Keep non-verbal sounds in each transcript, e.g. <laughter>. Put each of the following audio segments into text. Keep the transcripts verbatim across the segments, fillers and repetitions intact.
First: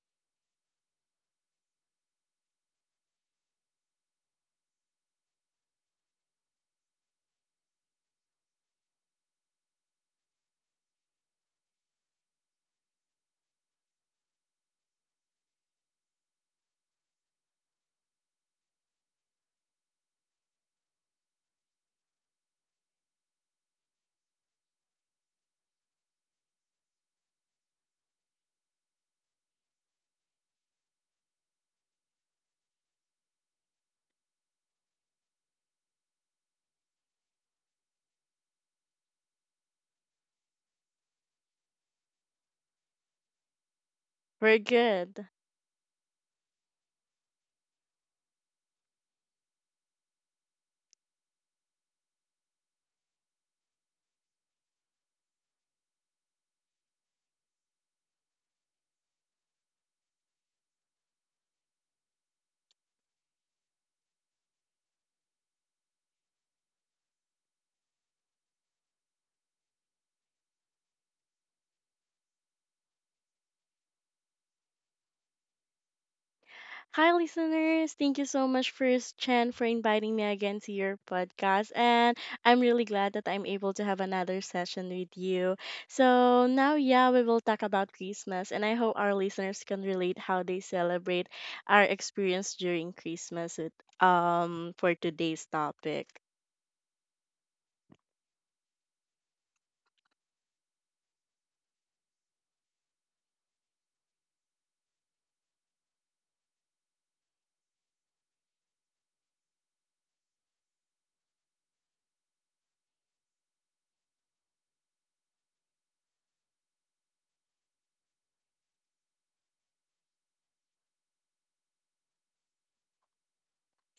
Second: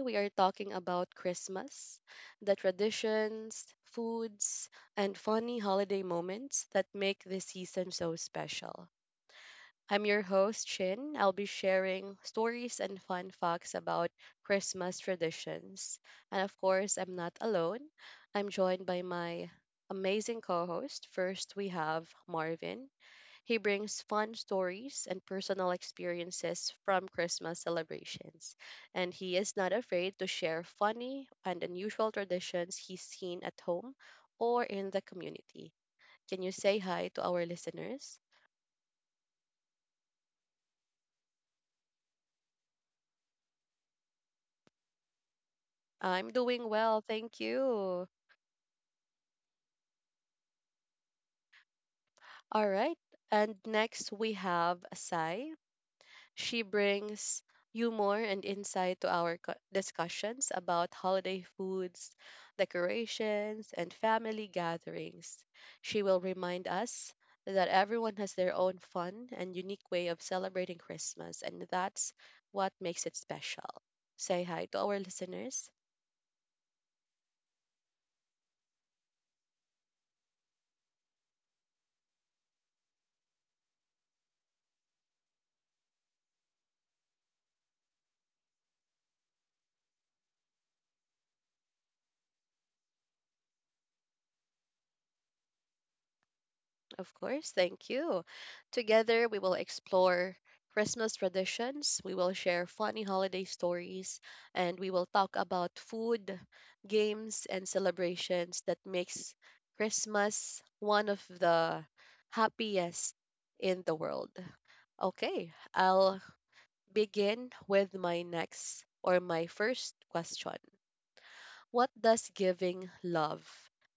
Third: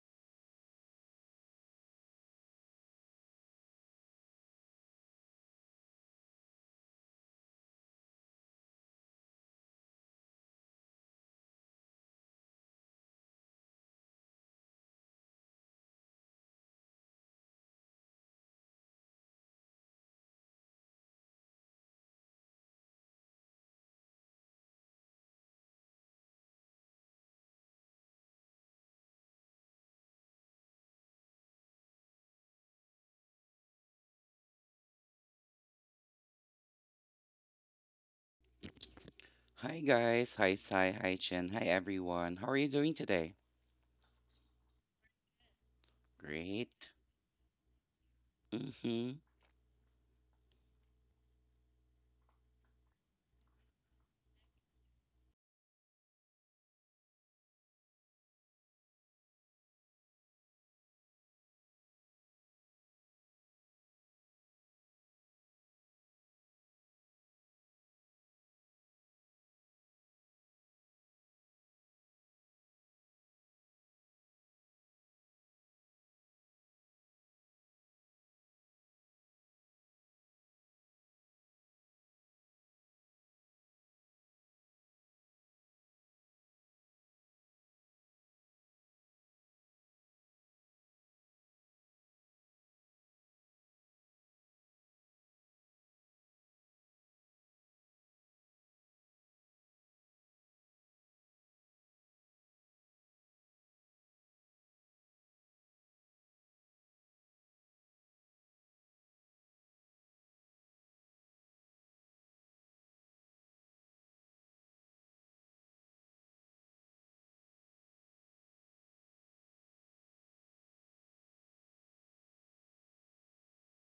we are talking about Christmas, the traditions, foods, and funny holiday moments that make this season so special. I'm your host, Chin. I'll be sharing stories and fun facts about Christmas traditions. And of course, I'm not alone. I'm joined by my amazing co host. First, we have Marvin. He brings fun stories and personal experiences from Christmas celebrations, and he is not afraid to share funny and unusual traditions he's seen at home or in the community. Can you say hi to our listeners? Hi guys, hi Sai, hi Chen, hi everyone. How are you doing today? We're good. I'm doing Great. well, thank you. Mm-hmm. All right, and next we have Sai. She brings humor and insight to our co- discussions about holiday foods, decorations, and family gatherings. She will remind us that everyone has their own fun and unique way of celebrating Christmas, and that's what makes it special. Say hi to our listeners. Hi, listeners. Thank you so much, First Chen, for inviting me again to your podcast. And I'm really glad that I'm able to have another session with you. So, now, yeah, we will talk about Christmas. And I hope our listeners can relate how they celebrate our experience during Christmas with, um, for today's topic. Of course, thank you. Together, we will explore Christmas traditions, we will share funny holiday stories, and we will talk about food, games, and celebrations that makes Christmas one of the happiest in the world. Okay, I'll begin with my next or my first question. What does giving love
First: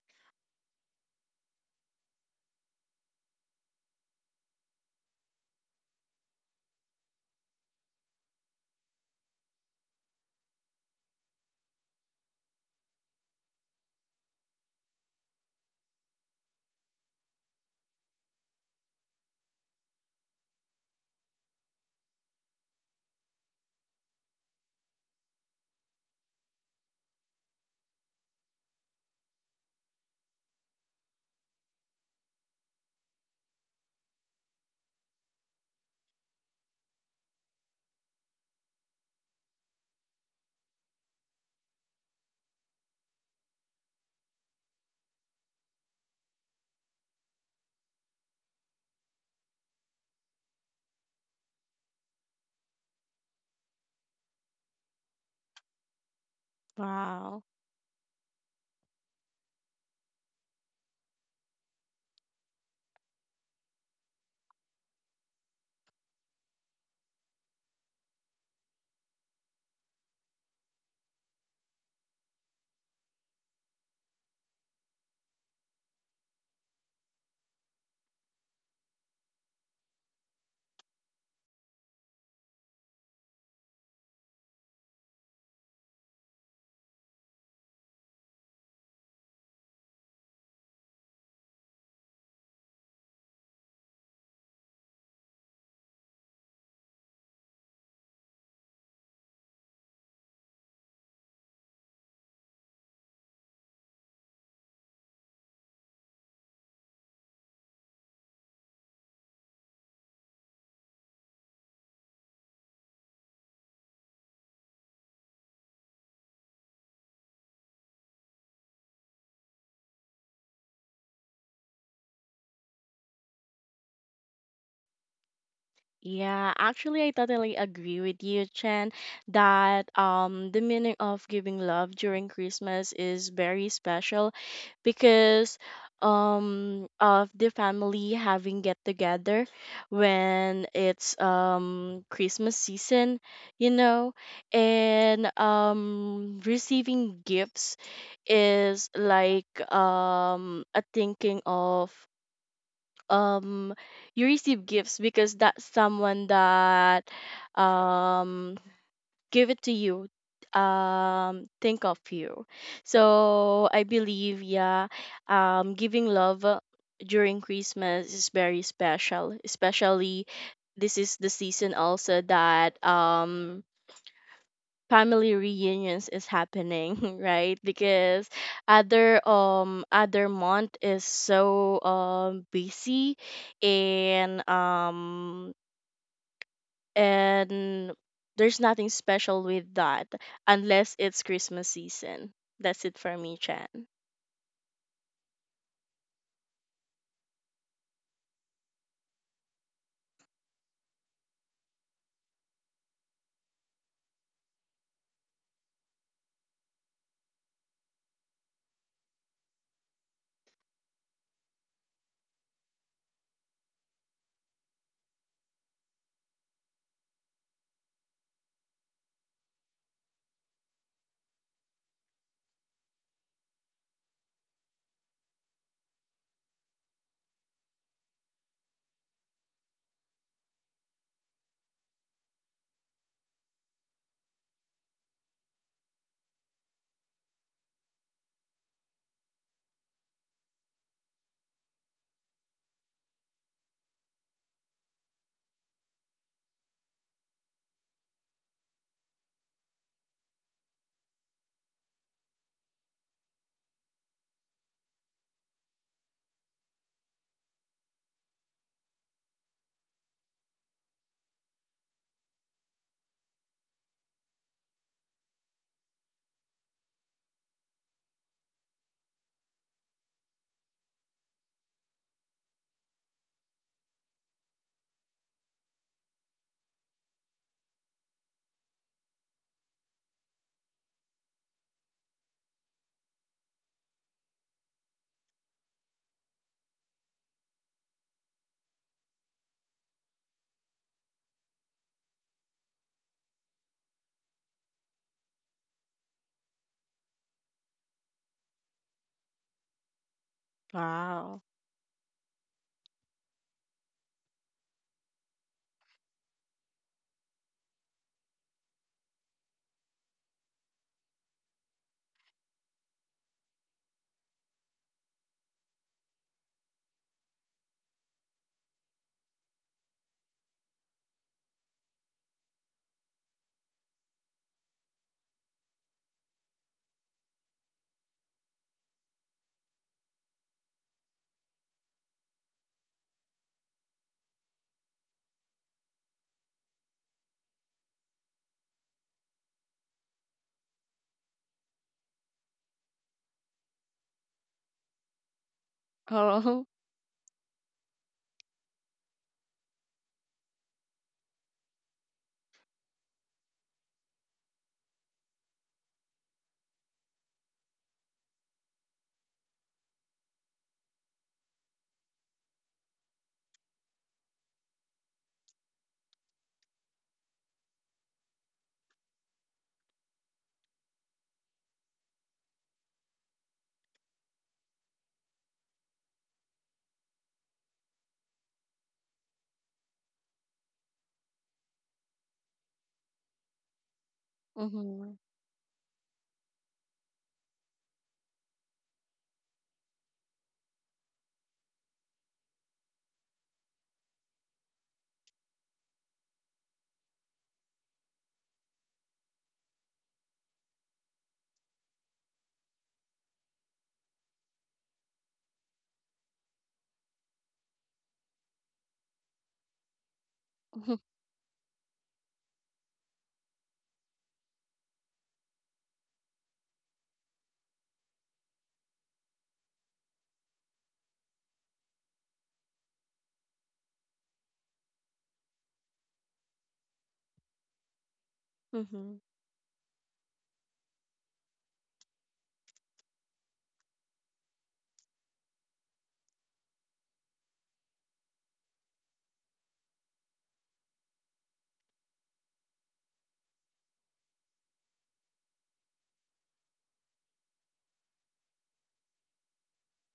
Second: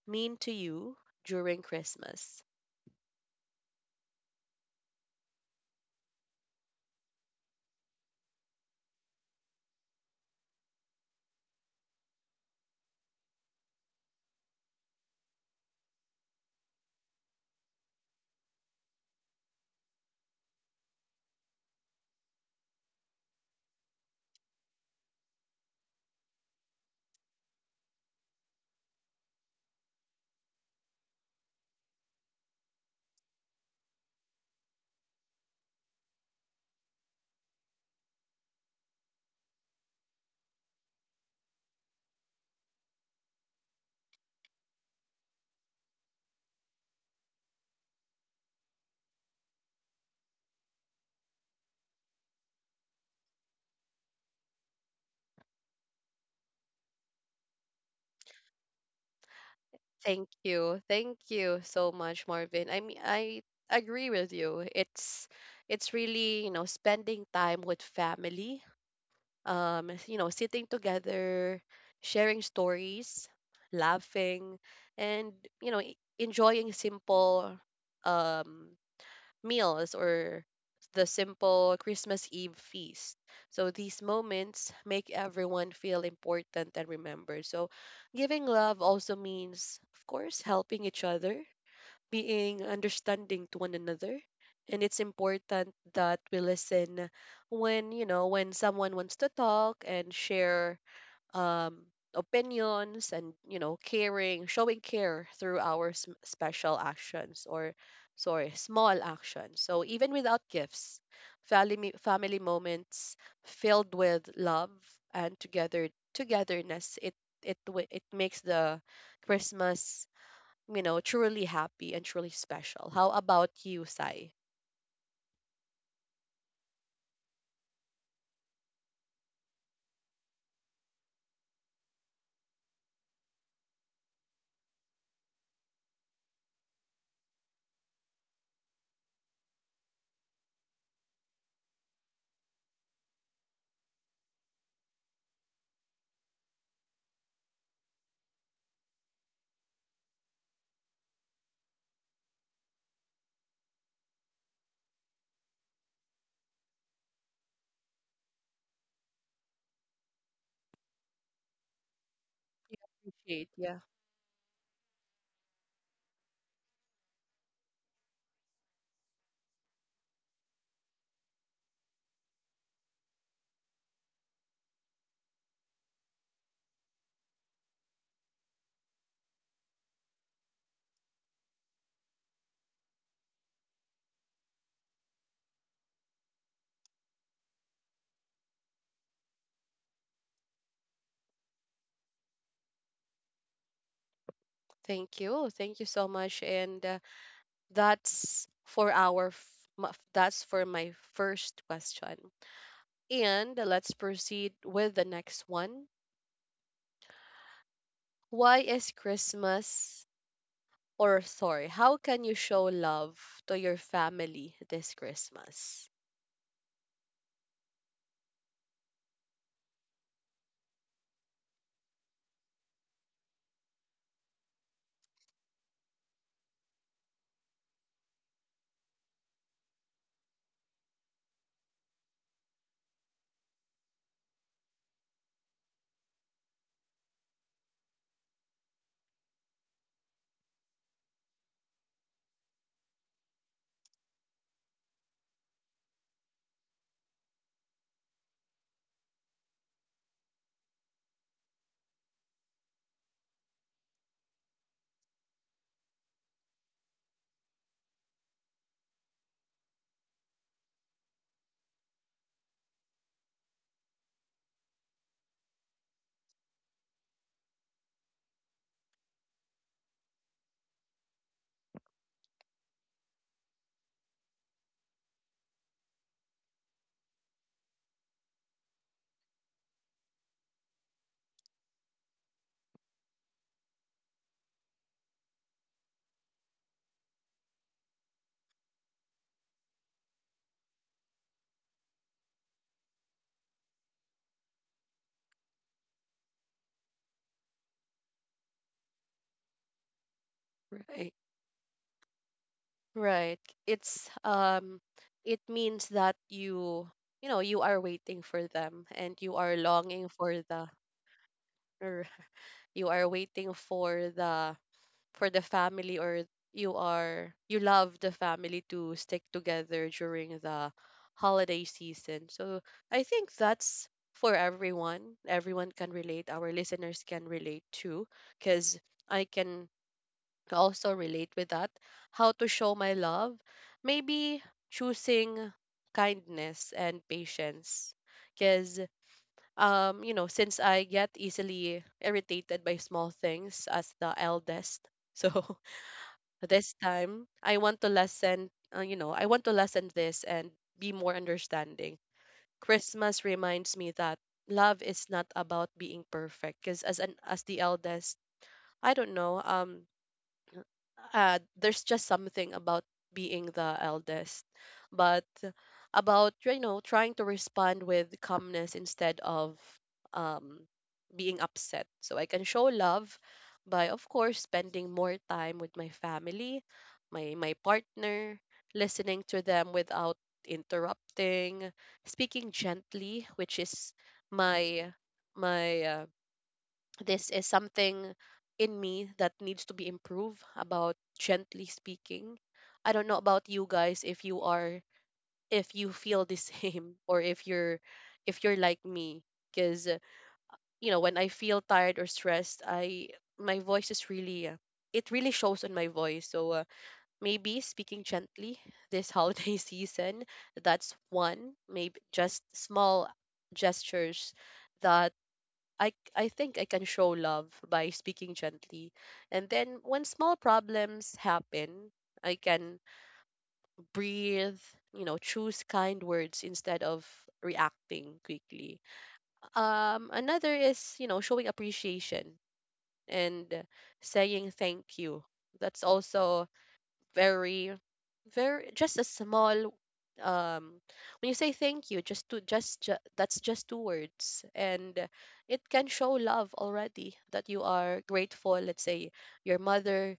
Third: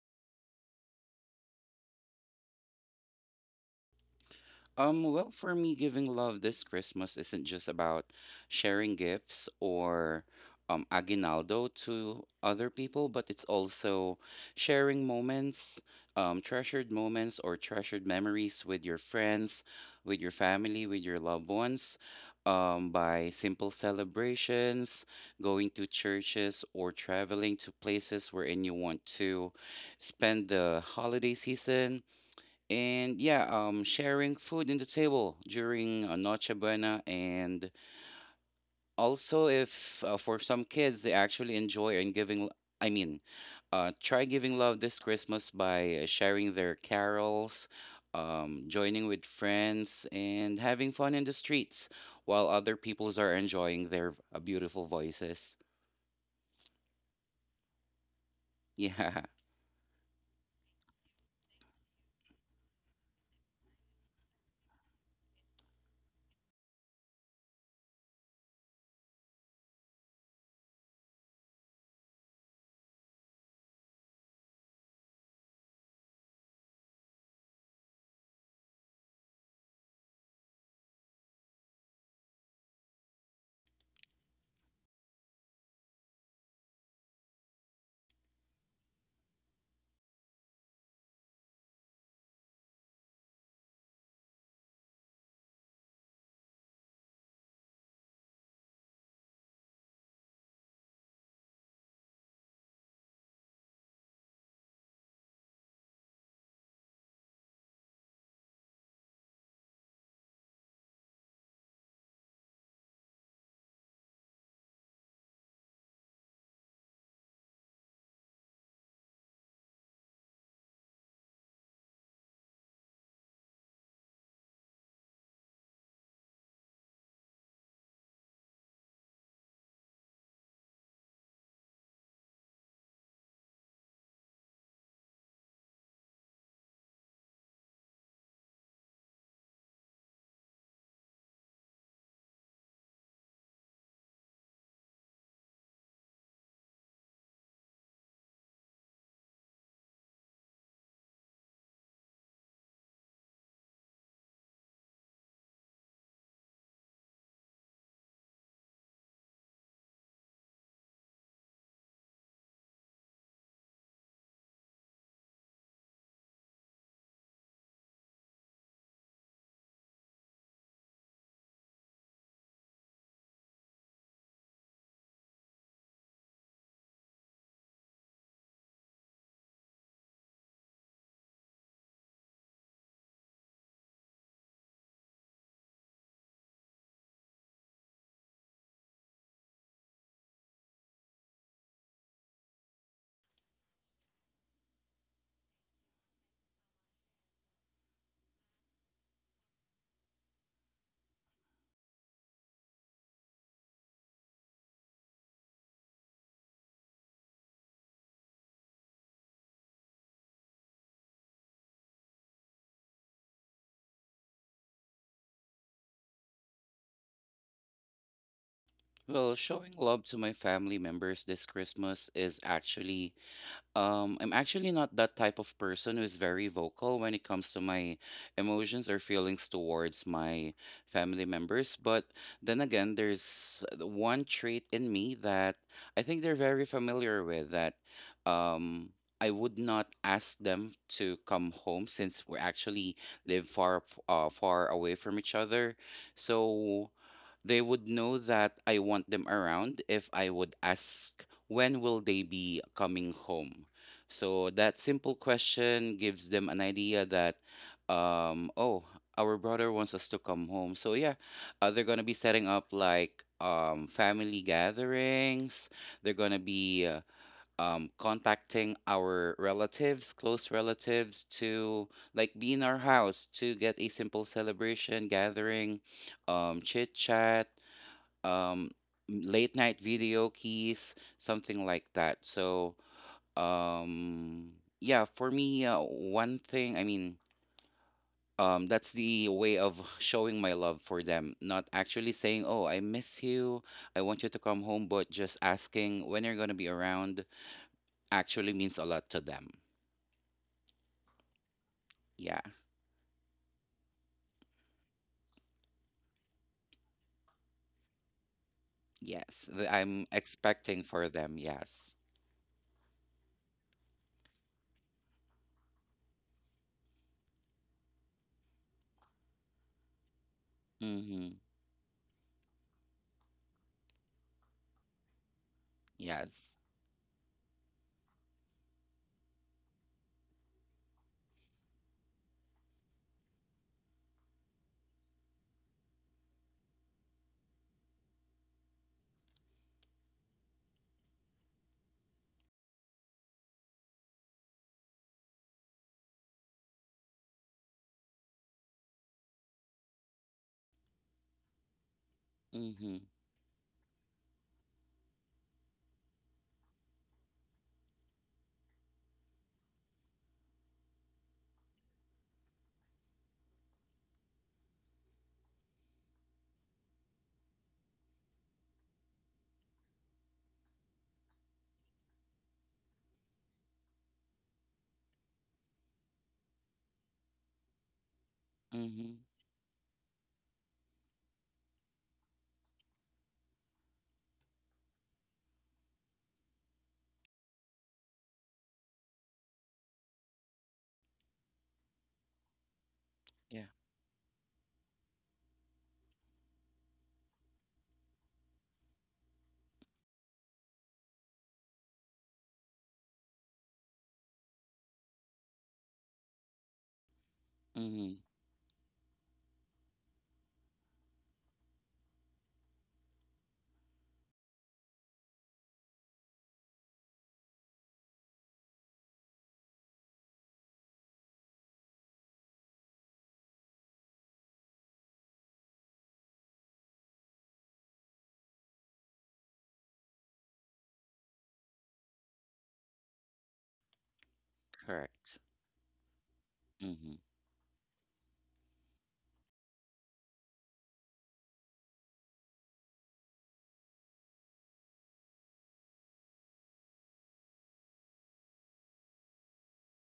mean to you during Christmas? Um, well, for me, giving love this Christmas isn't just about sharing gifts or um, aguinaldo to other people, but it's also sharing moments, um, treasured moments or treasured memories with your friends, with your family, with your loved ones, um, by simple celebrations, going to churches, or traveling to places wherein you want to spend the holiday season and yeah, um, sharing food in the table during uh, Noche Buena, and also if uh, for some kids they actually enjoy and giving, l- I mean, uh, try giving love this Christmas by uh, sharing their carols, um, joining with friends, and having fun in the streets while other peoples are enjoying their uh, beautiful voices. <laughs> Wow. Yeah. Thank you. Thank you so much, Marvin. I mean, I agree with you. It's it's really, you know, spending time with family, um, you know, sitting together, sharing stories, laughing, and, you know, e- enjoying simple um meals or the simple Christmas Eve feast. So these moments make everyone feel important and remembered. So giving love also means, of course, helping each other, being understanding to one another. And it's important that we listen when, you know, when someone wants to talk and share um, opinions, and you know, caring, showing care through our s- special actions, or sorry, small actions. So even without gifts, family family moments filled with love and together togetherness, it it wi- it makes the Christmas, you know, truly happy and truly special. How about you, Sai? Yeah, actually, I totally agree with you, Chen, that um, the meaning of giving love during Christmas is very special because um, of the family having get together when it's um, Christmas season, you know, and um, receiving gifts is like um, a thinking of um you receive gifts because that's someone that um give it to you, um think of you, Appreciate, so yeah. I believe. Yeah, um giving love uh, during Christmas is very special, especially this is the season also that um family reunions is happening <laughs> right? Because other, um other month is so um busy, and um and there's nothing special with that unless it's Christmas season. That's it for me, Chan. Thank you. Thank you so much, and uh, that's for our f- ma- that's for my first question. And let's proceed with the next one. Why is Christmas or sorry, how can you show love to your family this Christmas? Well, showing love to my family members this Christmas is actually Um, I'm actually not that type of person who is very vocal when it comes to my emotions or feelings towards my family members. But then again, there's the one trait in me that I think they're very familiar with, that um, I would not ask them to come home since we actually live far, ap- uh, far away from each other. So, they would know that I want them around if I would ask when will they be coming home. So that simple question gives them an idea that, um oh our brother wants us to come home. So yeah, uh, they're gonna be setting up like um family gatherings. They're gonna be uh, um contacting our relatives, close relatives, to like be in our house to get a simple celebration gathering, um chit chat, um late night video keys, something like that. So um yeah, for me, uh, one thing i mean um that's the way of showing my love for them, not actually saying, "Oh, I miss you, I want you to come home," but just asking when you're going to be around actually means a lot to them. Right. Wow. Yeah. Right. It's um, it means that you you know, you are waiting for them and you yes are th- I'm longing for the, expecting for them, yes. or you are waiting for the, for the family, or you, are you love the family to stick together during the Mhm. holiday season. So I think that's for everyone, everyone can relate, Yes. our listeners can relate too, because I can also relate with that. How to show my love: maybe choosing kindness and patience, because, um, you know, since I get easily irritated by small things as the eldest <laughs> so Oh. this time I want to lessen, uh, you know, I want to lessen this and be more understanding. Mhm. Christmas reminds me that love is not about being perfect, because as an as the eldest, I don't know, um uh, there's just something about being the eldest, but about, you know, trying to respond with calmness instead of um, being upset. So I can show love by, of course, spending more time with my family, my my partner, Mhm. listening to them without interrupting, speaking gently, which is <laughs> my Mm-hmm. my uh, this is something in me that needs to be improved about gently speaking. I don't know about you Yeah. guys if you are, if you feel the same <laughs> or if you're, if you're like me, because, you know, when I feel tired or stressed, I, my voice is really uh, it really shows on my voice. So uh, maybe speaking Mhm. gently this holiday <laughs> season, that's one, maybe just small gestures that I I think I can show love by speaking gently. And then when small problems happen, I can breathe, you know, choose kind words instead of reacting quickly. Mm-hmm. Um, another is, you know, showing appreciation and saying thank you. Correct. That's also Mhm. very, very, just a small, um, when you say thank you, just to just ju- that's just two words, and it can show love already that you are grateful. Let's say your mother,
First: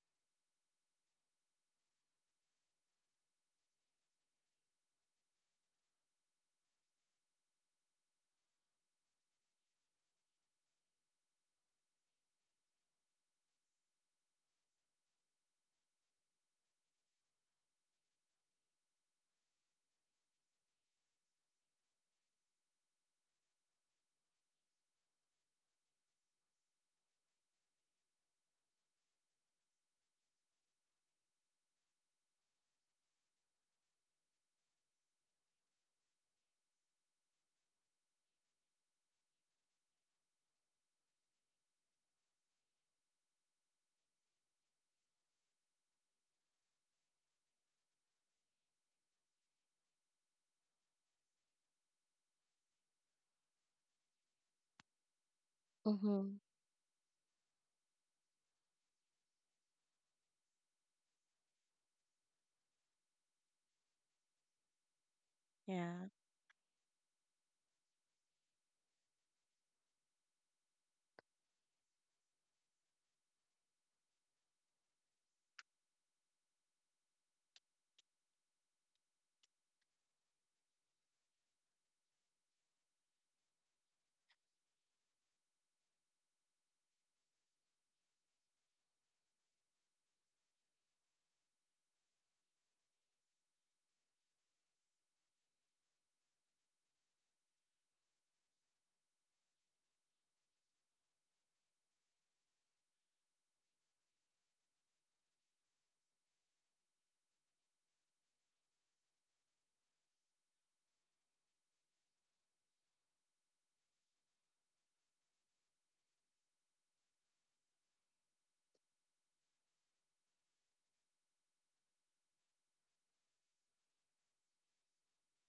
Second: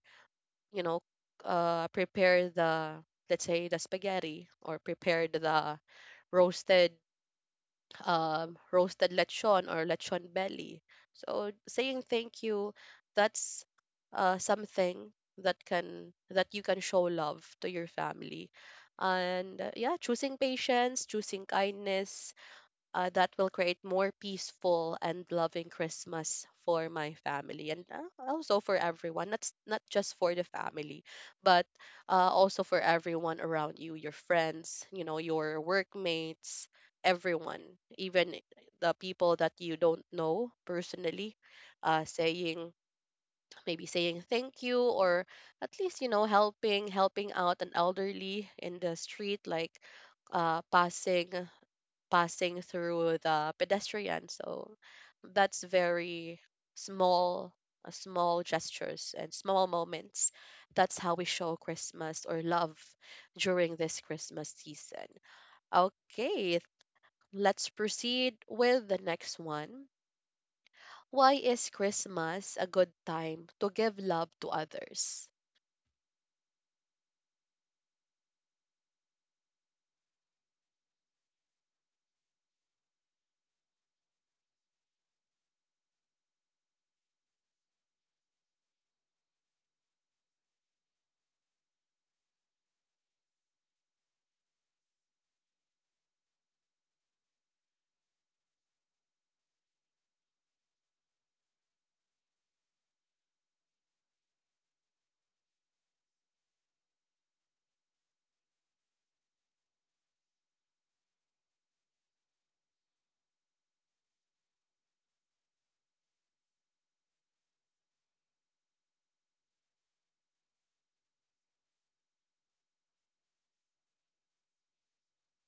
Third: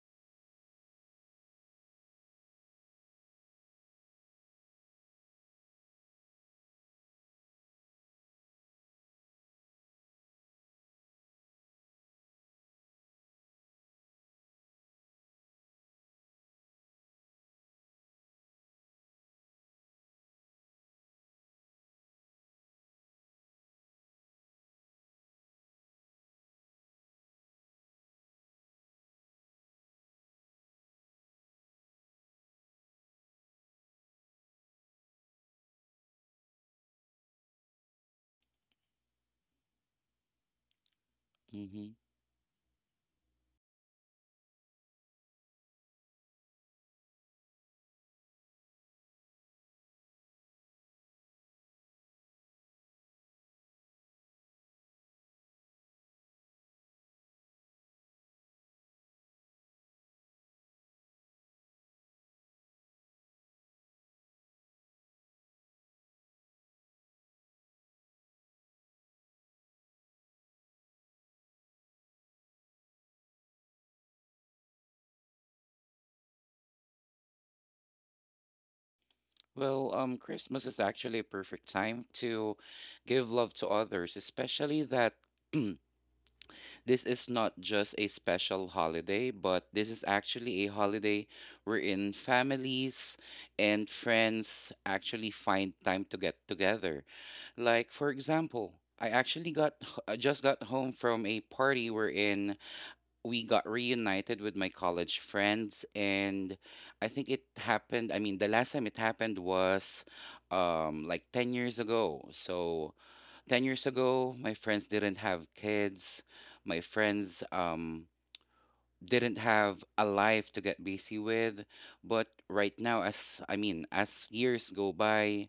you know, uh prepare the, let's say the spaghetti, or prepared the roasted, um, roasted lechon or lechon belly. So saying thank you, that's uh, something that can, that you can show love to your family, and uh, yeah, choosing patience, choosing kindness, uh, that will create more peaceful and loving Christmas for my family, and uh, also for everyone. Not s- not just for the family, but uh, also for everyone around you, your friends, you know, your workmates, everyone, even the people that you don't know personally, Mhm. uh, saying, maybe saying thank you, or at least, you know, helping, helping out an elderly in the street, like uh, passing, passing through the pedestrian. So that's Mm-hmm. very small, uh, small gestures and small moments. That's how we show Christmas or love during this Christmas season. Yeah. Okay, let's proceed with the next one. Why is Christmas a good time to give love to others? Well, um, Christmas is actually a perfect time to give love to others, especially that <clears throat> this is not just a special holiday, but this is actually a holiday wherein families and friends actually find time to get together. Like, for example, I actually got h- I just got home from a party wherein we got reunited with my college friends, and I think it happened I mean the last time it happened was um like ten years ago. So ten years ago, my friends didn't have kids, my friends um didn't have a life to get busy with, but right now, as I mean as years go by,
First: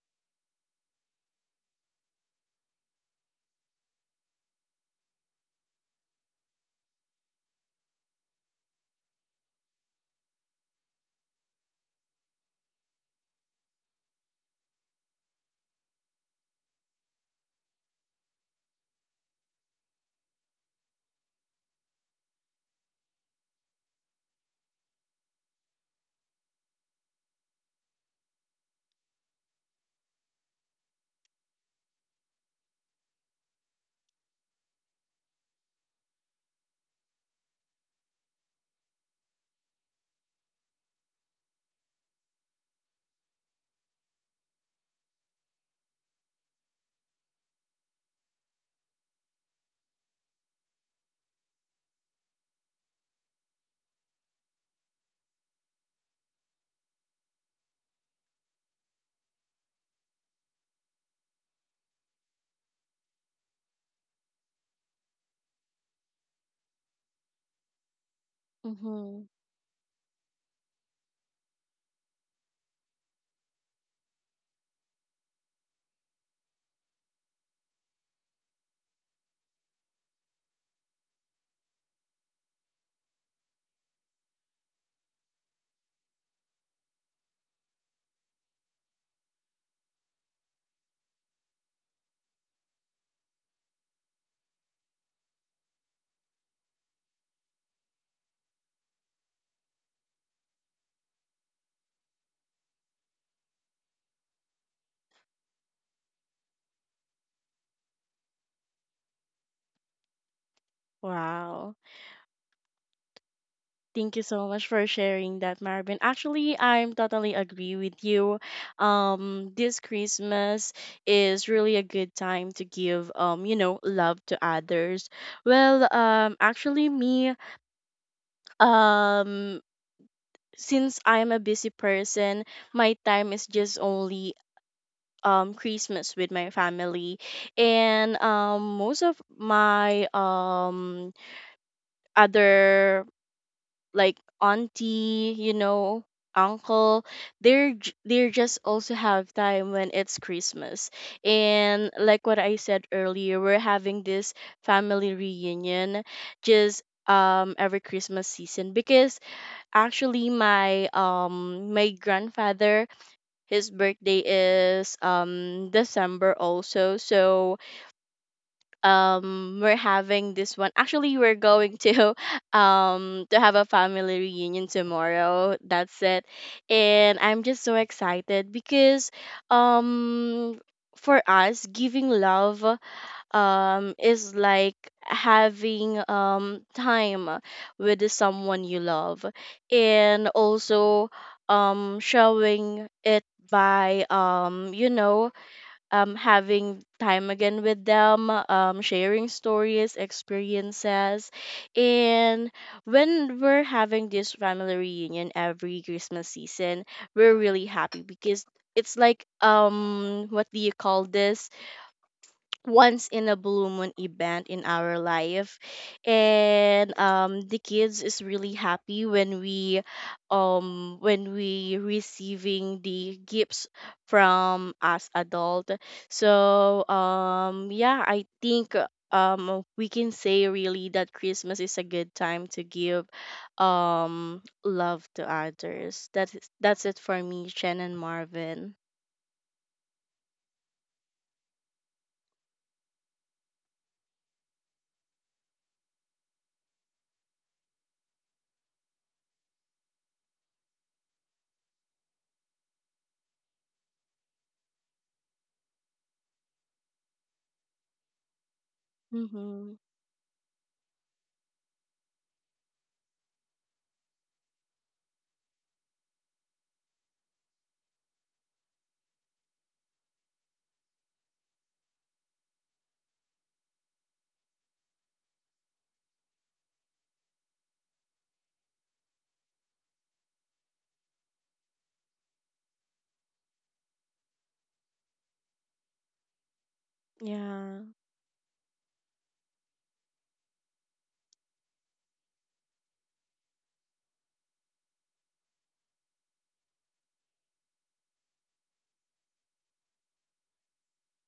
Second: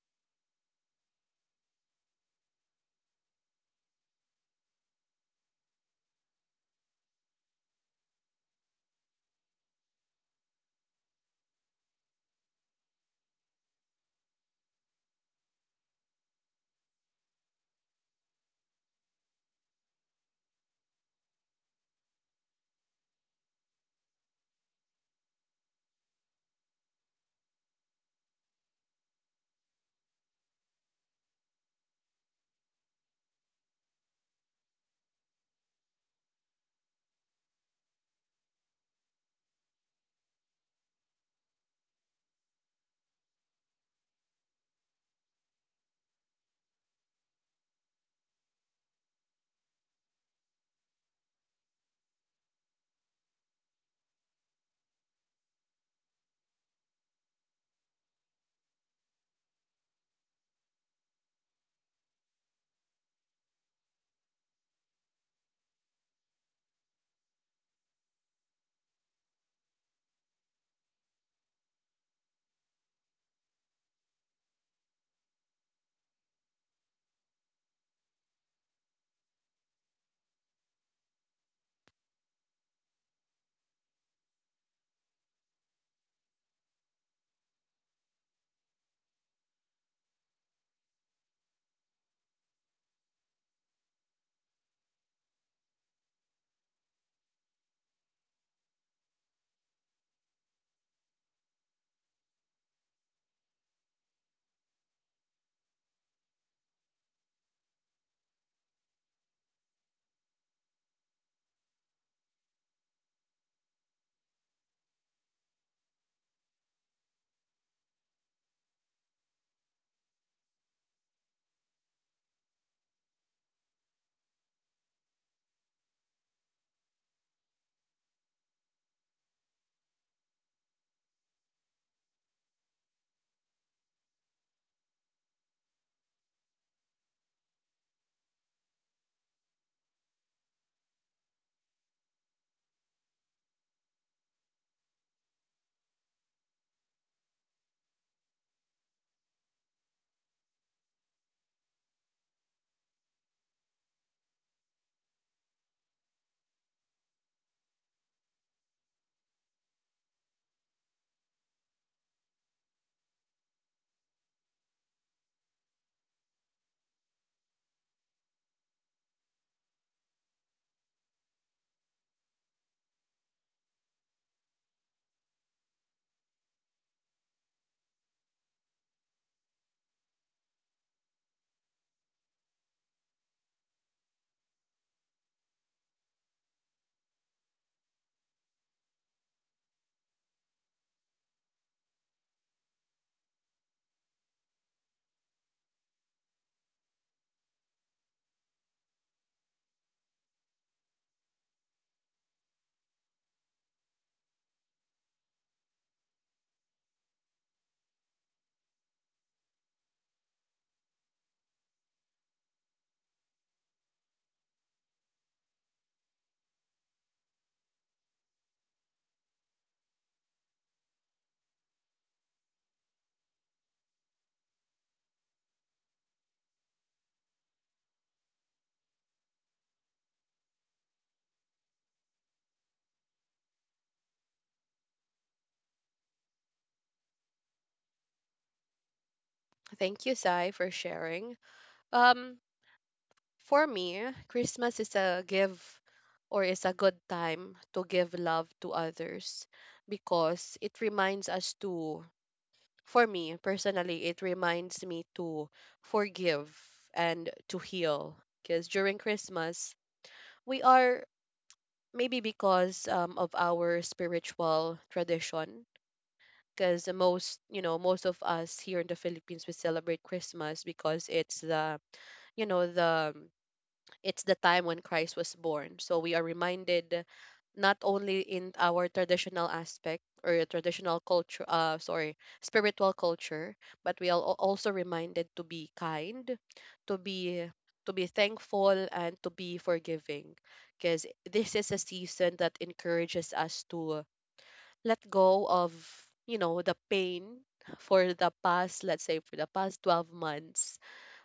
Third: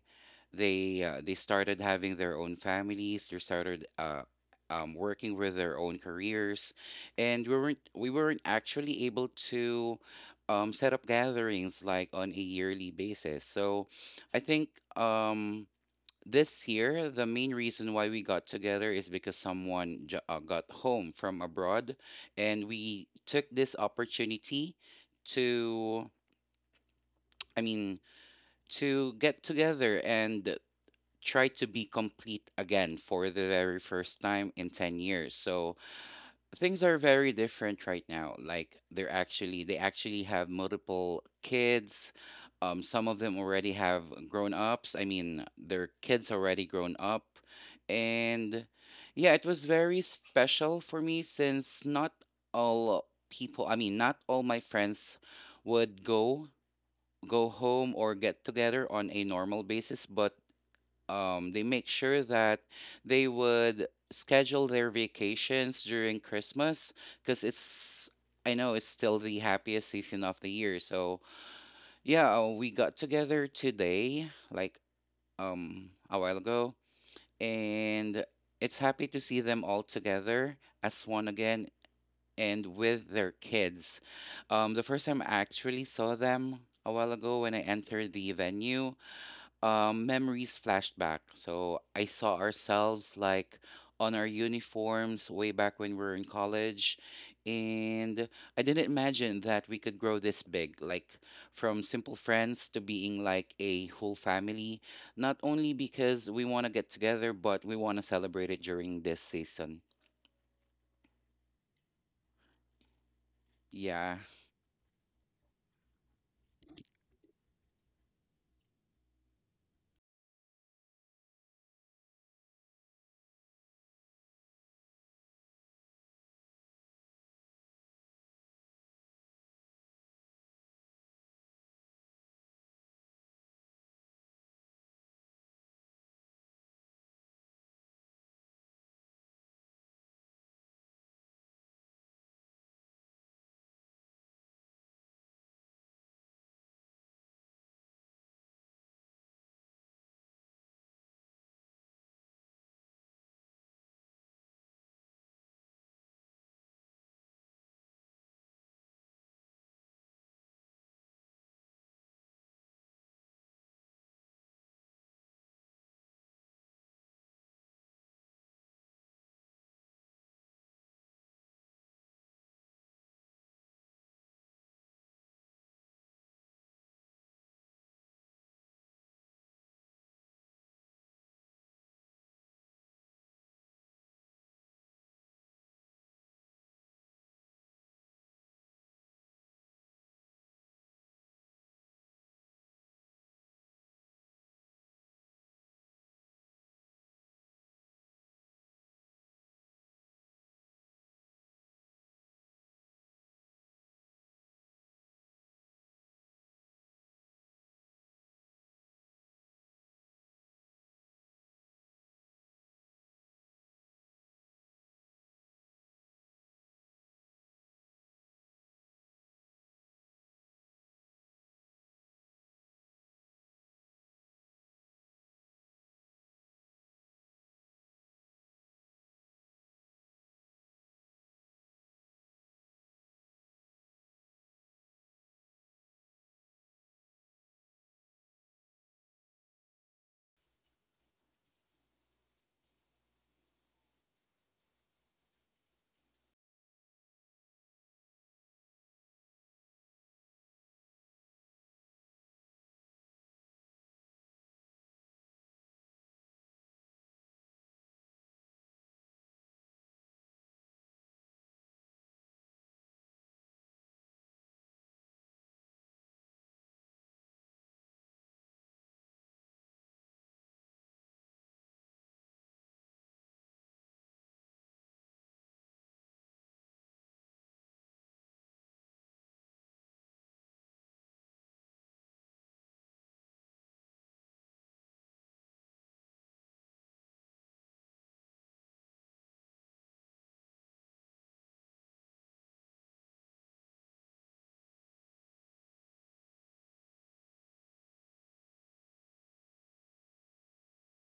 they uh, they started having their own families, they started uh, um, working with their own careers, and we weren't we weren't actually able to um, set up gatherings like on a yearly basis. So I think um this year, the main reason why we got together is because someone j- uh, got home from abroad, and we took this opportunity to, I mean, to get together and try to be complete again for the very first time in ten years. So things are very different right now. Like they're actually they actually have multiple kids. Um, some of them already have grown ups. I mean, their kids already grown up, and yeah, it was very special for me since not all people. I mean, not all my friends would go go home or get together on a normal basis, but um, they make sure that they would schedule their vacations during Christmas because it's — I know it's still Mm-hmm. the happiest season of the year. So yeah, uh, we got together today, like um a while ago, and it's happy to see them all together as one again and with their kids. Um, the first time I actually saw them a while ago when I entered the venue, um, memories flashback. So I saw ourselves like on our uniforms way back when we were in college. And I didn't imagine that we could grow this big, like from simple friends to being like a whole family, not only because we want to get together, but we want to celebrate it during this season. Wow. Thank you Yeah. so much for sharing that, Marvin. Actually, I'm totally agree with you. Um, this Christmas is really a good time to give, um, you know, love to others. Well, um, actually, me, um, since I'm a busy person, my time is just only um Christmas with my family, and um, most of my um other, like auntie, you know, uncle, they're j- they're just also have time when it's Christmas. And like what I said earlier, we're having this family reunion just um every Christmas season because actually my um my grandfather, his birthday is um December also. So um we're having this one. Actually, we're going to <laughs> um to have a family reunion tomorrow. That's it. And I'm just so excited because um for us, giving love um is like having um time with someone you love, and also um showing it by, um you know, um, having time again with them, um, sharing stories, experiences. And when we're having this family reunion every Christmas season, we're really happy because it's like, um what do you call this, once in a blue moon event in our life. And um the kids is really happy when we um when we receiving the gifts from us adult. So um yeah, I think um we can say really that Christmas is a good time to give um love to others. that's that's it for me, Chen and Marvin. Thank you, Sai, for sharing. Um, For me, Christmas is a give or is a good time to give love to others because it reminds us to, for me personally, it reminds me to forgive and to heal. Because during Mm-hmm. Christmas, we are, maybe because, um, of our spiritual tradition. Because most, you know, most of us here in the Philippines, we celebrate Christmas because it's the, you know, the it's the time when Christ was born. So we are reminded not only in our traditional aspect or traditional culture, uh, sorry, spiritual culture, but we are al- also reminded to be kind, to be, Yeah. to be thankful, and to be forgiving, because this is a season that encourages us to let go of, you know, the pain for the past, let's say for the past twelve months,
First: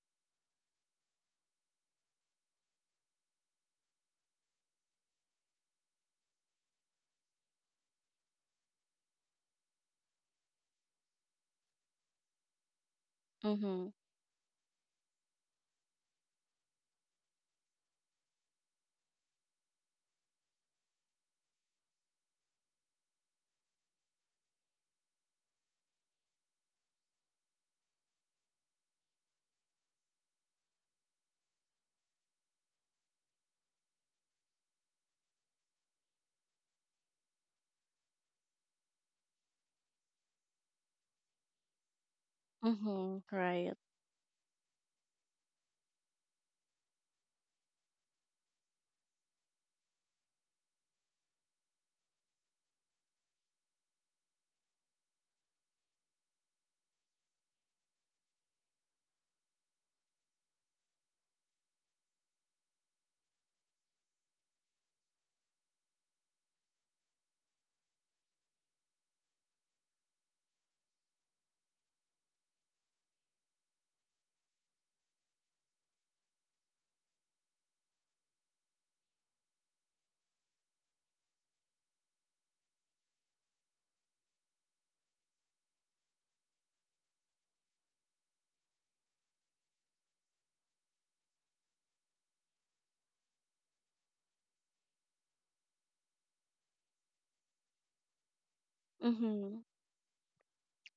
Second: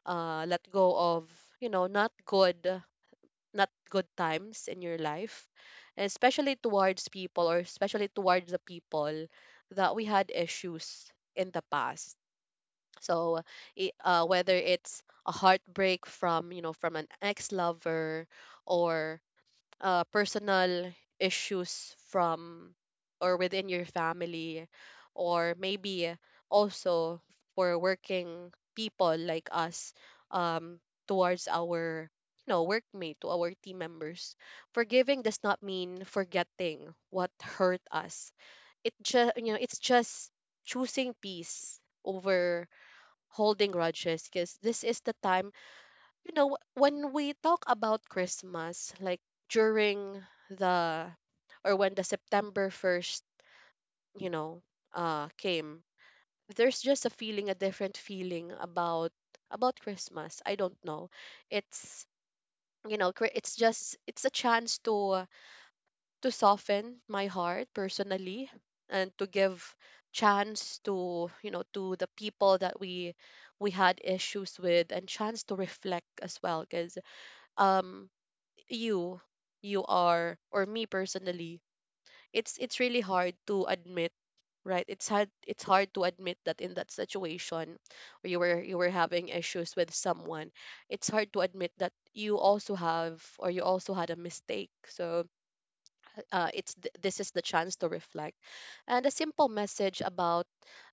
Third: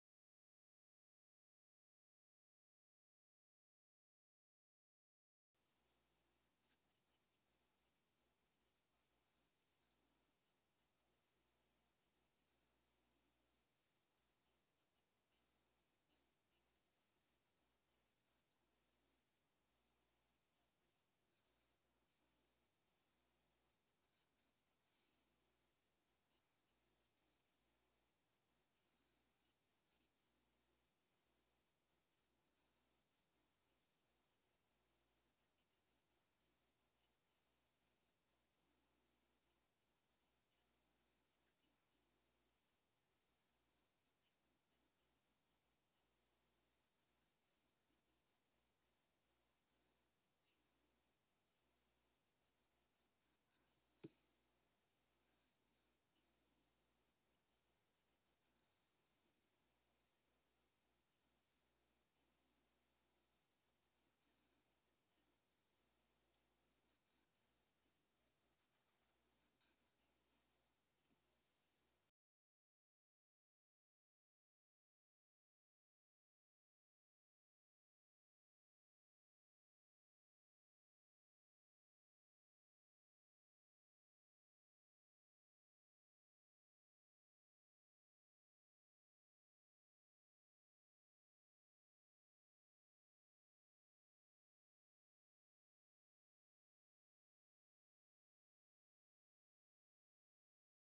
uh, let go of, you know, not good not good times in your life, especially towards people, or especially towards the people that we had issues in the past. So, Mm-hmm. i- uh, whether it's a heartbreak from, you know, from an ex lover, or uh, personal issues from, or within your family, or maybe also for working people like us, um, towards our, you know, workmate, to our team members. Forgiving does not mean forgetting what hurt us. It just, you know, it's just choosing peace over Mhm. Right. holding grudges. Because this is the time, you know, wh- when we talk about Christmas, like during the, or when the September first, you know, uh, came, there's just a feeling, a different feeling about about Christmas. I don't know. It's, you know, cri- it's just, it's a chance to to soften my heart personally, and to give chance to, you know, to the people that we we had issues with, and chance to reflect as well. Because, um, you you are, or me personally, it's it's really hard to admit, right? It's hard, it's hard to admit that in that situation, where you were, you were having issues with someone, it's hard to admit that you also have, or you also had a mistake. So uh, it's th- this is the chance to reflect, and a simple Mhm. message about,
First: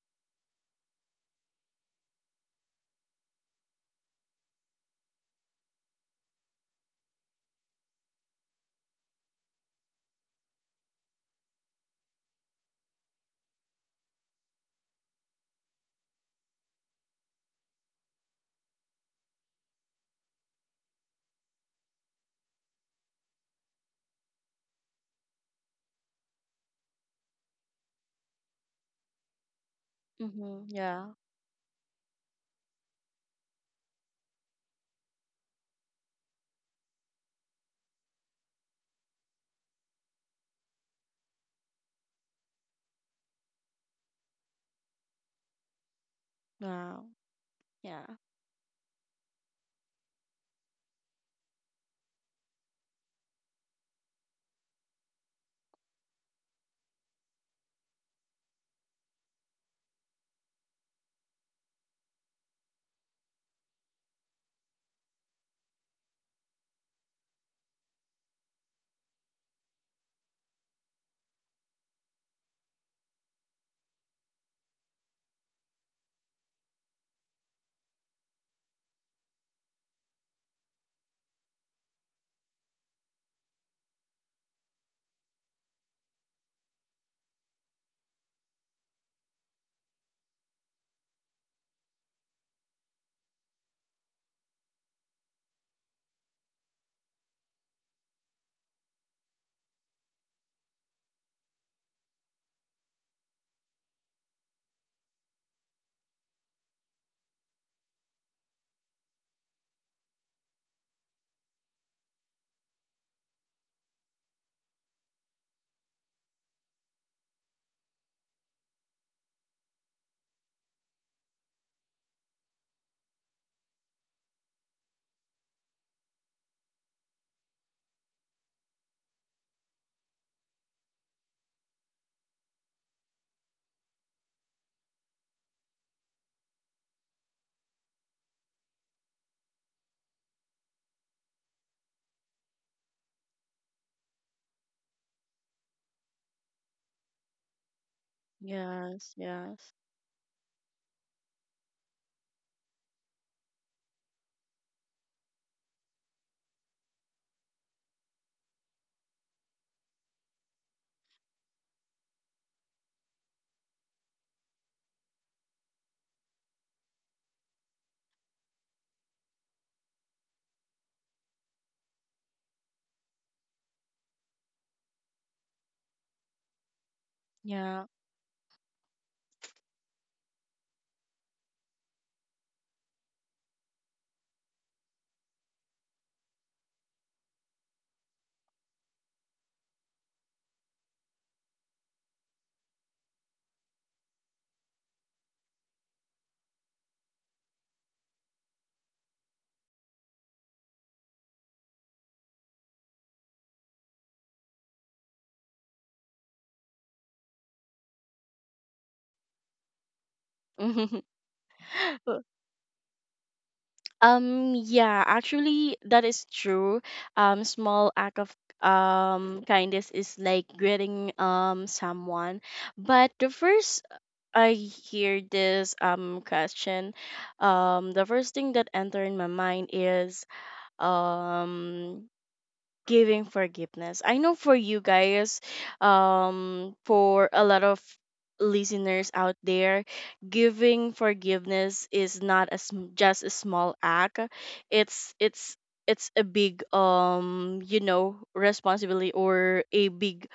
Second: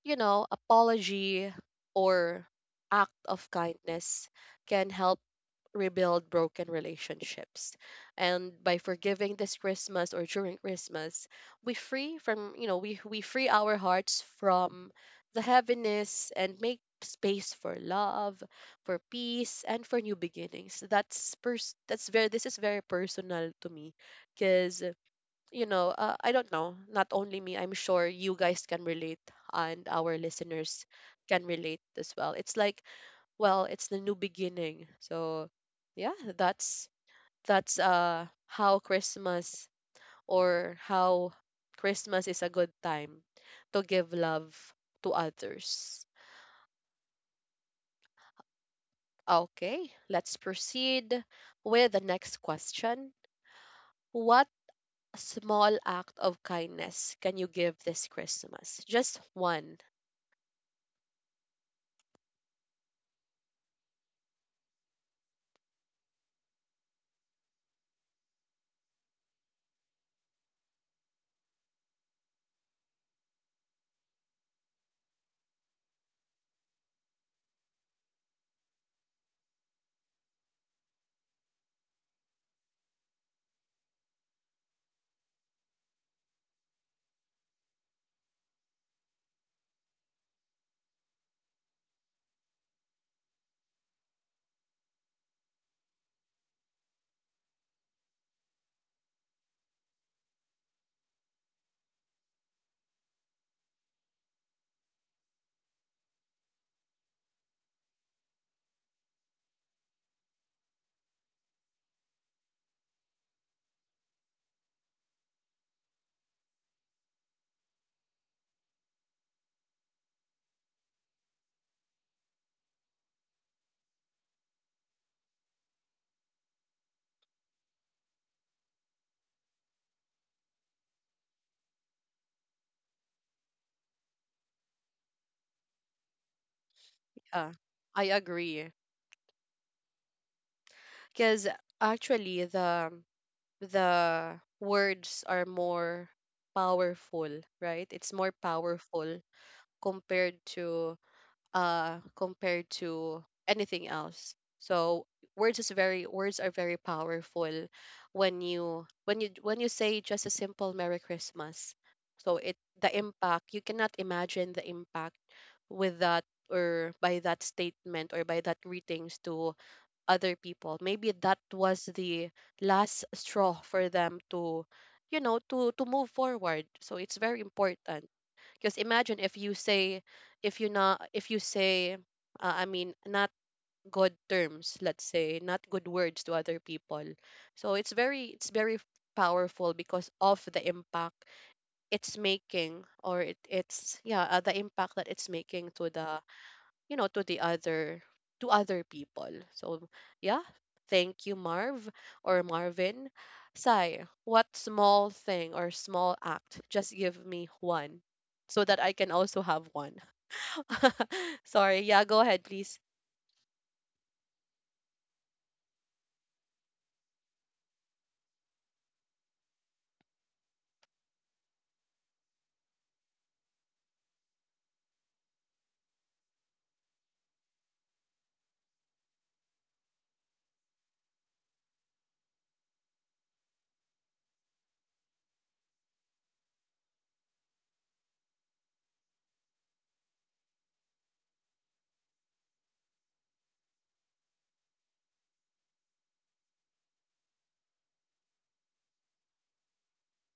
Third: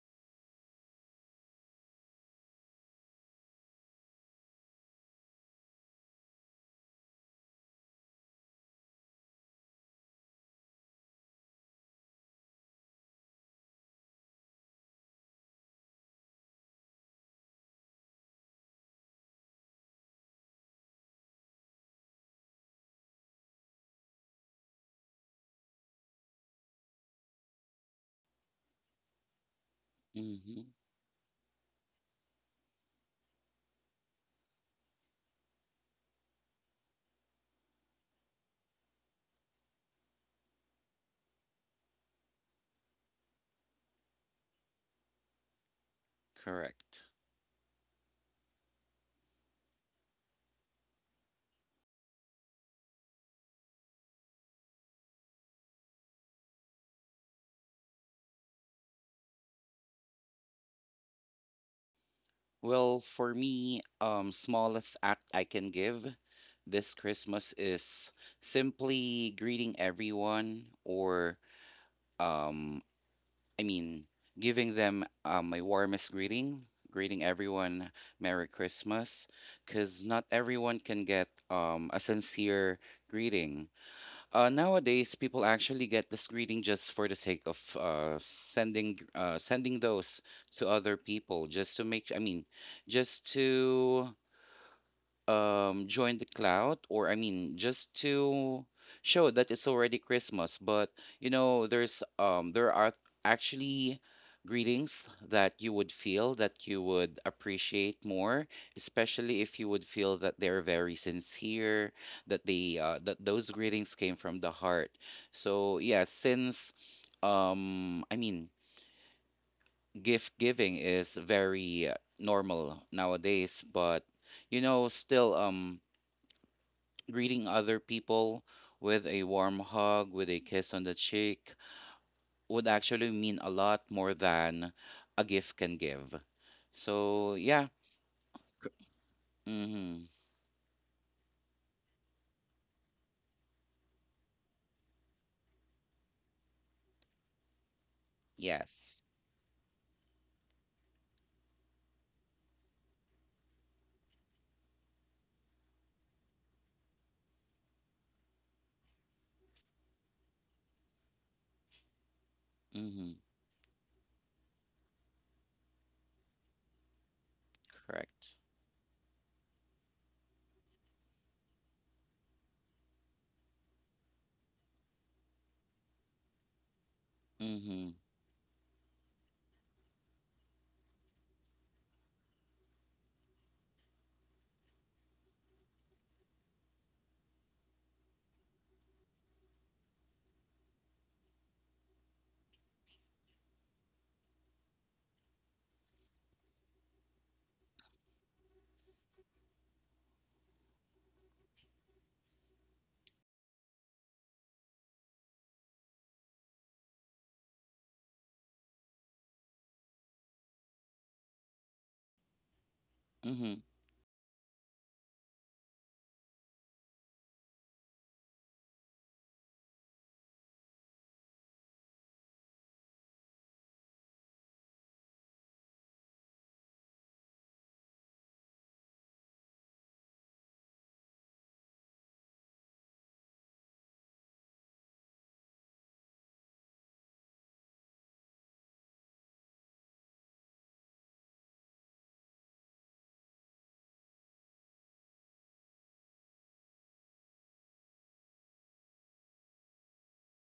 you know, apology, or act of kindness, can help rebuild broken relationships. And by forgiving this Christmas, or during Christmas, we free from, you know, we, we free our hearts from the heaviness, and make space for love, for peace, and for new beginnings. That's pers- that's very, this is very personal to me because, you know, uh, I don't know, not only me, I'm sure you guys can relate, and our Hmm. Mhm. listeners Yeah. can relate as well. It's like, well, it's the new beginning. So yeah, that's that's uh, how Christmas, or how Christmas is a good time to give love to others. Correct. Wow. Yeah. Okay, let's proceed with the next question. What small act of kindness can you give this Christmas? Just one. Well, for me, um, smallest act I can give this Christmas is simply greeting everyone, or um, I mean, giving them uh, my warmest greeting, greeting everyone Merry Christmas, because not everyone can get um, a sincere greeting. Uh, nowadays, people actually get this greeting just for the sake of uh, sending uh, sending those to other people, just to make. I mean, just to um join the cloud, or i mean just to show that it's already Christmas. But you know, there's um there are actually greetings that you would feel that you would appreciate more, especially if you would feel that they're very sincere, that they uh, that those greetings came from the heart. So yeah, since um i mean gift giving is very uh, normal nowadays, but you know, still um greeting other people with a warm hug, with a kiss on the cheek, would actually mean a lot more than a gift can give. So, Uh, yeah. I agree, Mm-hmm. because actually the the words are more powerful, right? It's more Yes. Yes. powerful Yes. compared to, uh, compared to anything else. So words is very, words are very powerful when you, when you when you say just a simple Merry Christmas. So it the Mm-hmm. impact, you cannot imagine the impact with that, or by that statement, or Correct. by that greetings to other people. Maybe that was the last straw for them to, you know, to to move forward. So it's very Mm-hmm. Yeah. important, because imagine if you say, if you not, if you say, uh, I mean, not good terms, let's say, not good words to other people. So it's very, it's very powerful because of the impact it's making or it, it's yeah uh, the impact that it's making to the you know to the other to other people. So yeah, thank you, marv or Marvin. Sai, what small thing or small act? Just give me one so that I can also have one. <laughs> <laughs> Sorry, yeah, go Uh, ahead please. Mm-hmm. Um, yeah, actually that is true. Um, small act of um kindness is like greeting um someone. But the first I hear this um question, um the first thing that enter in my mind is um giving forgiveness. I know for you guys, um, for a lot of listeners out there, giving forgiveness is not as just a small act. It's it's it's a big, um you know, responsibility, or a big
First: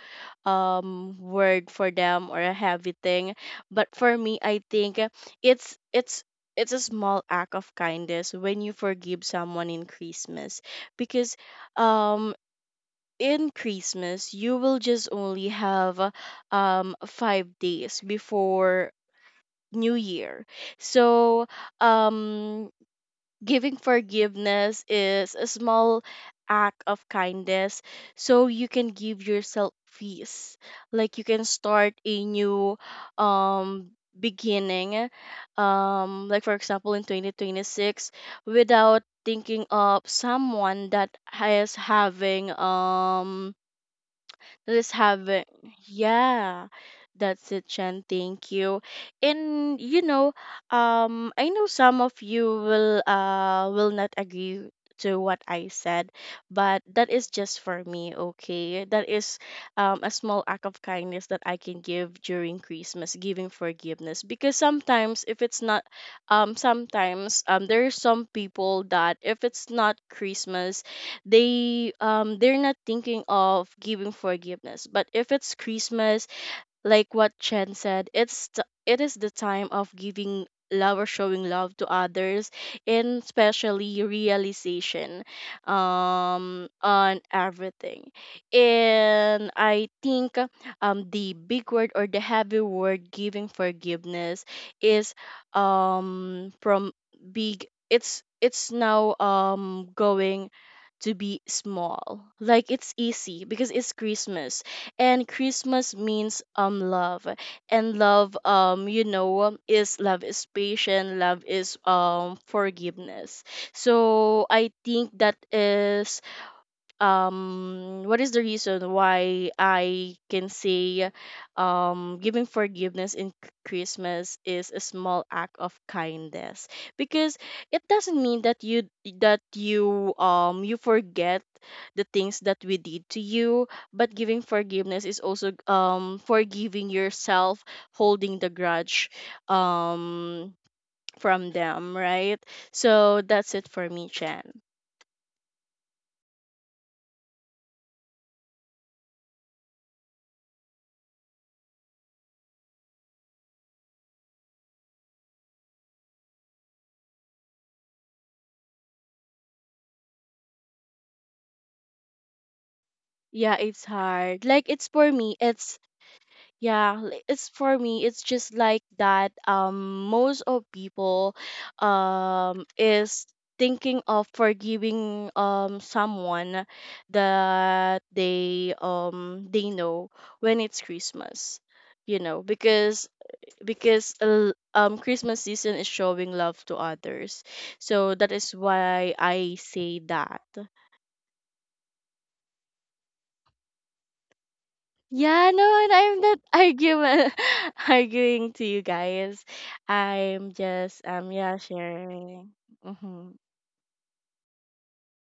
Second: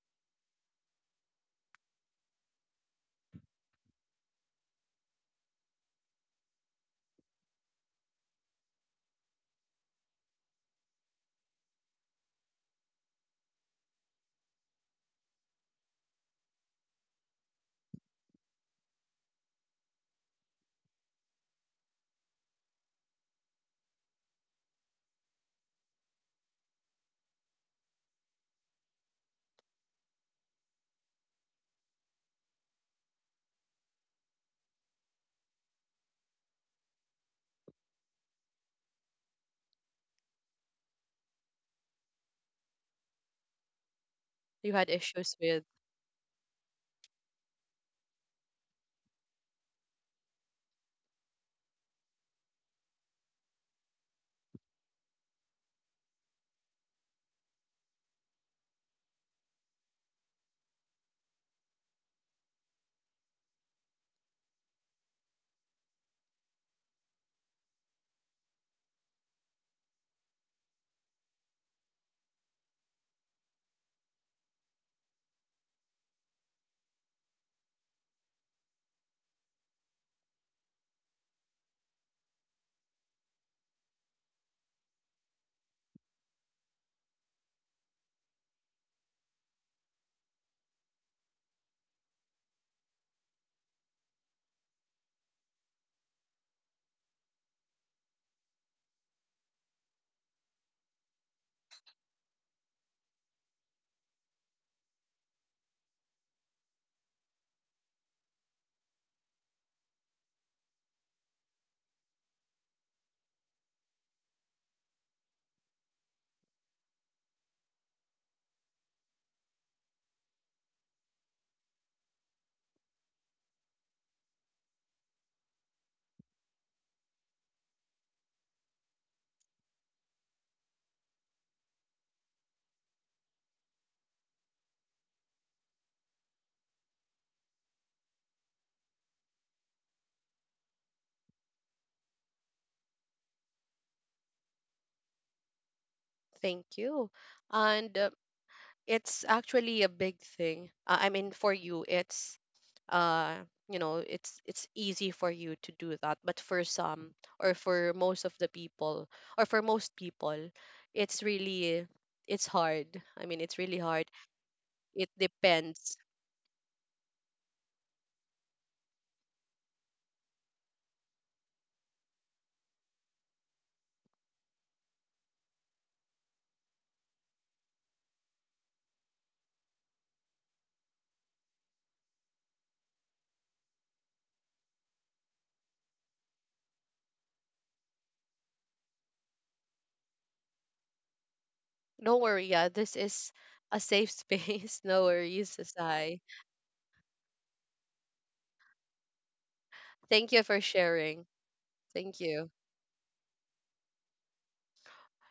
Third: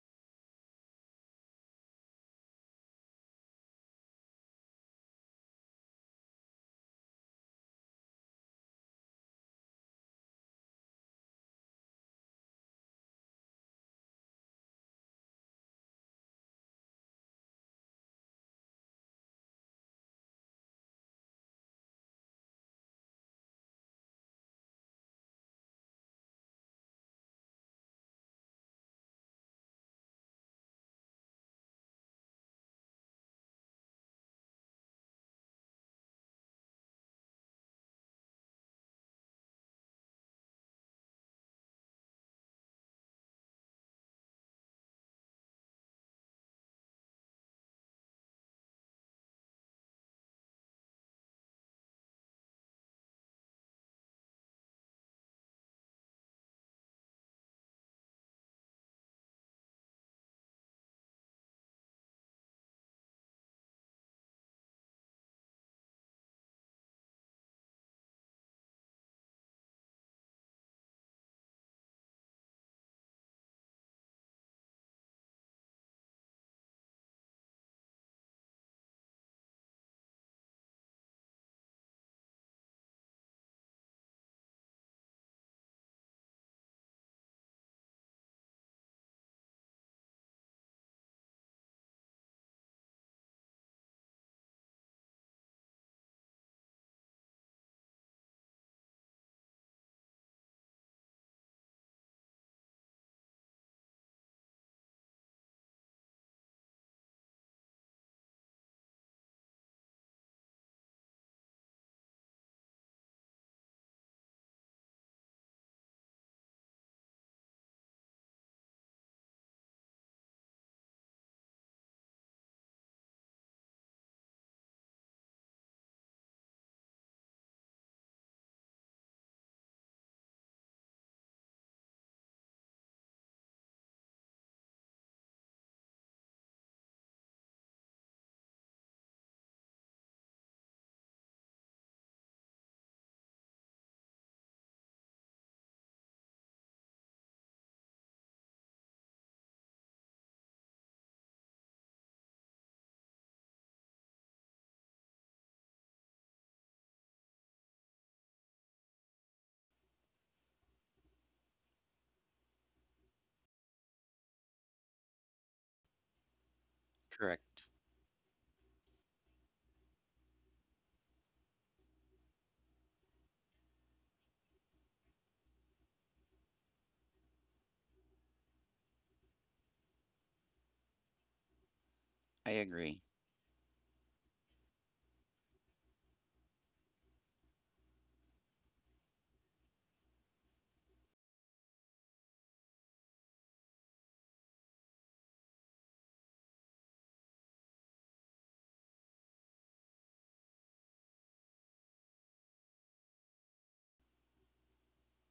um word for them, or a heavy thing. But for me, I think it's it's it's a small act of kindness when you forgive someone in Christmas because um in Christmas, you will just only have uh, um five days before New Year. So um giving forgiveness is a small act of kindness so you can give yourself peace. Like you can start a new um beginning, um like for example in twenty twenty-six, without thinking of someone that has having um. You had Let's have issues it. with... Yeah. That's it, Chen. Thank you. And you know, um, I know some of you will uh will not agree to what I said, but that is just for me, okay? That is um a small act of kindness that I can give during Christmas, giving forgiveness. Because sometimes if it's not um sometimes um there are some people that if it's not Christmas, they um they're not thinking of giving forgiveness. But if it's Christmas, like what Chen said, it's t- it is the time of giving love or showing love to others, and especially realization um on everything. And I think um the big word or the heavy word giving forgiveness is um from big, it's it's now um going to be small, like it's easy because it's Christmas. And Christmas means um love, and love, um you know, is, love is patient, love is um forgiveness. So I think that is um what is the reason why I can say um giving forgiveness in c- Christmas is a small act of kindness, because it doesn't mean that you, that you um you forget the things that we did to you, but giving forgiveness is also um forgiving yourself, holding the grudge, um from them, right? So that's it for me, Chen. Thank you. And uh, it's actually a big thing. Uh, I mean, for you, it's uh, you know, it's it's easy for you to do that, but for some or for most of the people or for most people, it's really it's hard. I mean, it's Yeah, really it's hard. hard. Like it's It for me, it's depends. yeah, li- it's Correct. for me, it's just like that, um most of people um is thinking of forgiving um someone that they um they know when it's Christmas. You know, I agree. because because uh, um Christmas season is showing love to others. So that is why I say that. Don't worry, yeah, this is a safe <laughs> space. No Yeah, worries, no, and Asai. I'm not arguing. <laughs> Arguing to you guys. Thank you I'm for just sharing. um yeah, Thank you. sharing. Mm-hmm.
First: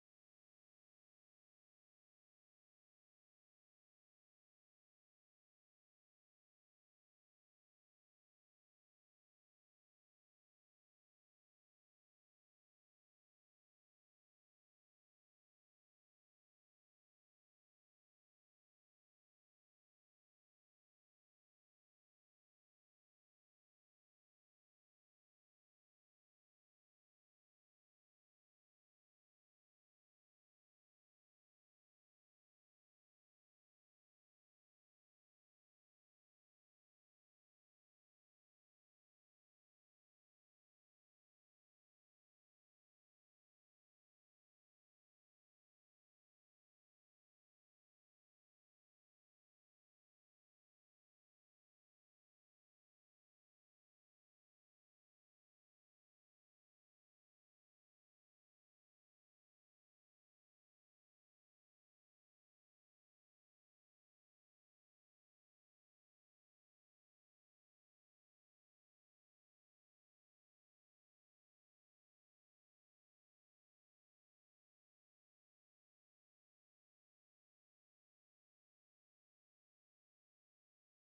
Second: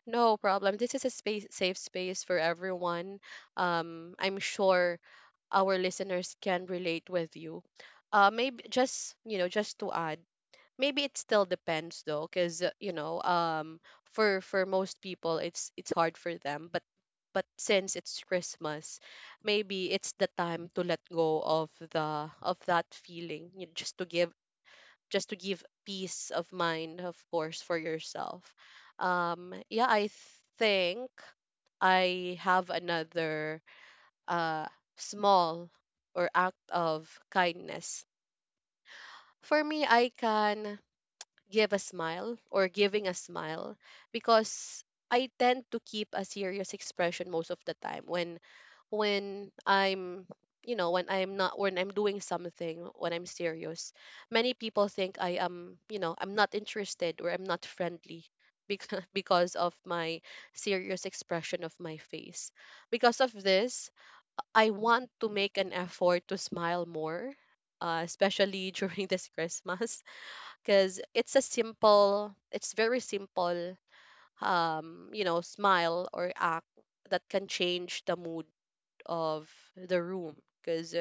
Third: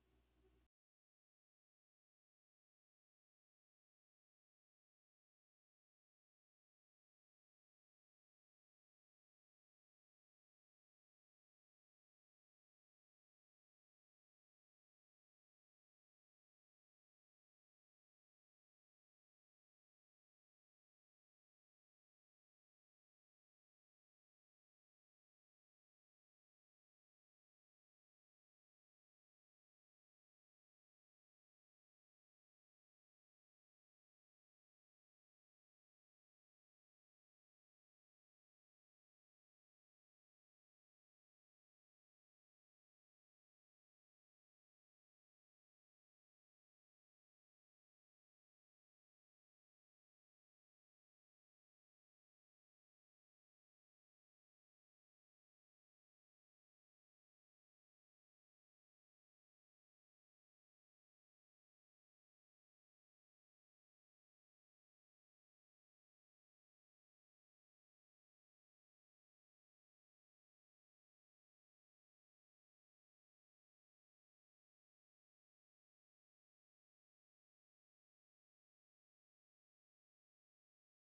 No problem. This is a space, safe space for everyone. Um, I'm sure our listeners can relate with you. Uh, maybe just you know, just to add, maybe it still depends though, because you know, um, for for most people, it's it's hard for them. But but since it's Christmas, maybe it's the time to let go of the of that feeling, you know, just to give just to give peace of mind, of course, for yourself. Um, yeah, I think I have another uh, small or act of kindness. For me, I can give a smile or giving a smile because I tend to keep a serious expression most of the time when when I'm you know when I'm not when I'm doing something, when I'm serious, many people think I am, you know, I'm not interested or I'm not friendly because <laughs> because of my serious expression of my face. Because of this, I want to make an effort to smile more, uh, especially <laughs> during this Christmas, because it's a simple, it's very simple, um you know, smile or act that can change the mood of the room, because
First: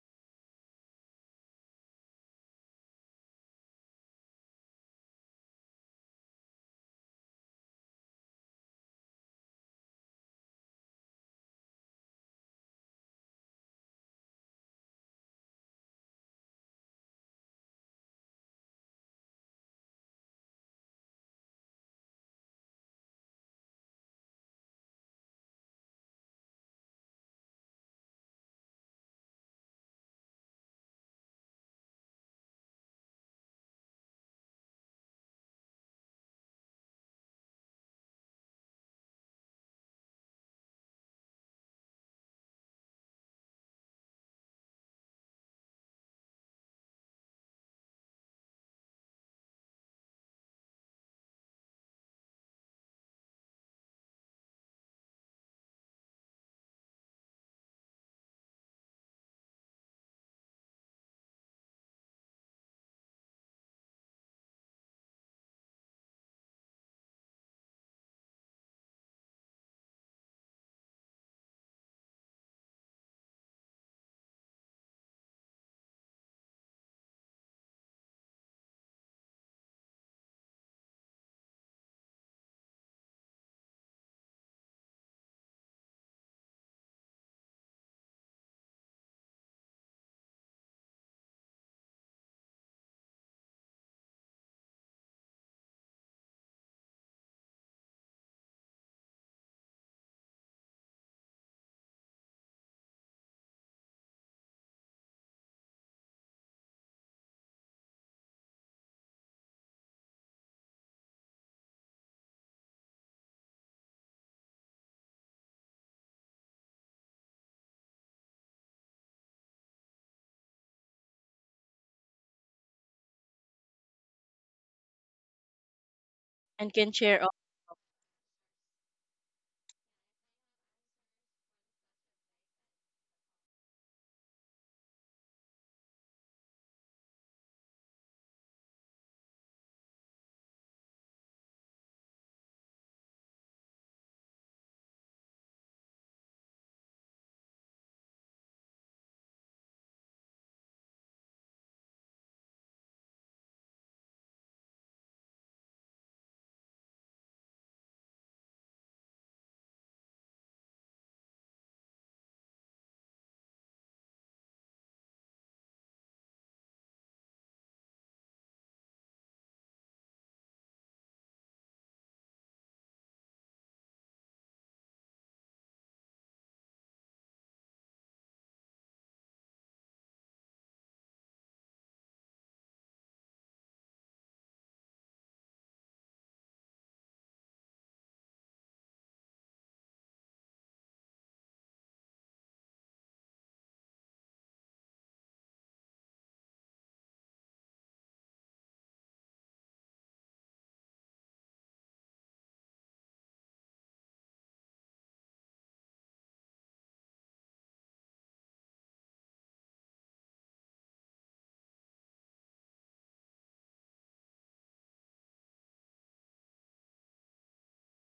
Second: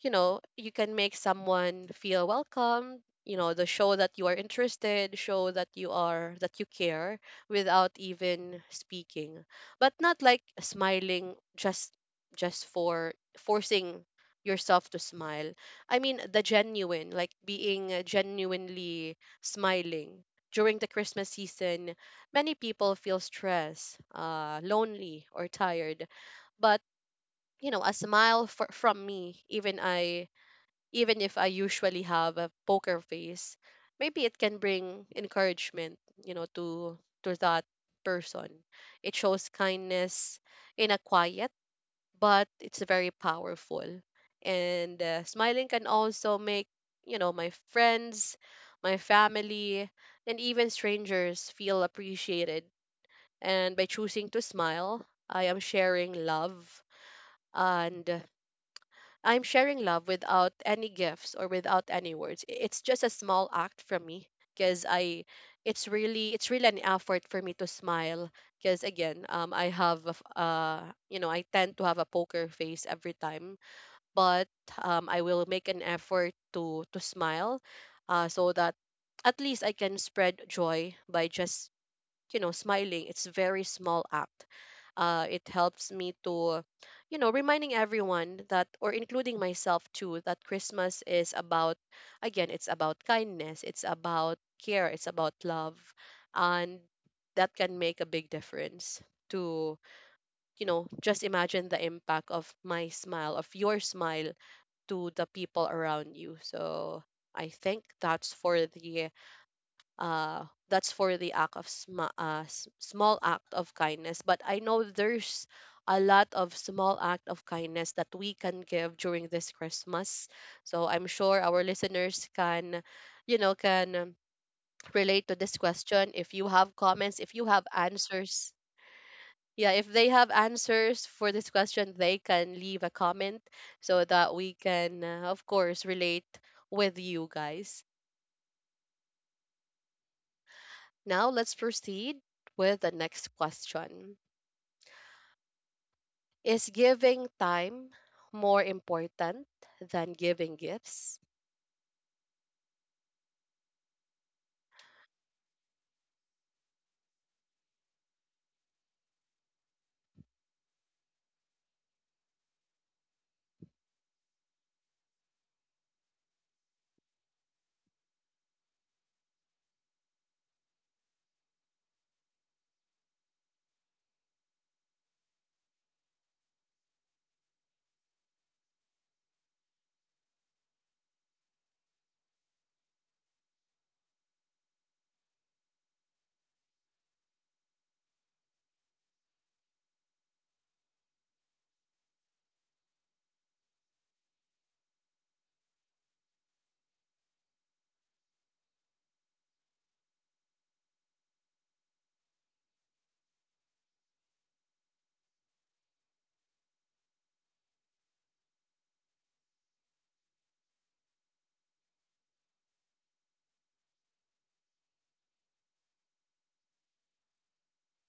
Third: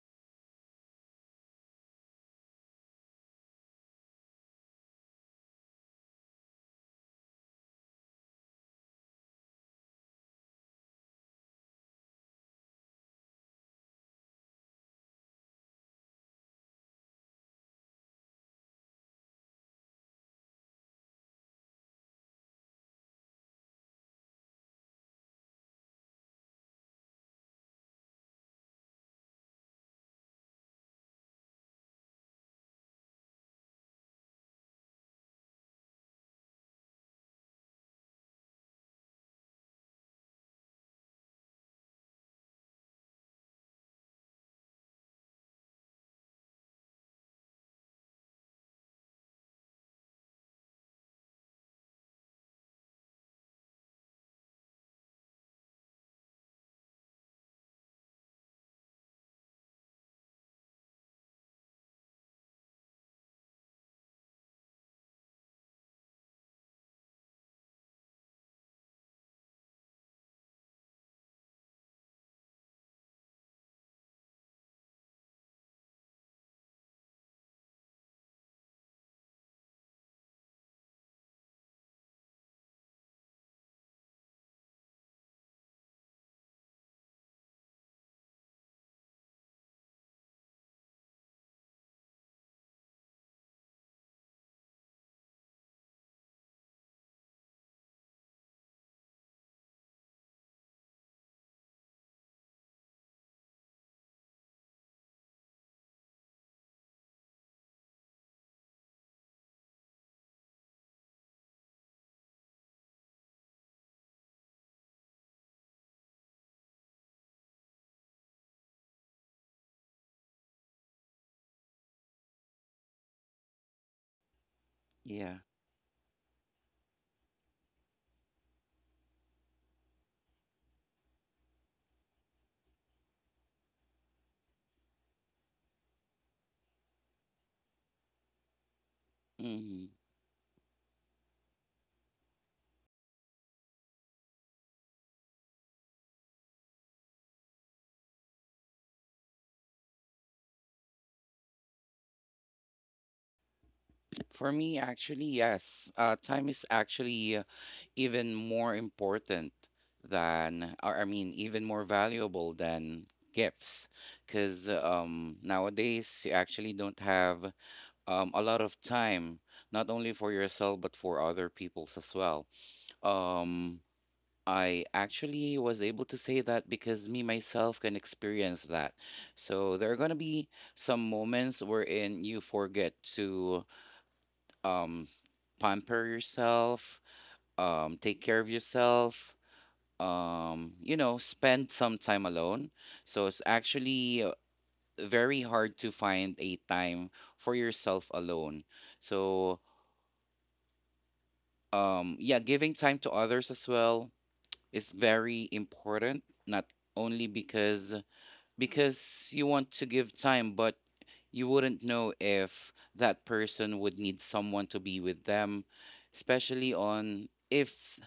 you know, you can make someone feel welcome, you know, the show that you are interested, show that you are that you care without even speaking. But not like smiling just just for forcing yourself to smile. I mean the genuine, like being uh, genuinely smiling. During the Christmas season, many people feel stressed, uh, lonely, or tired. But you know, a smile for, from me, even I even if I usually have a poker face, maybe it can bring encouragement, you know, to to that person. It shows kindness in a quiet, but it's very powerful. And uh, smiling can also make, you know, my friends, my family, and even strangers feel appreciated. And by choosing to smile, I am sharing love and I'm sharing love without any gifts or without any words. I- It's just a small act from me because I it's really it's really an effort for me to smile because again, um I have a f uh you know, I tend to have a poker face every time. But um I will make an effort to to smile, uh so that at least I can spread joy by just you know smiling. It's a very small act. uh, it helps me to you know reminding everyone that, or including myself too, that Christmas is about, again, it's about kindness, it's about care, it's about love. And that can make a big difference to, you know, just imagine the impact of my smile, of your smile, to the people around you. So I think that's for the uh, that's for the act of sma- uh, s- small act of kindness. But I know there's a lot of small act of kindness that we can give during this Christmas, so I'm sure our listeners can you know can um, relate to Yeah. this question. If you have And can comments, share if all. you have answers, yeah, if they have answers for this question, they can leave a comment so that we can, uh, of course, relate with you guys. Mm-hmm. Now let's proceed with the next question. Is giving time more important than giving gifts? For me, actually, yes. Uh, time is actually even more important than, or I mean, even more valuable than gifts. Because um, nowadays, you actually don't have um, a lot of time, not only for yourself, but for other people's as well. Um, I actually was able to say that because me myself can experience that. So there are going to be some moments wherein you forget to um, pamper yourself, um, take care of yourself, um, you know, spend some time alone. So it's actually uh, very hard to find a time for yourself alone. So, um, yeah, giving time to others as well is very important, not only because because you want to give time, but you wouldn't know if that person would need someone to be with them, especially on if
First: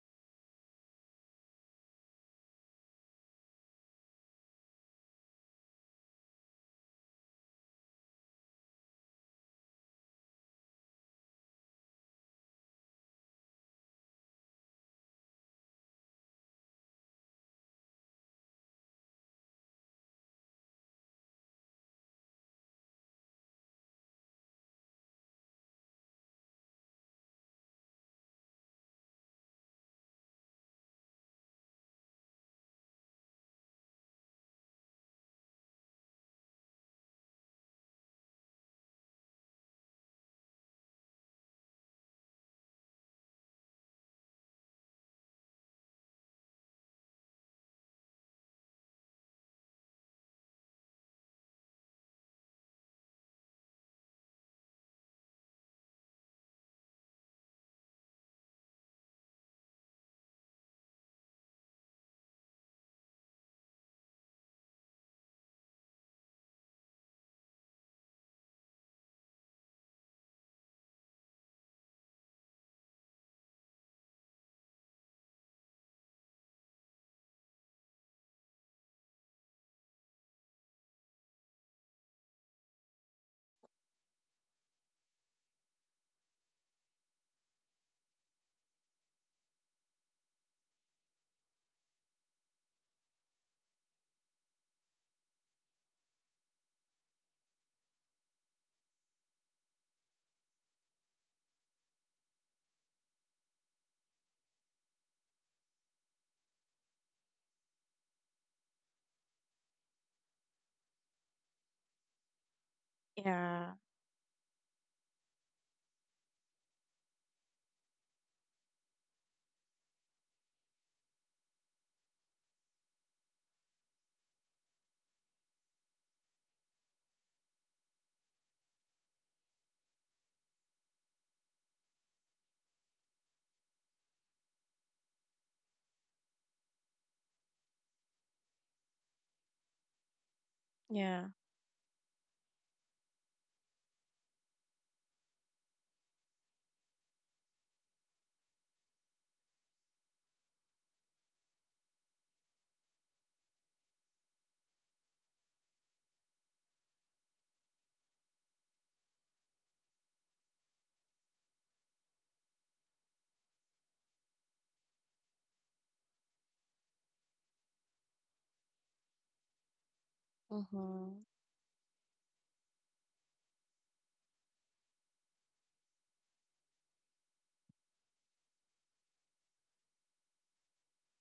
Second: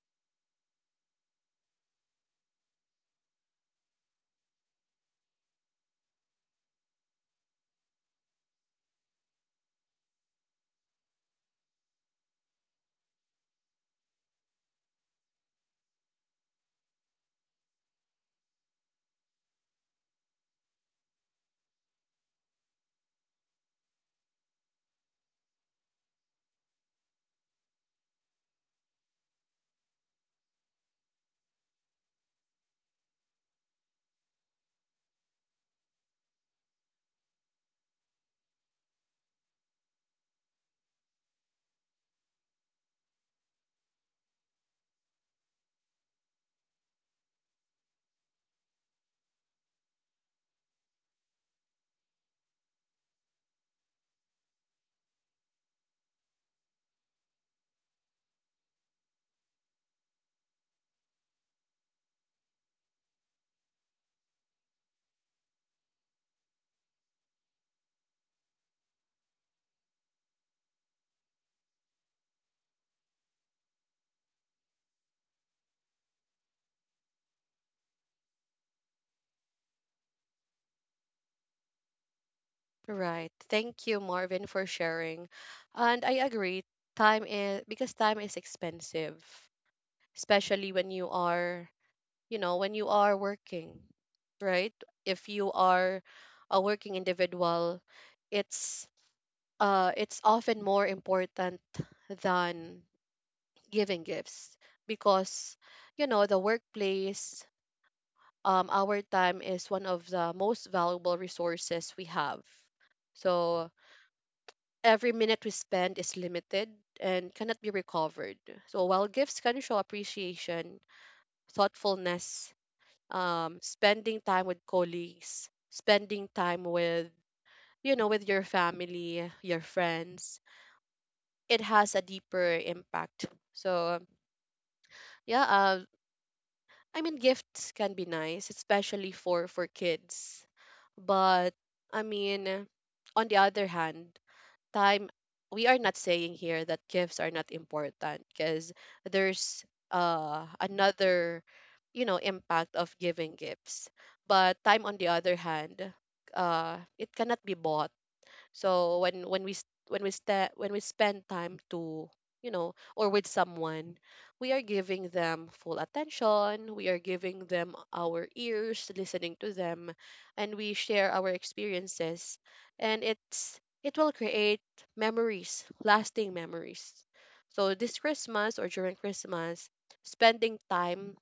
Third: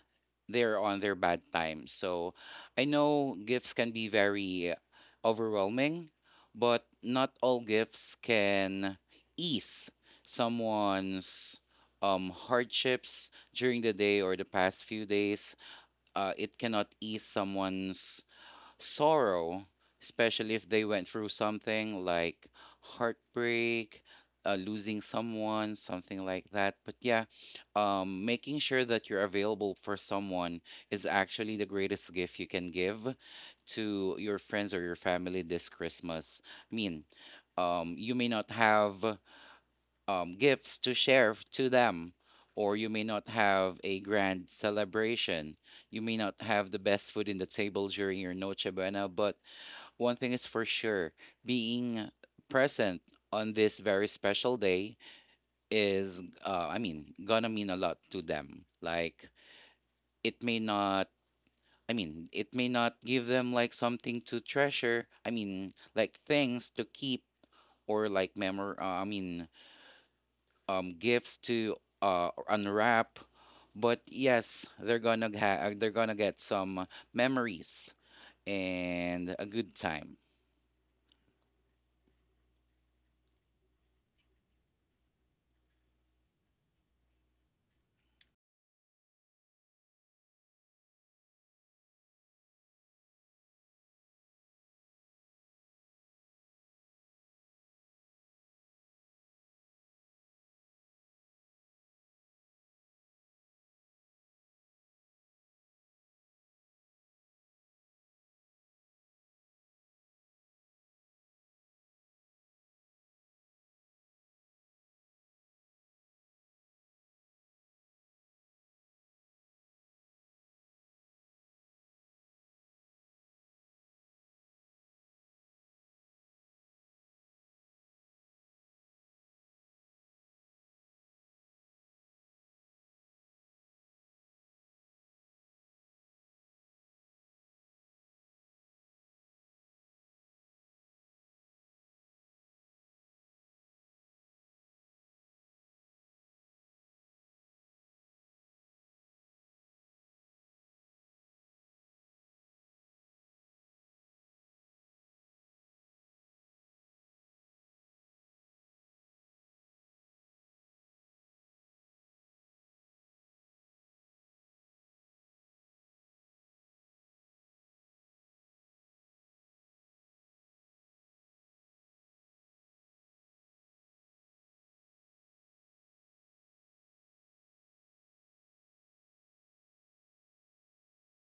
they're on their bad times. So I know gifts can be very overwhelming, but not all gifts can ease someone's um, hardships during the day or the past few days. Uh, it cannot ease someone's sorrow, especially if they went through something like heartbreak, uh, losing someone, something like that. But yeah, um, making sure that you're available for someone is actually the greatest gift you can give to your friends or your family this Christmas. I mean, um, you may not have um, gifts to share f- to them, or you may not have a grand celebration. You may not have the best food in the table during your Noche Buena, but one thing is for sure: being present on this very special day is, uh, I mean, gonna mean a lot to them. Like, it may not. I mean, it may not give them like something to treasure. I mean, like things to keep or like memory. Uh, I mean, um gifts to uh unwrap. But yes, they're gonna ha- they're gonna get some memories and a good time. Right. Thank you, Marvin, for sharing. And I agree. Time is, because time is expensive, especially when you are, you know, when you are working, right? If you are a working individual, it's uh it's often more important than giving gifts because you know the workplace, um our time is one of the most valuable resources we have. So Yeah, every minute we spend is limited and cannot be recovered. So while gifts can show appreciation, thoughtfulness, um spending time with colleagues, spending time with you know with your family, your friends, it has a deeper impact. So yeah, uh. I mean, gifts can be nice, especially for for kids. yeah. But I mean, on the other hand, time, we are not saying here that gifts are not important, because there's uh another you know impact of giving gifts. But time, on the other hand, uh it cannot be bought. So when when we s- when we sta when we spend time to you know, or with someone, we are giving them full attention. We are giving them our ears, listening to them, and we share Mm-hmm. our experiences. And it's it will create memories, lasting memories. So this Christmas, or during Christmas, spending time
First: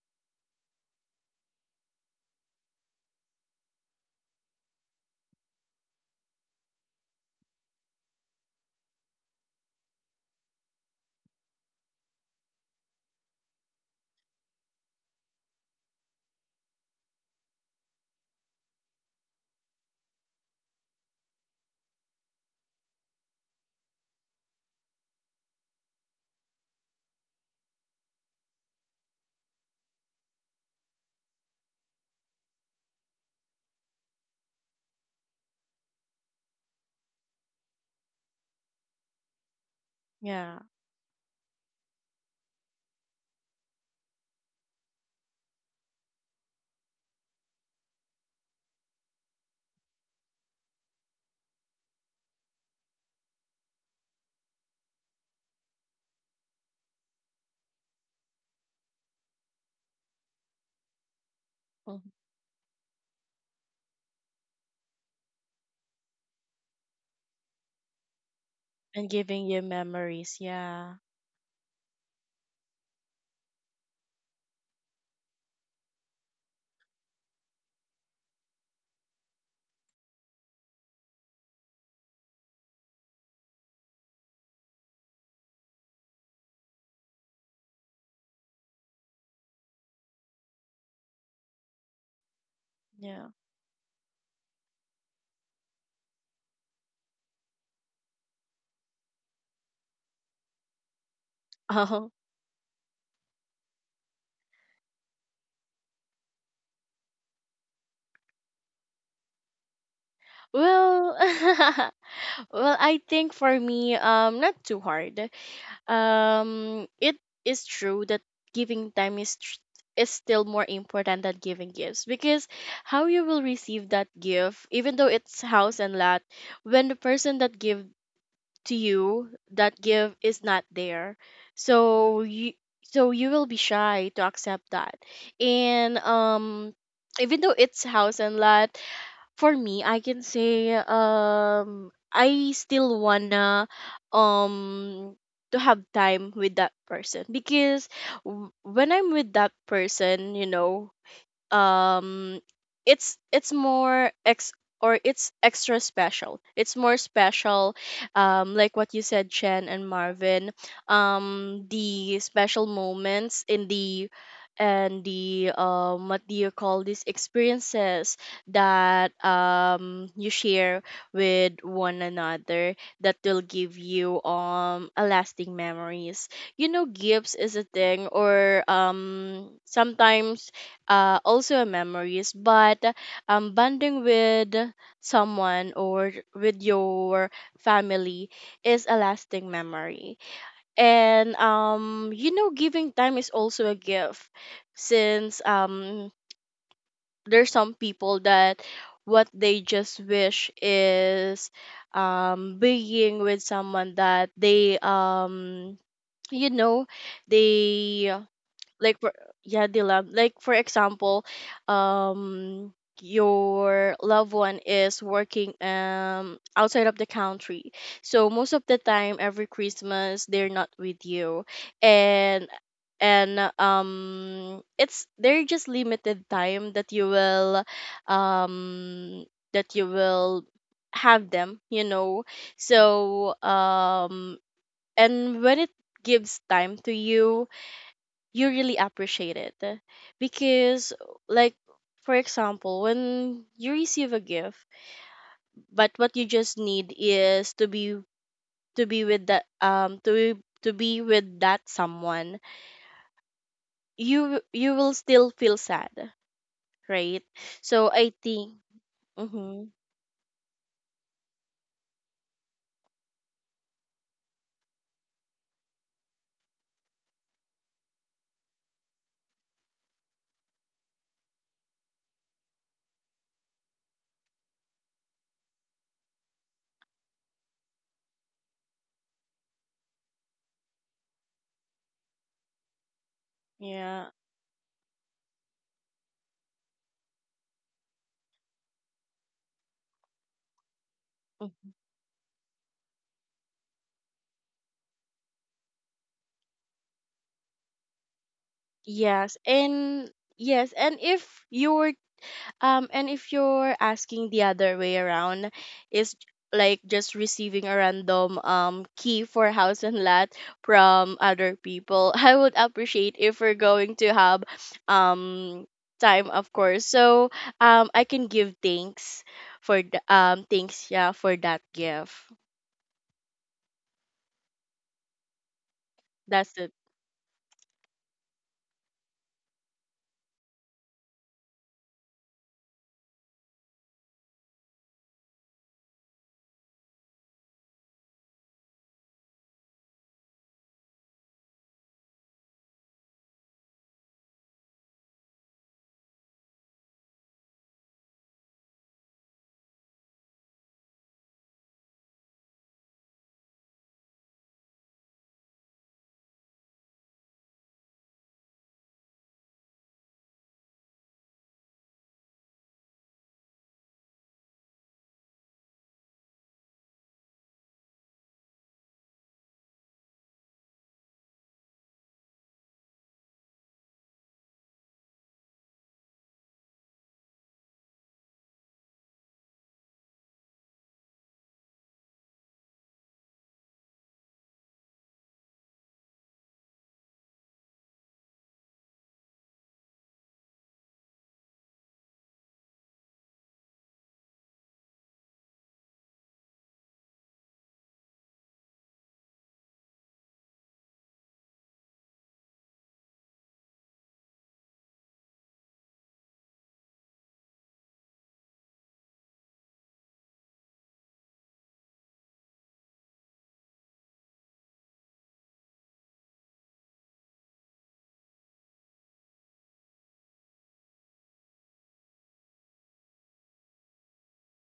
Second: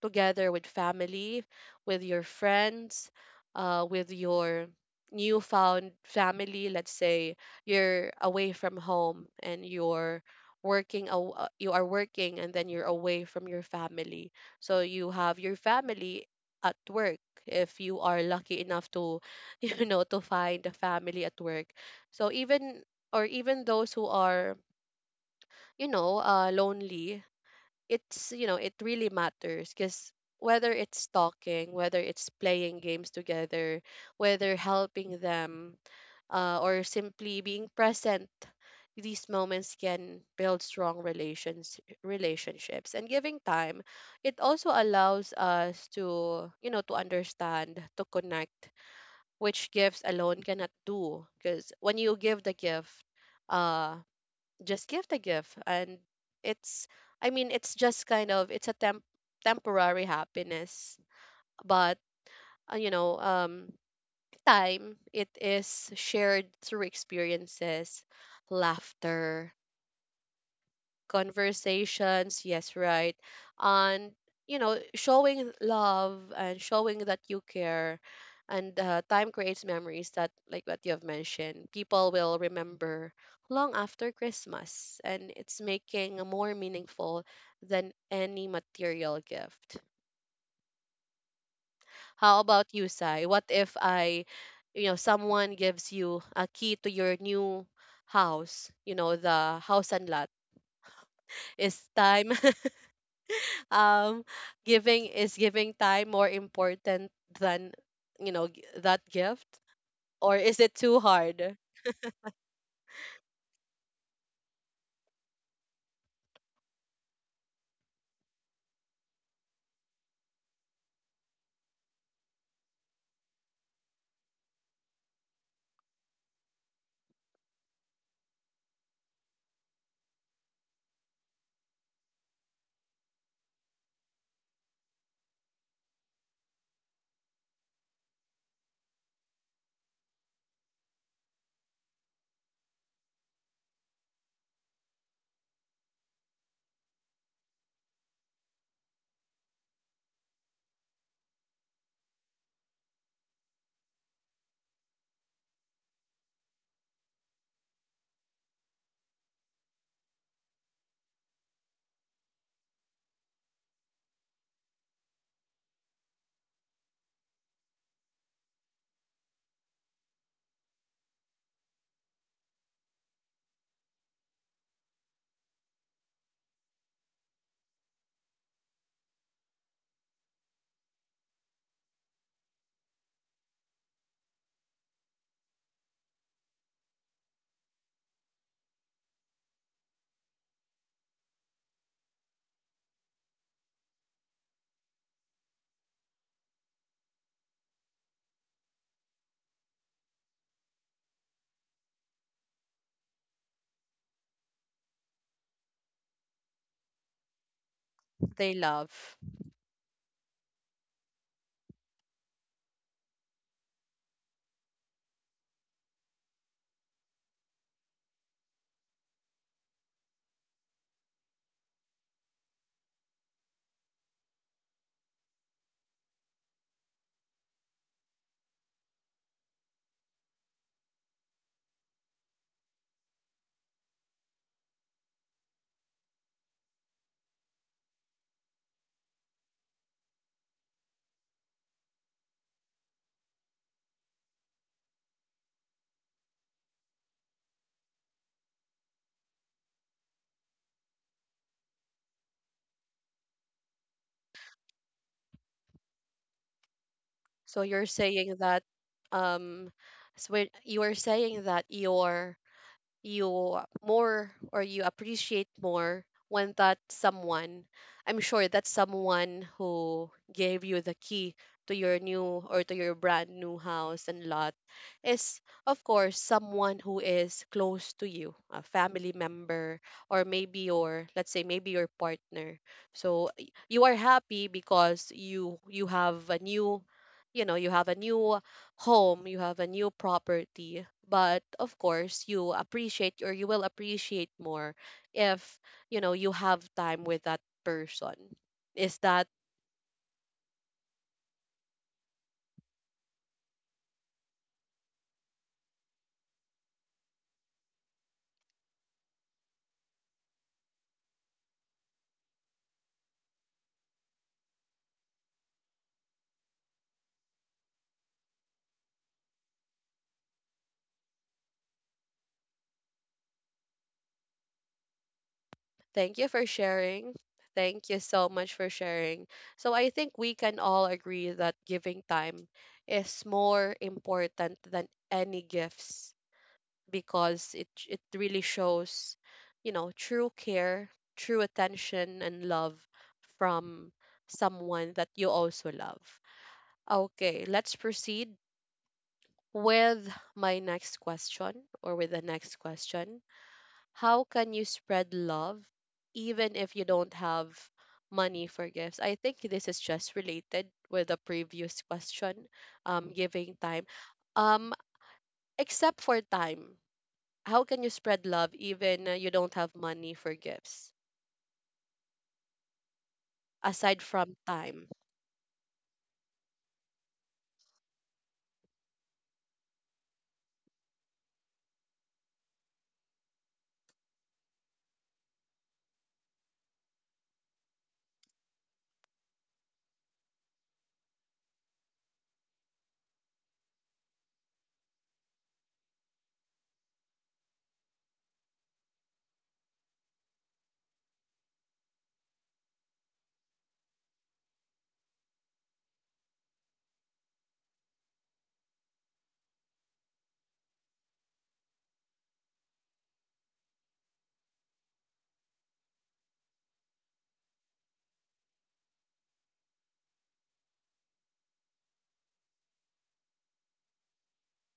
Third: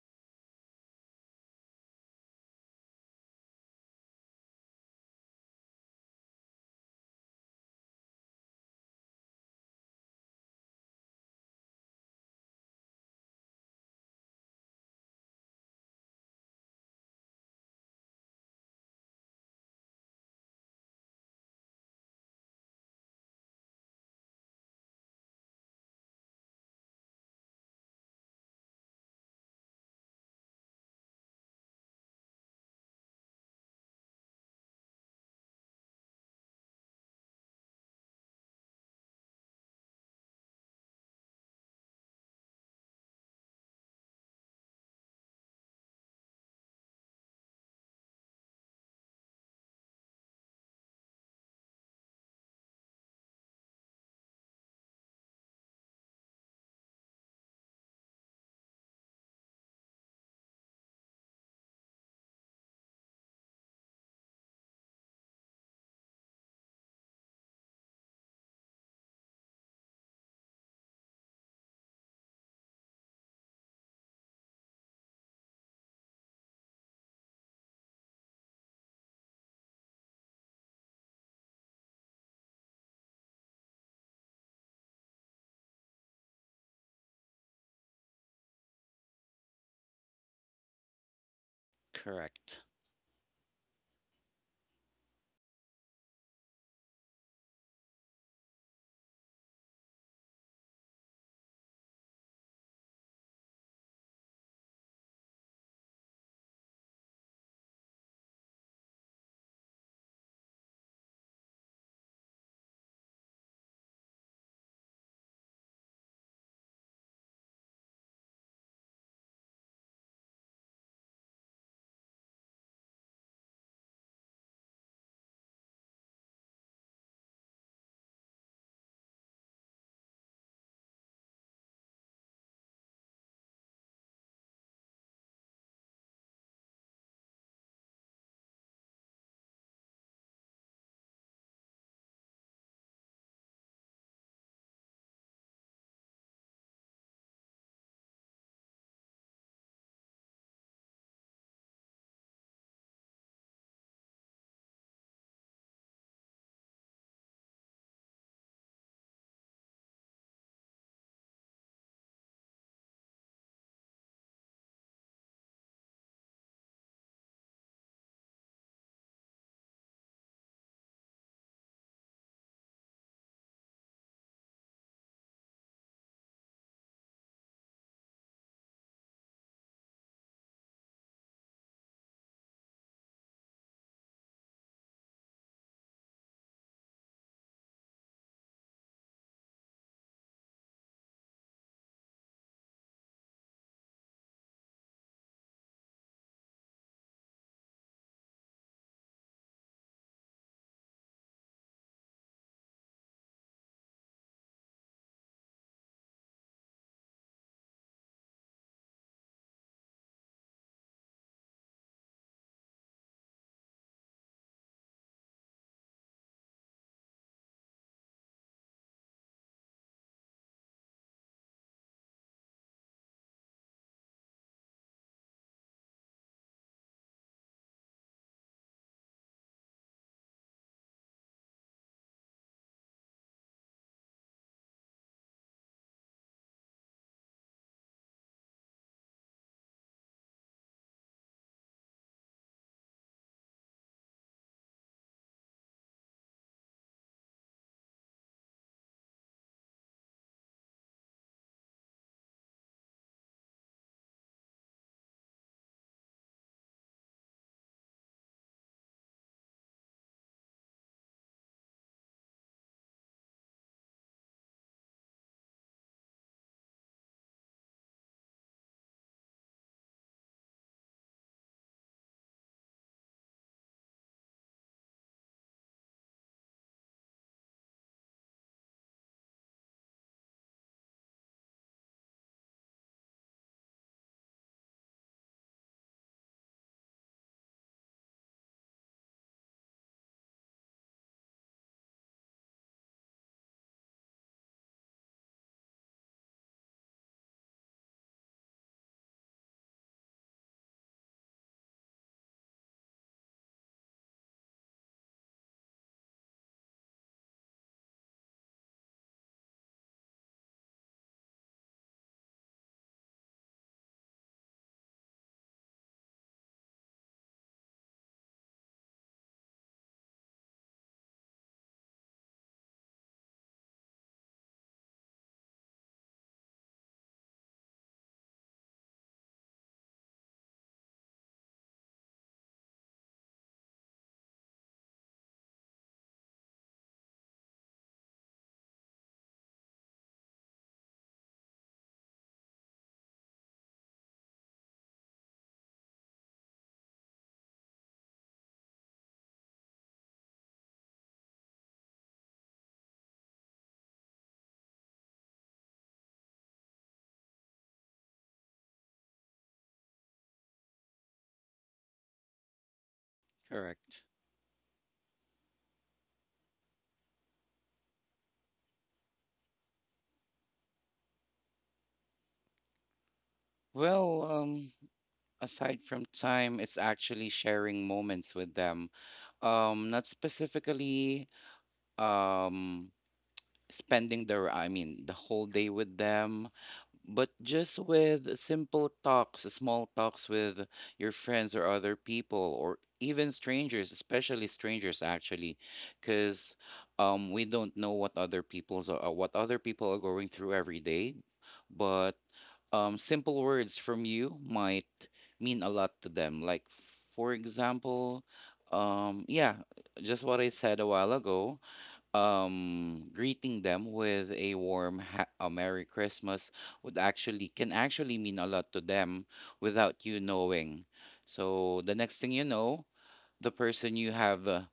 together with family, with your friends, uh, with your newfound family. Let's say you're away from home and you're working, aw- uh, you are working, and then you're away from your family. So you have your family at work, if you are lucky enough to <laughs> you know to find a family at work. So even or even those who are you know uh, lonely, it's you know, it really matters because whether it's talking, whether it's playing games together, whether helping them, uh, or simply being present, these moments can Yeah. build strong relations relationships. And giving time, it also allows us to you know to understand, to connect, which gifts alone cannot do. Because when you give the gift, uh just give the gift and it's, I mean, it's just kind of, it's a temp- temporary happiness. But Hmm. uh, you know um time, it is shared through experiences, And giving laughter, you memories, yeah. conversations. Yes, right. And, you know, showing love and showing that you care. And uh, time creates memories that, like what you have mentioned, people will remember long after Christmas. And it's making a more meaningful than any material gift. How Correct. about you, Sai? Yeah. What if I, you know, someone gives you a key to your new house, you know, the house and lot? Is Oh, time <laughs> um giving, is giving time more important than you know g- that gift? Or is it too well. hard? <laughs> Well, I think for me, um not too hard. Um, it is true that giving time is tr- is still more important than giving gifts because how you will receive that gift, even though it's house and lot, when the person that give to you that gift is not there, so you, so you will be shy to accept that, and um. Even though it's house and lot, for me, I can say um I still wanna um to have time with that person because w- when I'm with that person, you know, um it's it's more ex, or it's extra special, it's more special, um like what you said, Chen and Marvin, um the special moments in the, and the, um what do you call these, experiences that um you share with one another, that will give you um a lasting memories. You know, gifts is a thing, or um sometimes uh, also a memories, but um, bonding with someone, or with your family, is a lasting memory. And um, you know, giving time is also a gift, since um, there's some people that what they just wish is um, being with someone that they, um, you know, they, They like for love. yeah dilemma, like for example, um your loved one is working um outside of the country. So most of the time every Christmas they're not with you. And, and um it's, they're just limited time that you will um that you will have them, you know. So um and when it gives time to you, you really appreciate it because like for example when you receive a gift, but what you just need is to be, to be with that, um to to be with that someone, you you will still feel sad, right? So you're So I saying think, that um mhm, so you are saying that your you more, or you appreciate more when that someone, I'm sure that someone who gave you the key to your new, or to your brand new house and lot, is of course someone who is close to you, a family member, or maybe your, let's say maybe your partner. So y- you are yeah, happy because you you have a new, you know, you have a new home, you have a new property. But of mhm. course, you appreciate, or you will appreciate more if, you know, you have time with that person. Is that... Yes, and yes, and if you were, um, and if you're asking the other way around, is like just receiving a random um key for house and lot from other people. <laughs> I would appreciate if we're going to have um time, of course. So um, I can give thanks for the, um thanks yeah, for that gift. Thank you for That's it. sharing? Thank you so much for sharing. So I think we can all agree that giving time is more important than any gifts, because it it really shows, you know, true care, true attention and love from someone that you also love. Okay, let's proceed with my next question, or with the next question. How can you spread love even if you don't have money for gifts? I think this is just related with the previous question, um, giving time. Correct. Um, except for time, how can you spread love even uh, you don't have money for gifts aside Well, from um time? aside from time, it's actually sharing moments with them, um not specifically um spending the I mean the whole day with them, but just with simple talks, small talks with your friends or other people, or even strangers, especially strangers, actually, because um, we don't know what other people's are, what other people are going through every day. But um, simple words from you might mean a lot to them. Like, for example, um, yeah, just what I said a while ago, um greeting them with a warm ha- a merry Christmas would actually can actually mean a lot to them without you knowing. So the next thing you know, the person you have uh,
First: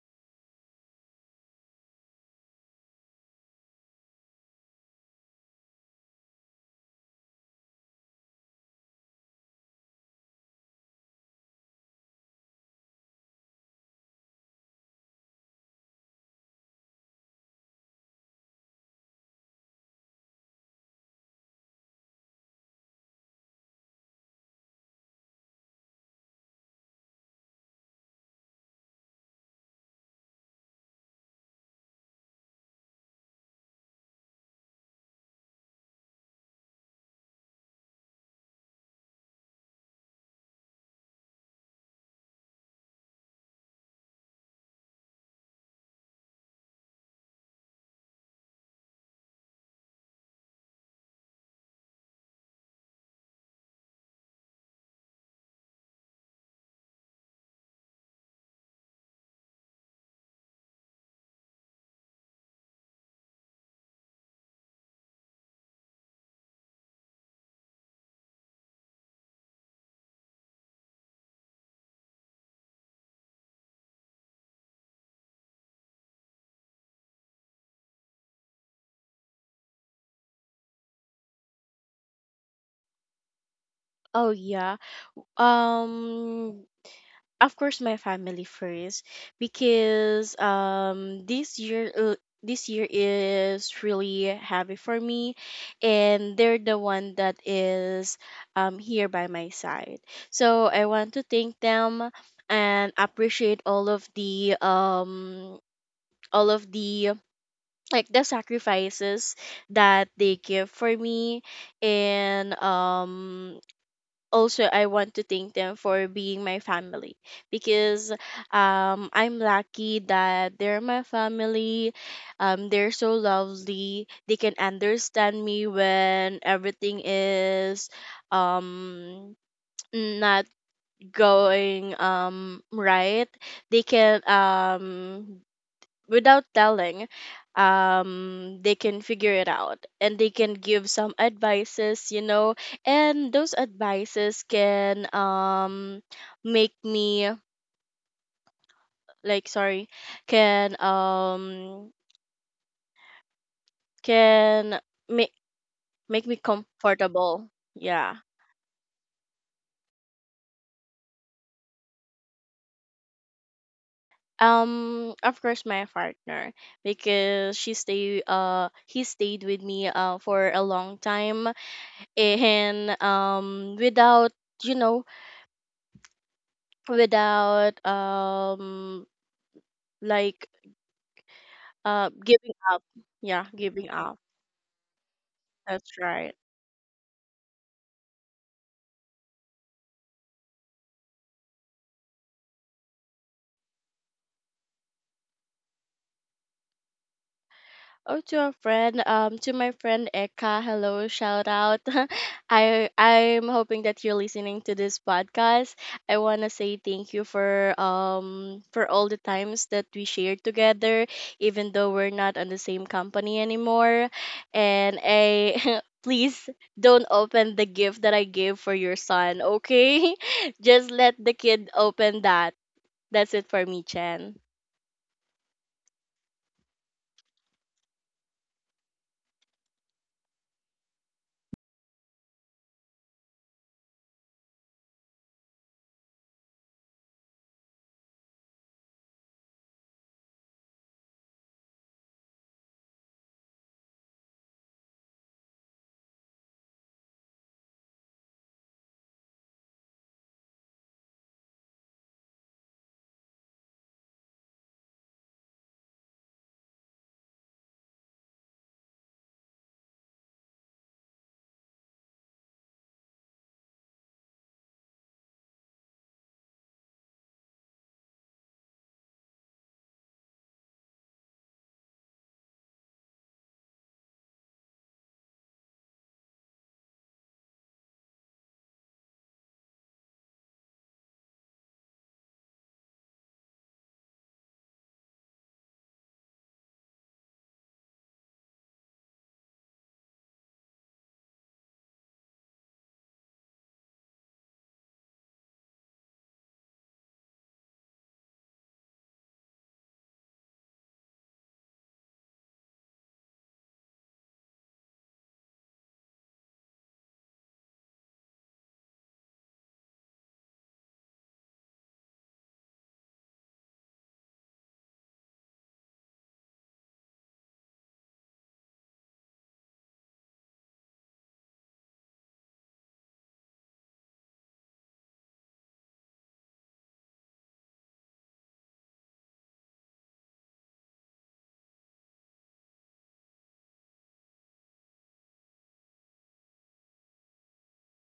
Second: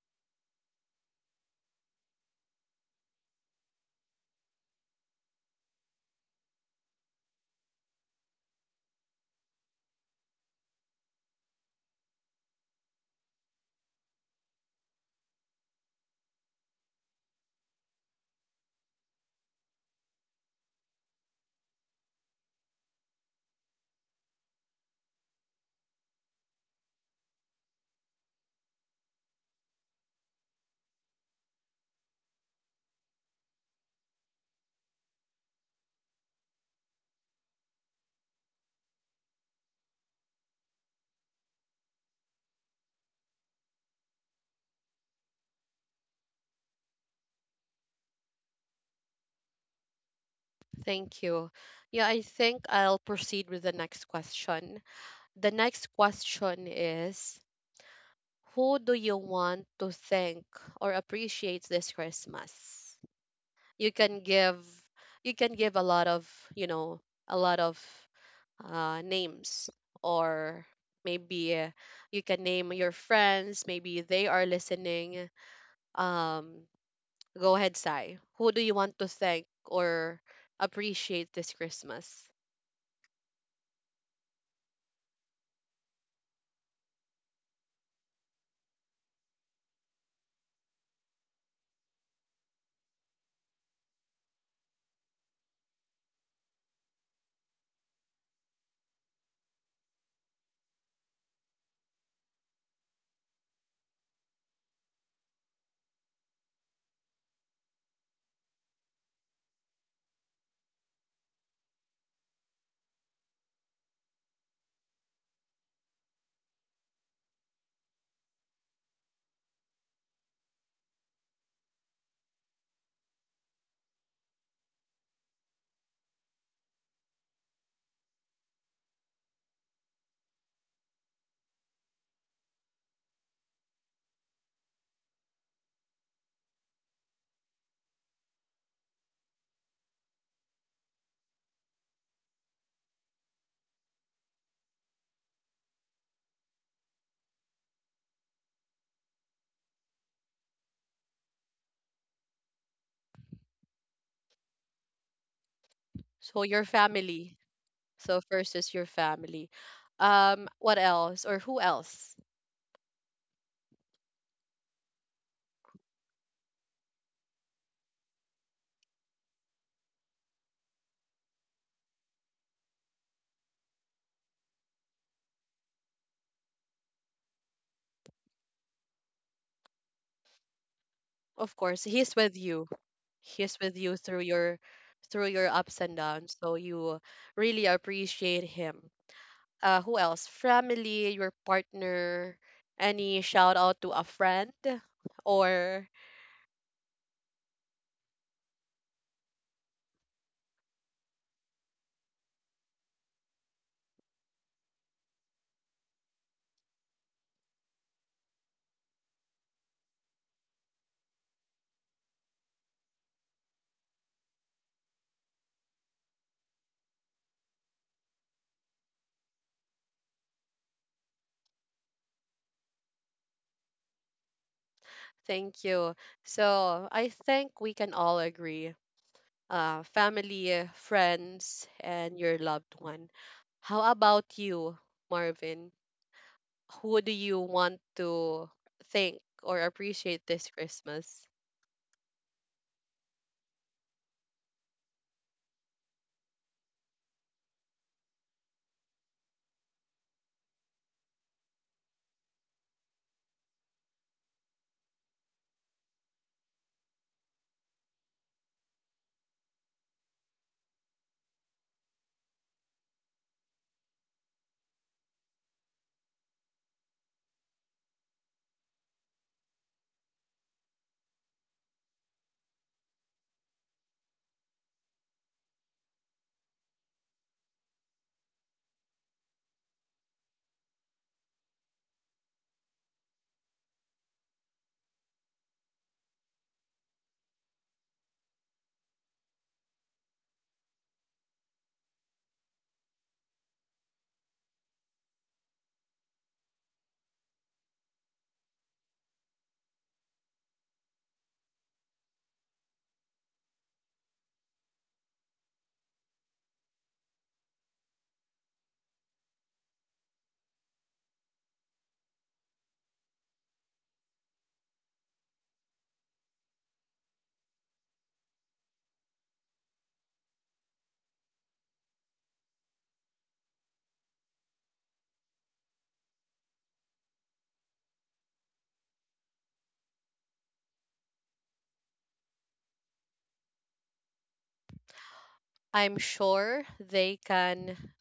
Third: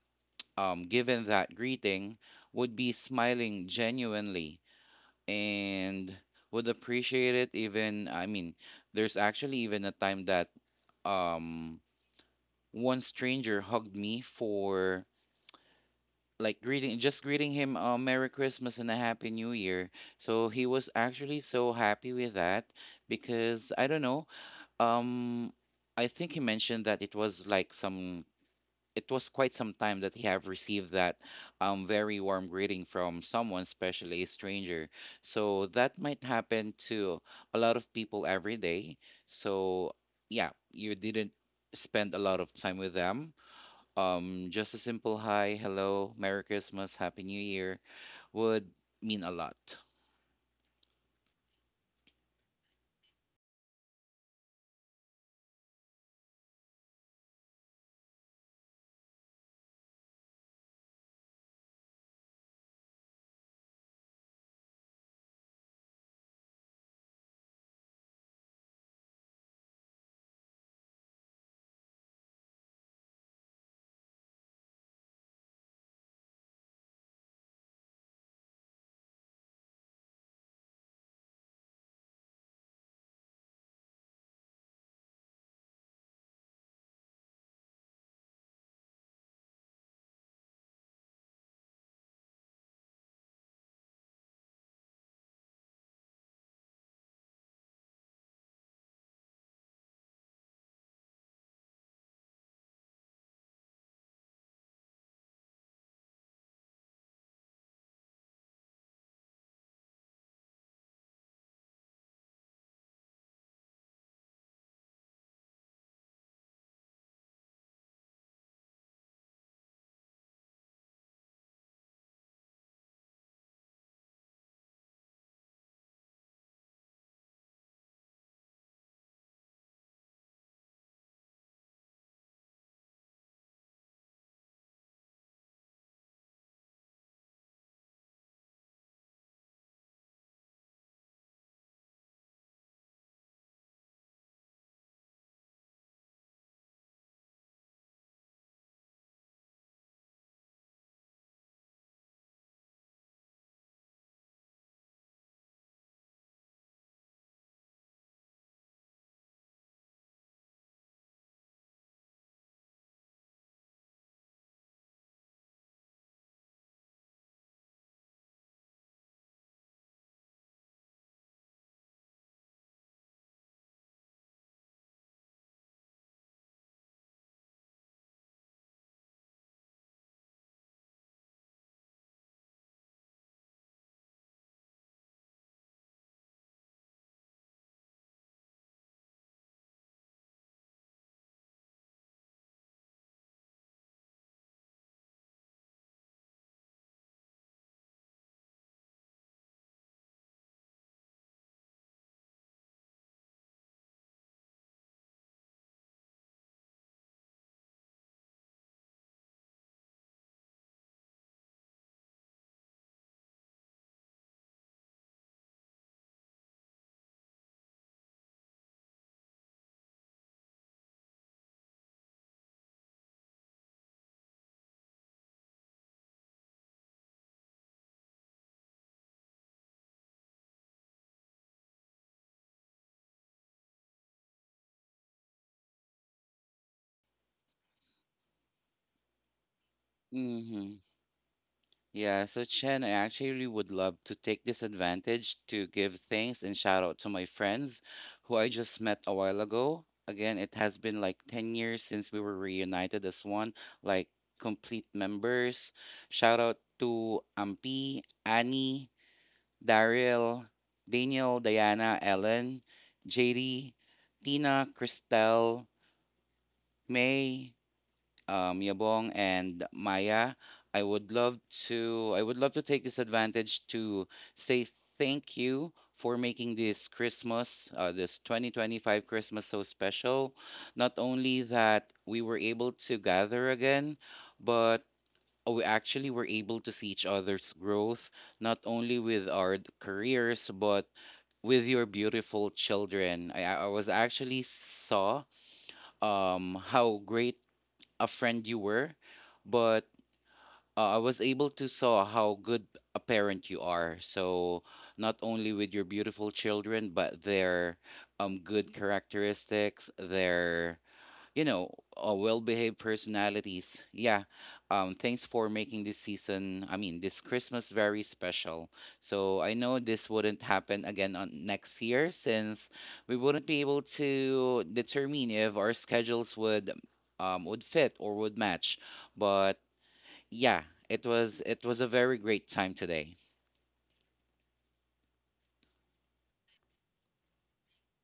um given that greeting would be smiling genuinely and would appreciate it. Even I mean There's actually even a time that um one stranger hugged me for like greeting just greeting him uh, Merry Christmas and a Happy New Year. So he was actually so happy with that, because I don't know, um I think he mentioned that it was like some it was quite some time that he have received that um very warm greeting from someone, especially a stranger. So that might happen to a lot of people every day. So yeah, you didn't spend a lot of time with them. Um, just a simple hi, hello, Merry Christmas, Happy New Year would mean a lot. Thank you. Yeah, I think I'll proceed with the next question. The next question is, who do you want to thank or appreciate this Christmas? You can give, you can give a lot of, you know, a lot of uh, names, or maybe uh, you can name your friends, maybe they are listening. um, Go ahead, Sai. Who do you want to thank or appreciate this Christmas? Oh yeah. Um of course, my family first, because um this year, uh, this year is really heavy for me, and they're the one that is um here by my side. So I want to thank them and appreciate all of the um all of the, like the sacrifices that they give for me. And um also I want to thank them for being my family, because um I'm lucky that they're my family. Um, they're so lovely. They can understand me when everything is um not going um right. They can um without telling, um they can figure it out, and they can give some advices, you know. And those advices can um make me, like, sorry, can, um can, make, make me So your family. comfortable. Yeah, So first is your family. Um, what else, or who else? um of course, my partner, because she stay, uh he stayed with me uh for a long time. And um without, you know, without um like Of course, uh he's with giving you. up. Yeah, He's with giving you up. through your, through your ups That's and right. downs. So you really appreciate him. Uh, who else? Family, your partner. Any shout out to a friend or... Oh, to a friend, um, to my friend Eka, hello, shout out. <laughs> I, I'm hoping that you're listening to this podcast. I wanna say thank you for um for all the times that we shared together, even though we're not on the same company anymore. And I, <laughs> please don't open the gift that I gave for your son, okay? <laughs> Just let the kid open that. That's it for me, Chen. Thank you. So I think we can all agree, uh, family, friends, and your loved one. How about you, Marvin? Who do you want to thank or appreciate this Mm-hmm. Christmas? Yeah, so Chen, I actually would love to take this advantage to give thanks and shout out to my friends who I just met a while ago. Again, it has been like ten years since we were reunited as one, like complete members. Shout out to Ampi, Annie, Daryl, Daniel, Diana, Ellen, J D, Tina, Christelle, May, um, Yabong, and Maya. I would love to I would love to take this advantage to say thank you for making this Christmas, uh, this twenty twenty-five Christmas so special. Not only that we were able to gather again, but we actually were able to see each other's growth, not only with our d- careers, but with your beautiful children. I, I I was actually saw um how great a friend you were, but uh, I was able to saw how good a parent you are. So not only with your beautiful children, but their um good characteristics, their you know, uh, well-behaved personalities. Yeah. Um, thanks for making this season, I mean, this Christmas very special. So I know this wouldn't happen again on next year since we wouldn't be able to determine if our schedules would um, would fit or would match. But yeah, it was it was a very great time today. I'm sure they can,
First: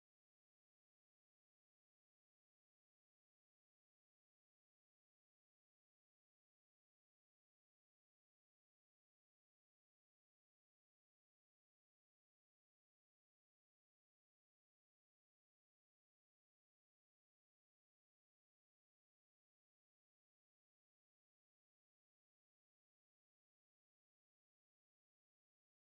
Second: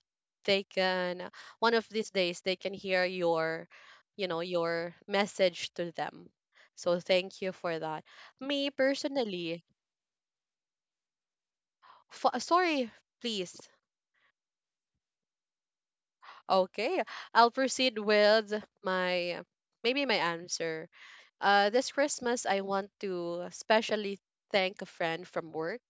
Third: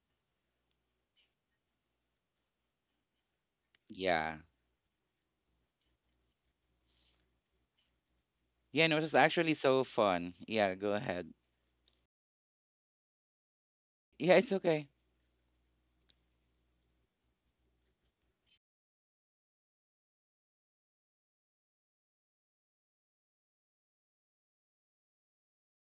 they can, one of these days they can hear your you Yeah. know your message to them. So thank you for that. Me Yeah, no, it was actually personally, so fun. Yeah, go ahead. f- sorry, please. Yeah, it's okay. Okay, I'll proceed with my maybe my answer. Uh, this Christmas, I want to especially thank a friend from work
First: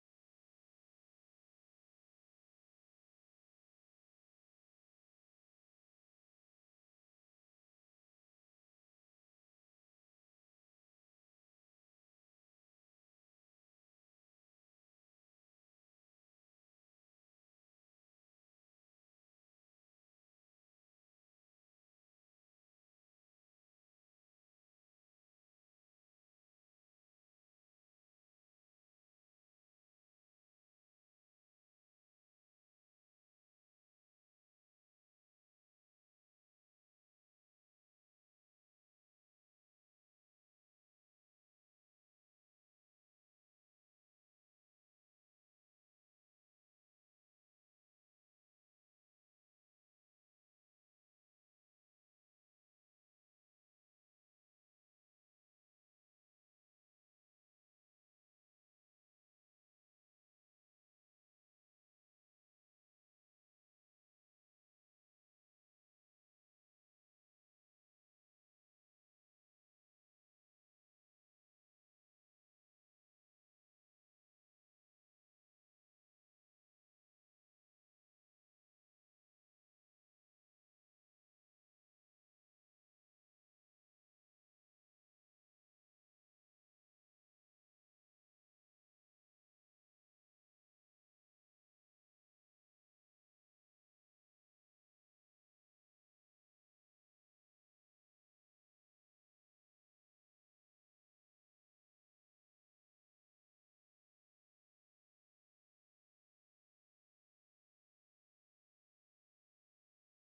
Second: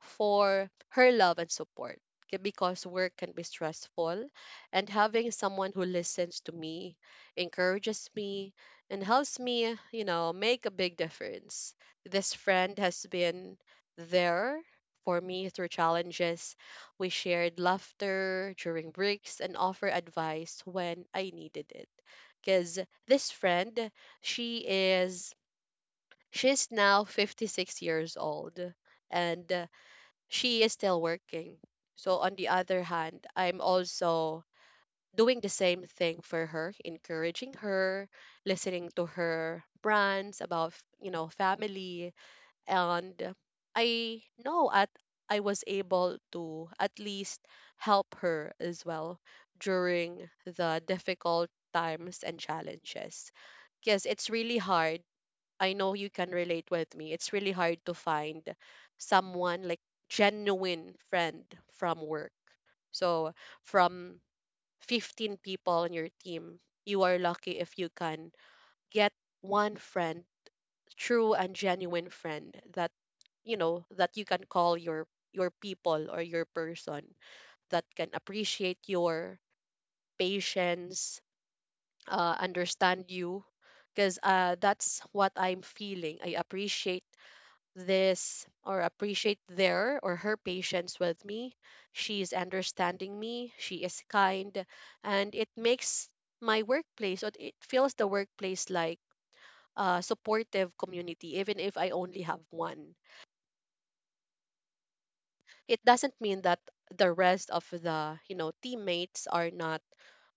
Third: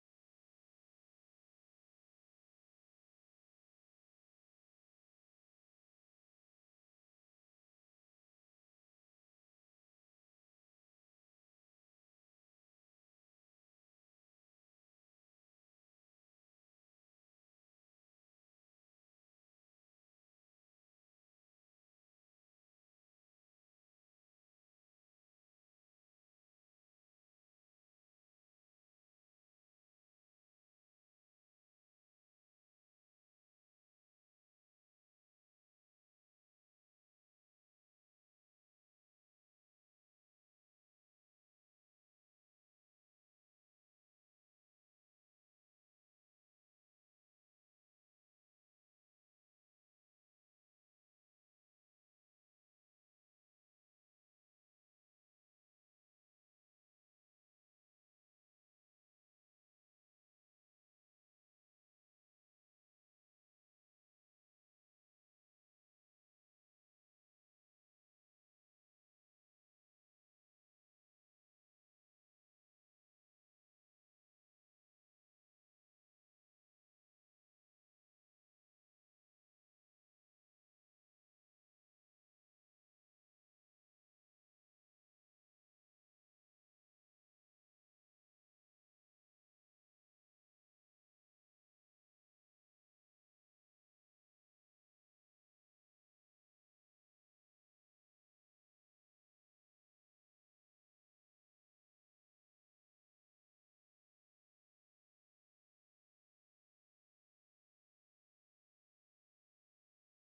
for her love and support. K- because work can be stressful. And having someone who listens to me, encourages me, and helps me, you know, make a big difference. This friend has been there for me through challenges. We shared laughter during breaks and offer advice when I needed it because this friend she is she's now fifty-six years old and uh, she is still working. So on the other hand, I'm also doing the same thing for her, encouraging her, listening to her brands about, you know, family. And i know at I was able to at least help her as well during the difficult times and challenges, because it's really hard. I know you can relate with me. It's really hard to find someone like genuine friend from work. So from fifteen people on your team, you are lucky if you can get one friend, true and genuine friend, that you know that you can call your your people or your person, that can appreciate your patience, uh, understand you, because uh, that's what I'm feeling. I appreciate this, or appreciate their, or her patience with me. She is understanding me, she is kind, and it makes my workplace, or it feels the workplace like a supportive community, even if I only have one. It doesn't mean that the rest of the, you know, teammates are not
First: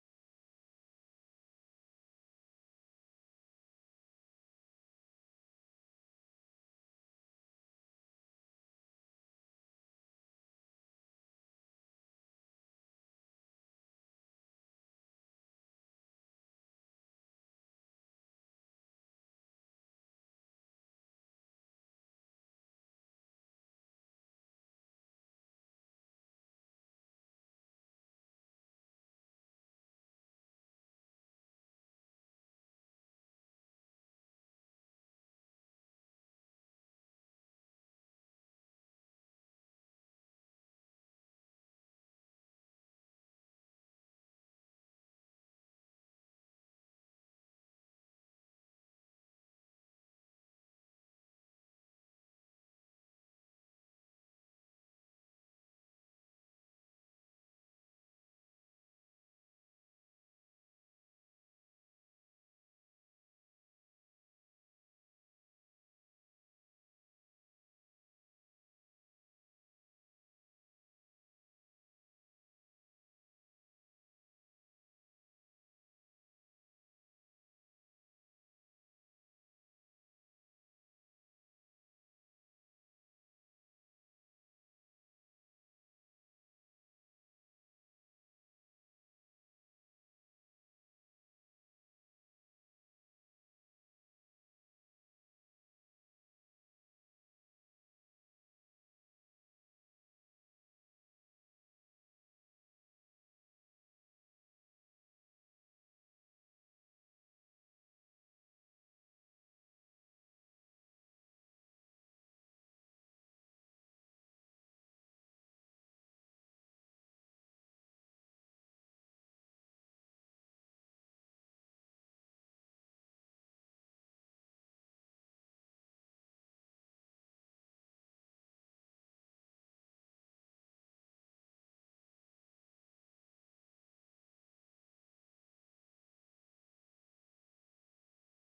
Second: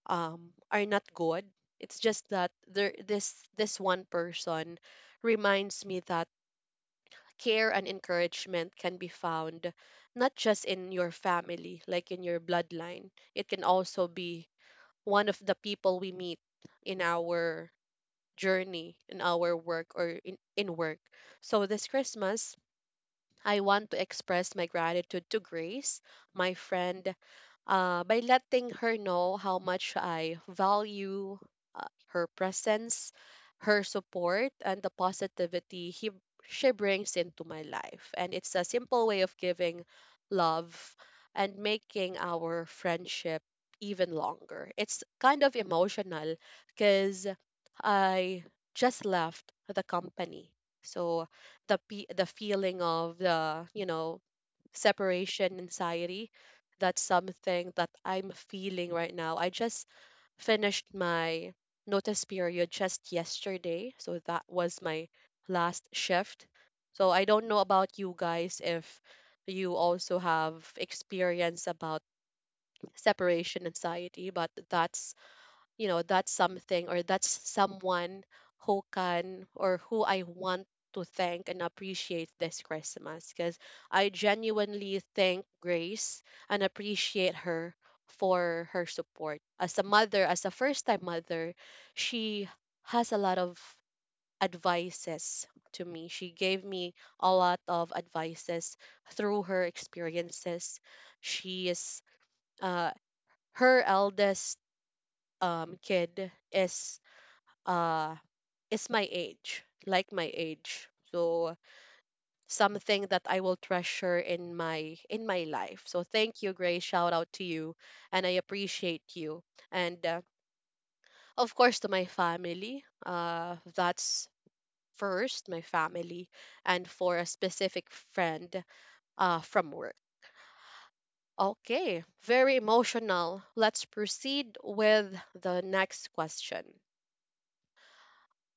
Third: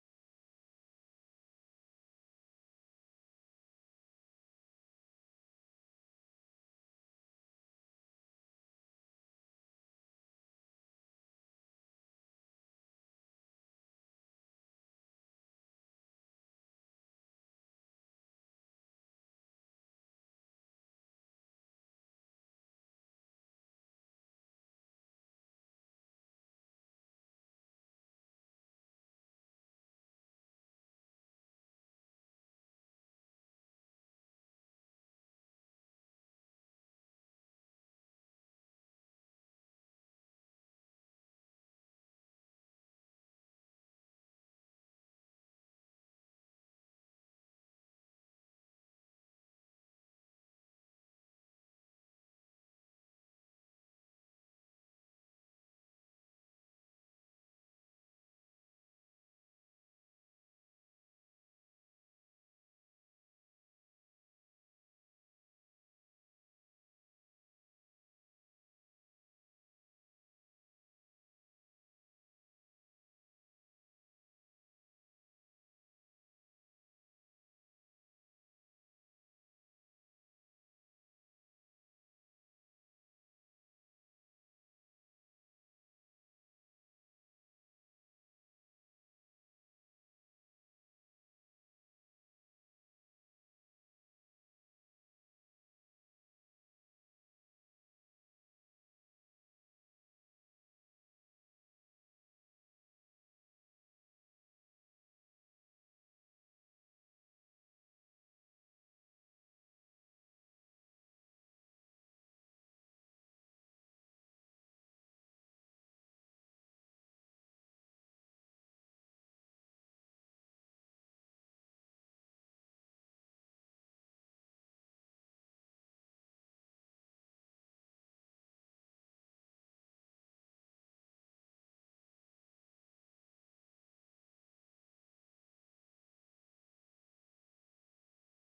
um are not good. It's just that there this this one person reminds me that care and encouragement can be found not just in your family, like in your bloodline. It can also be one of the people we meet in our journey, in our work, or in, in work. So this Christmas, I want to express my gratitude to Grace, my friend, uh, by letting her know how much I value uh, her presence, her support, and the positivity he, she brings into my life. And it's a simple way of giving love and making our friendship even longer. It's kind of emotional because I just left the company. So the pe- the feeling of the, you know, separation anxiety. That's something that I'm feeling right now. I just finished my notice period just yesterday. So that was my last shift. So I don't know about you guys if you also have experience about separation anxiety, but that's, you know, that's something, or that's someone who can, or who I want to thank and appreciate this Christmas, because I genuinely thank Grace and appreciate her for her support as a mother, as a first time mother. She has a lot of advices to me. She gave me a lot of advices through her experiences. She is uh her eldest um kid is uh, is my age, like my age. So something that I will treasure in my in my life. So thank you, Grace. Shout out to you, and I appreciate you. And uh, of course, to my family. Uh, that's first my family, and for a specific friend, uh, from work. Okay, very emotional. Let's proceed with the next question.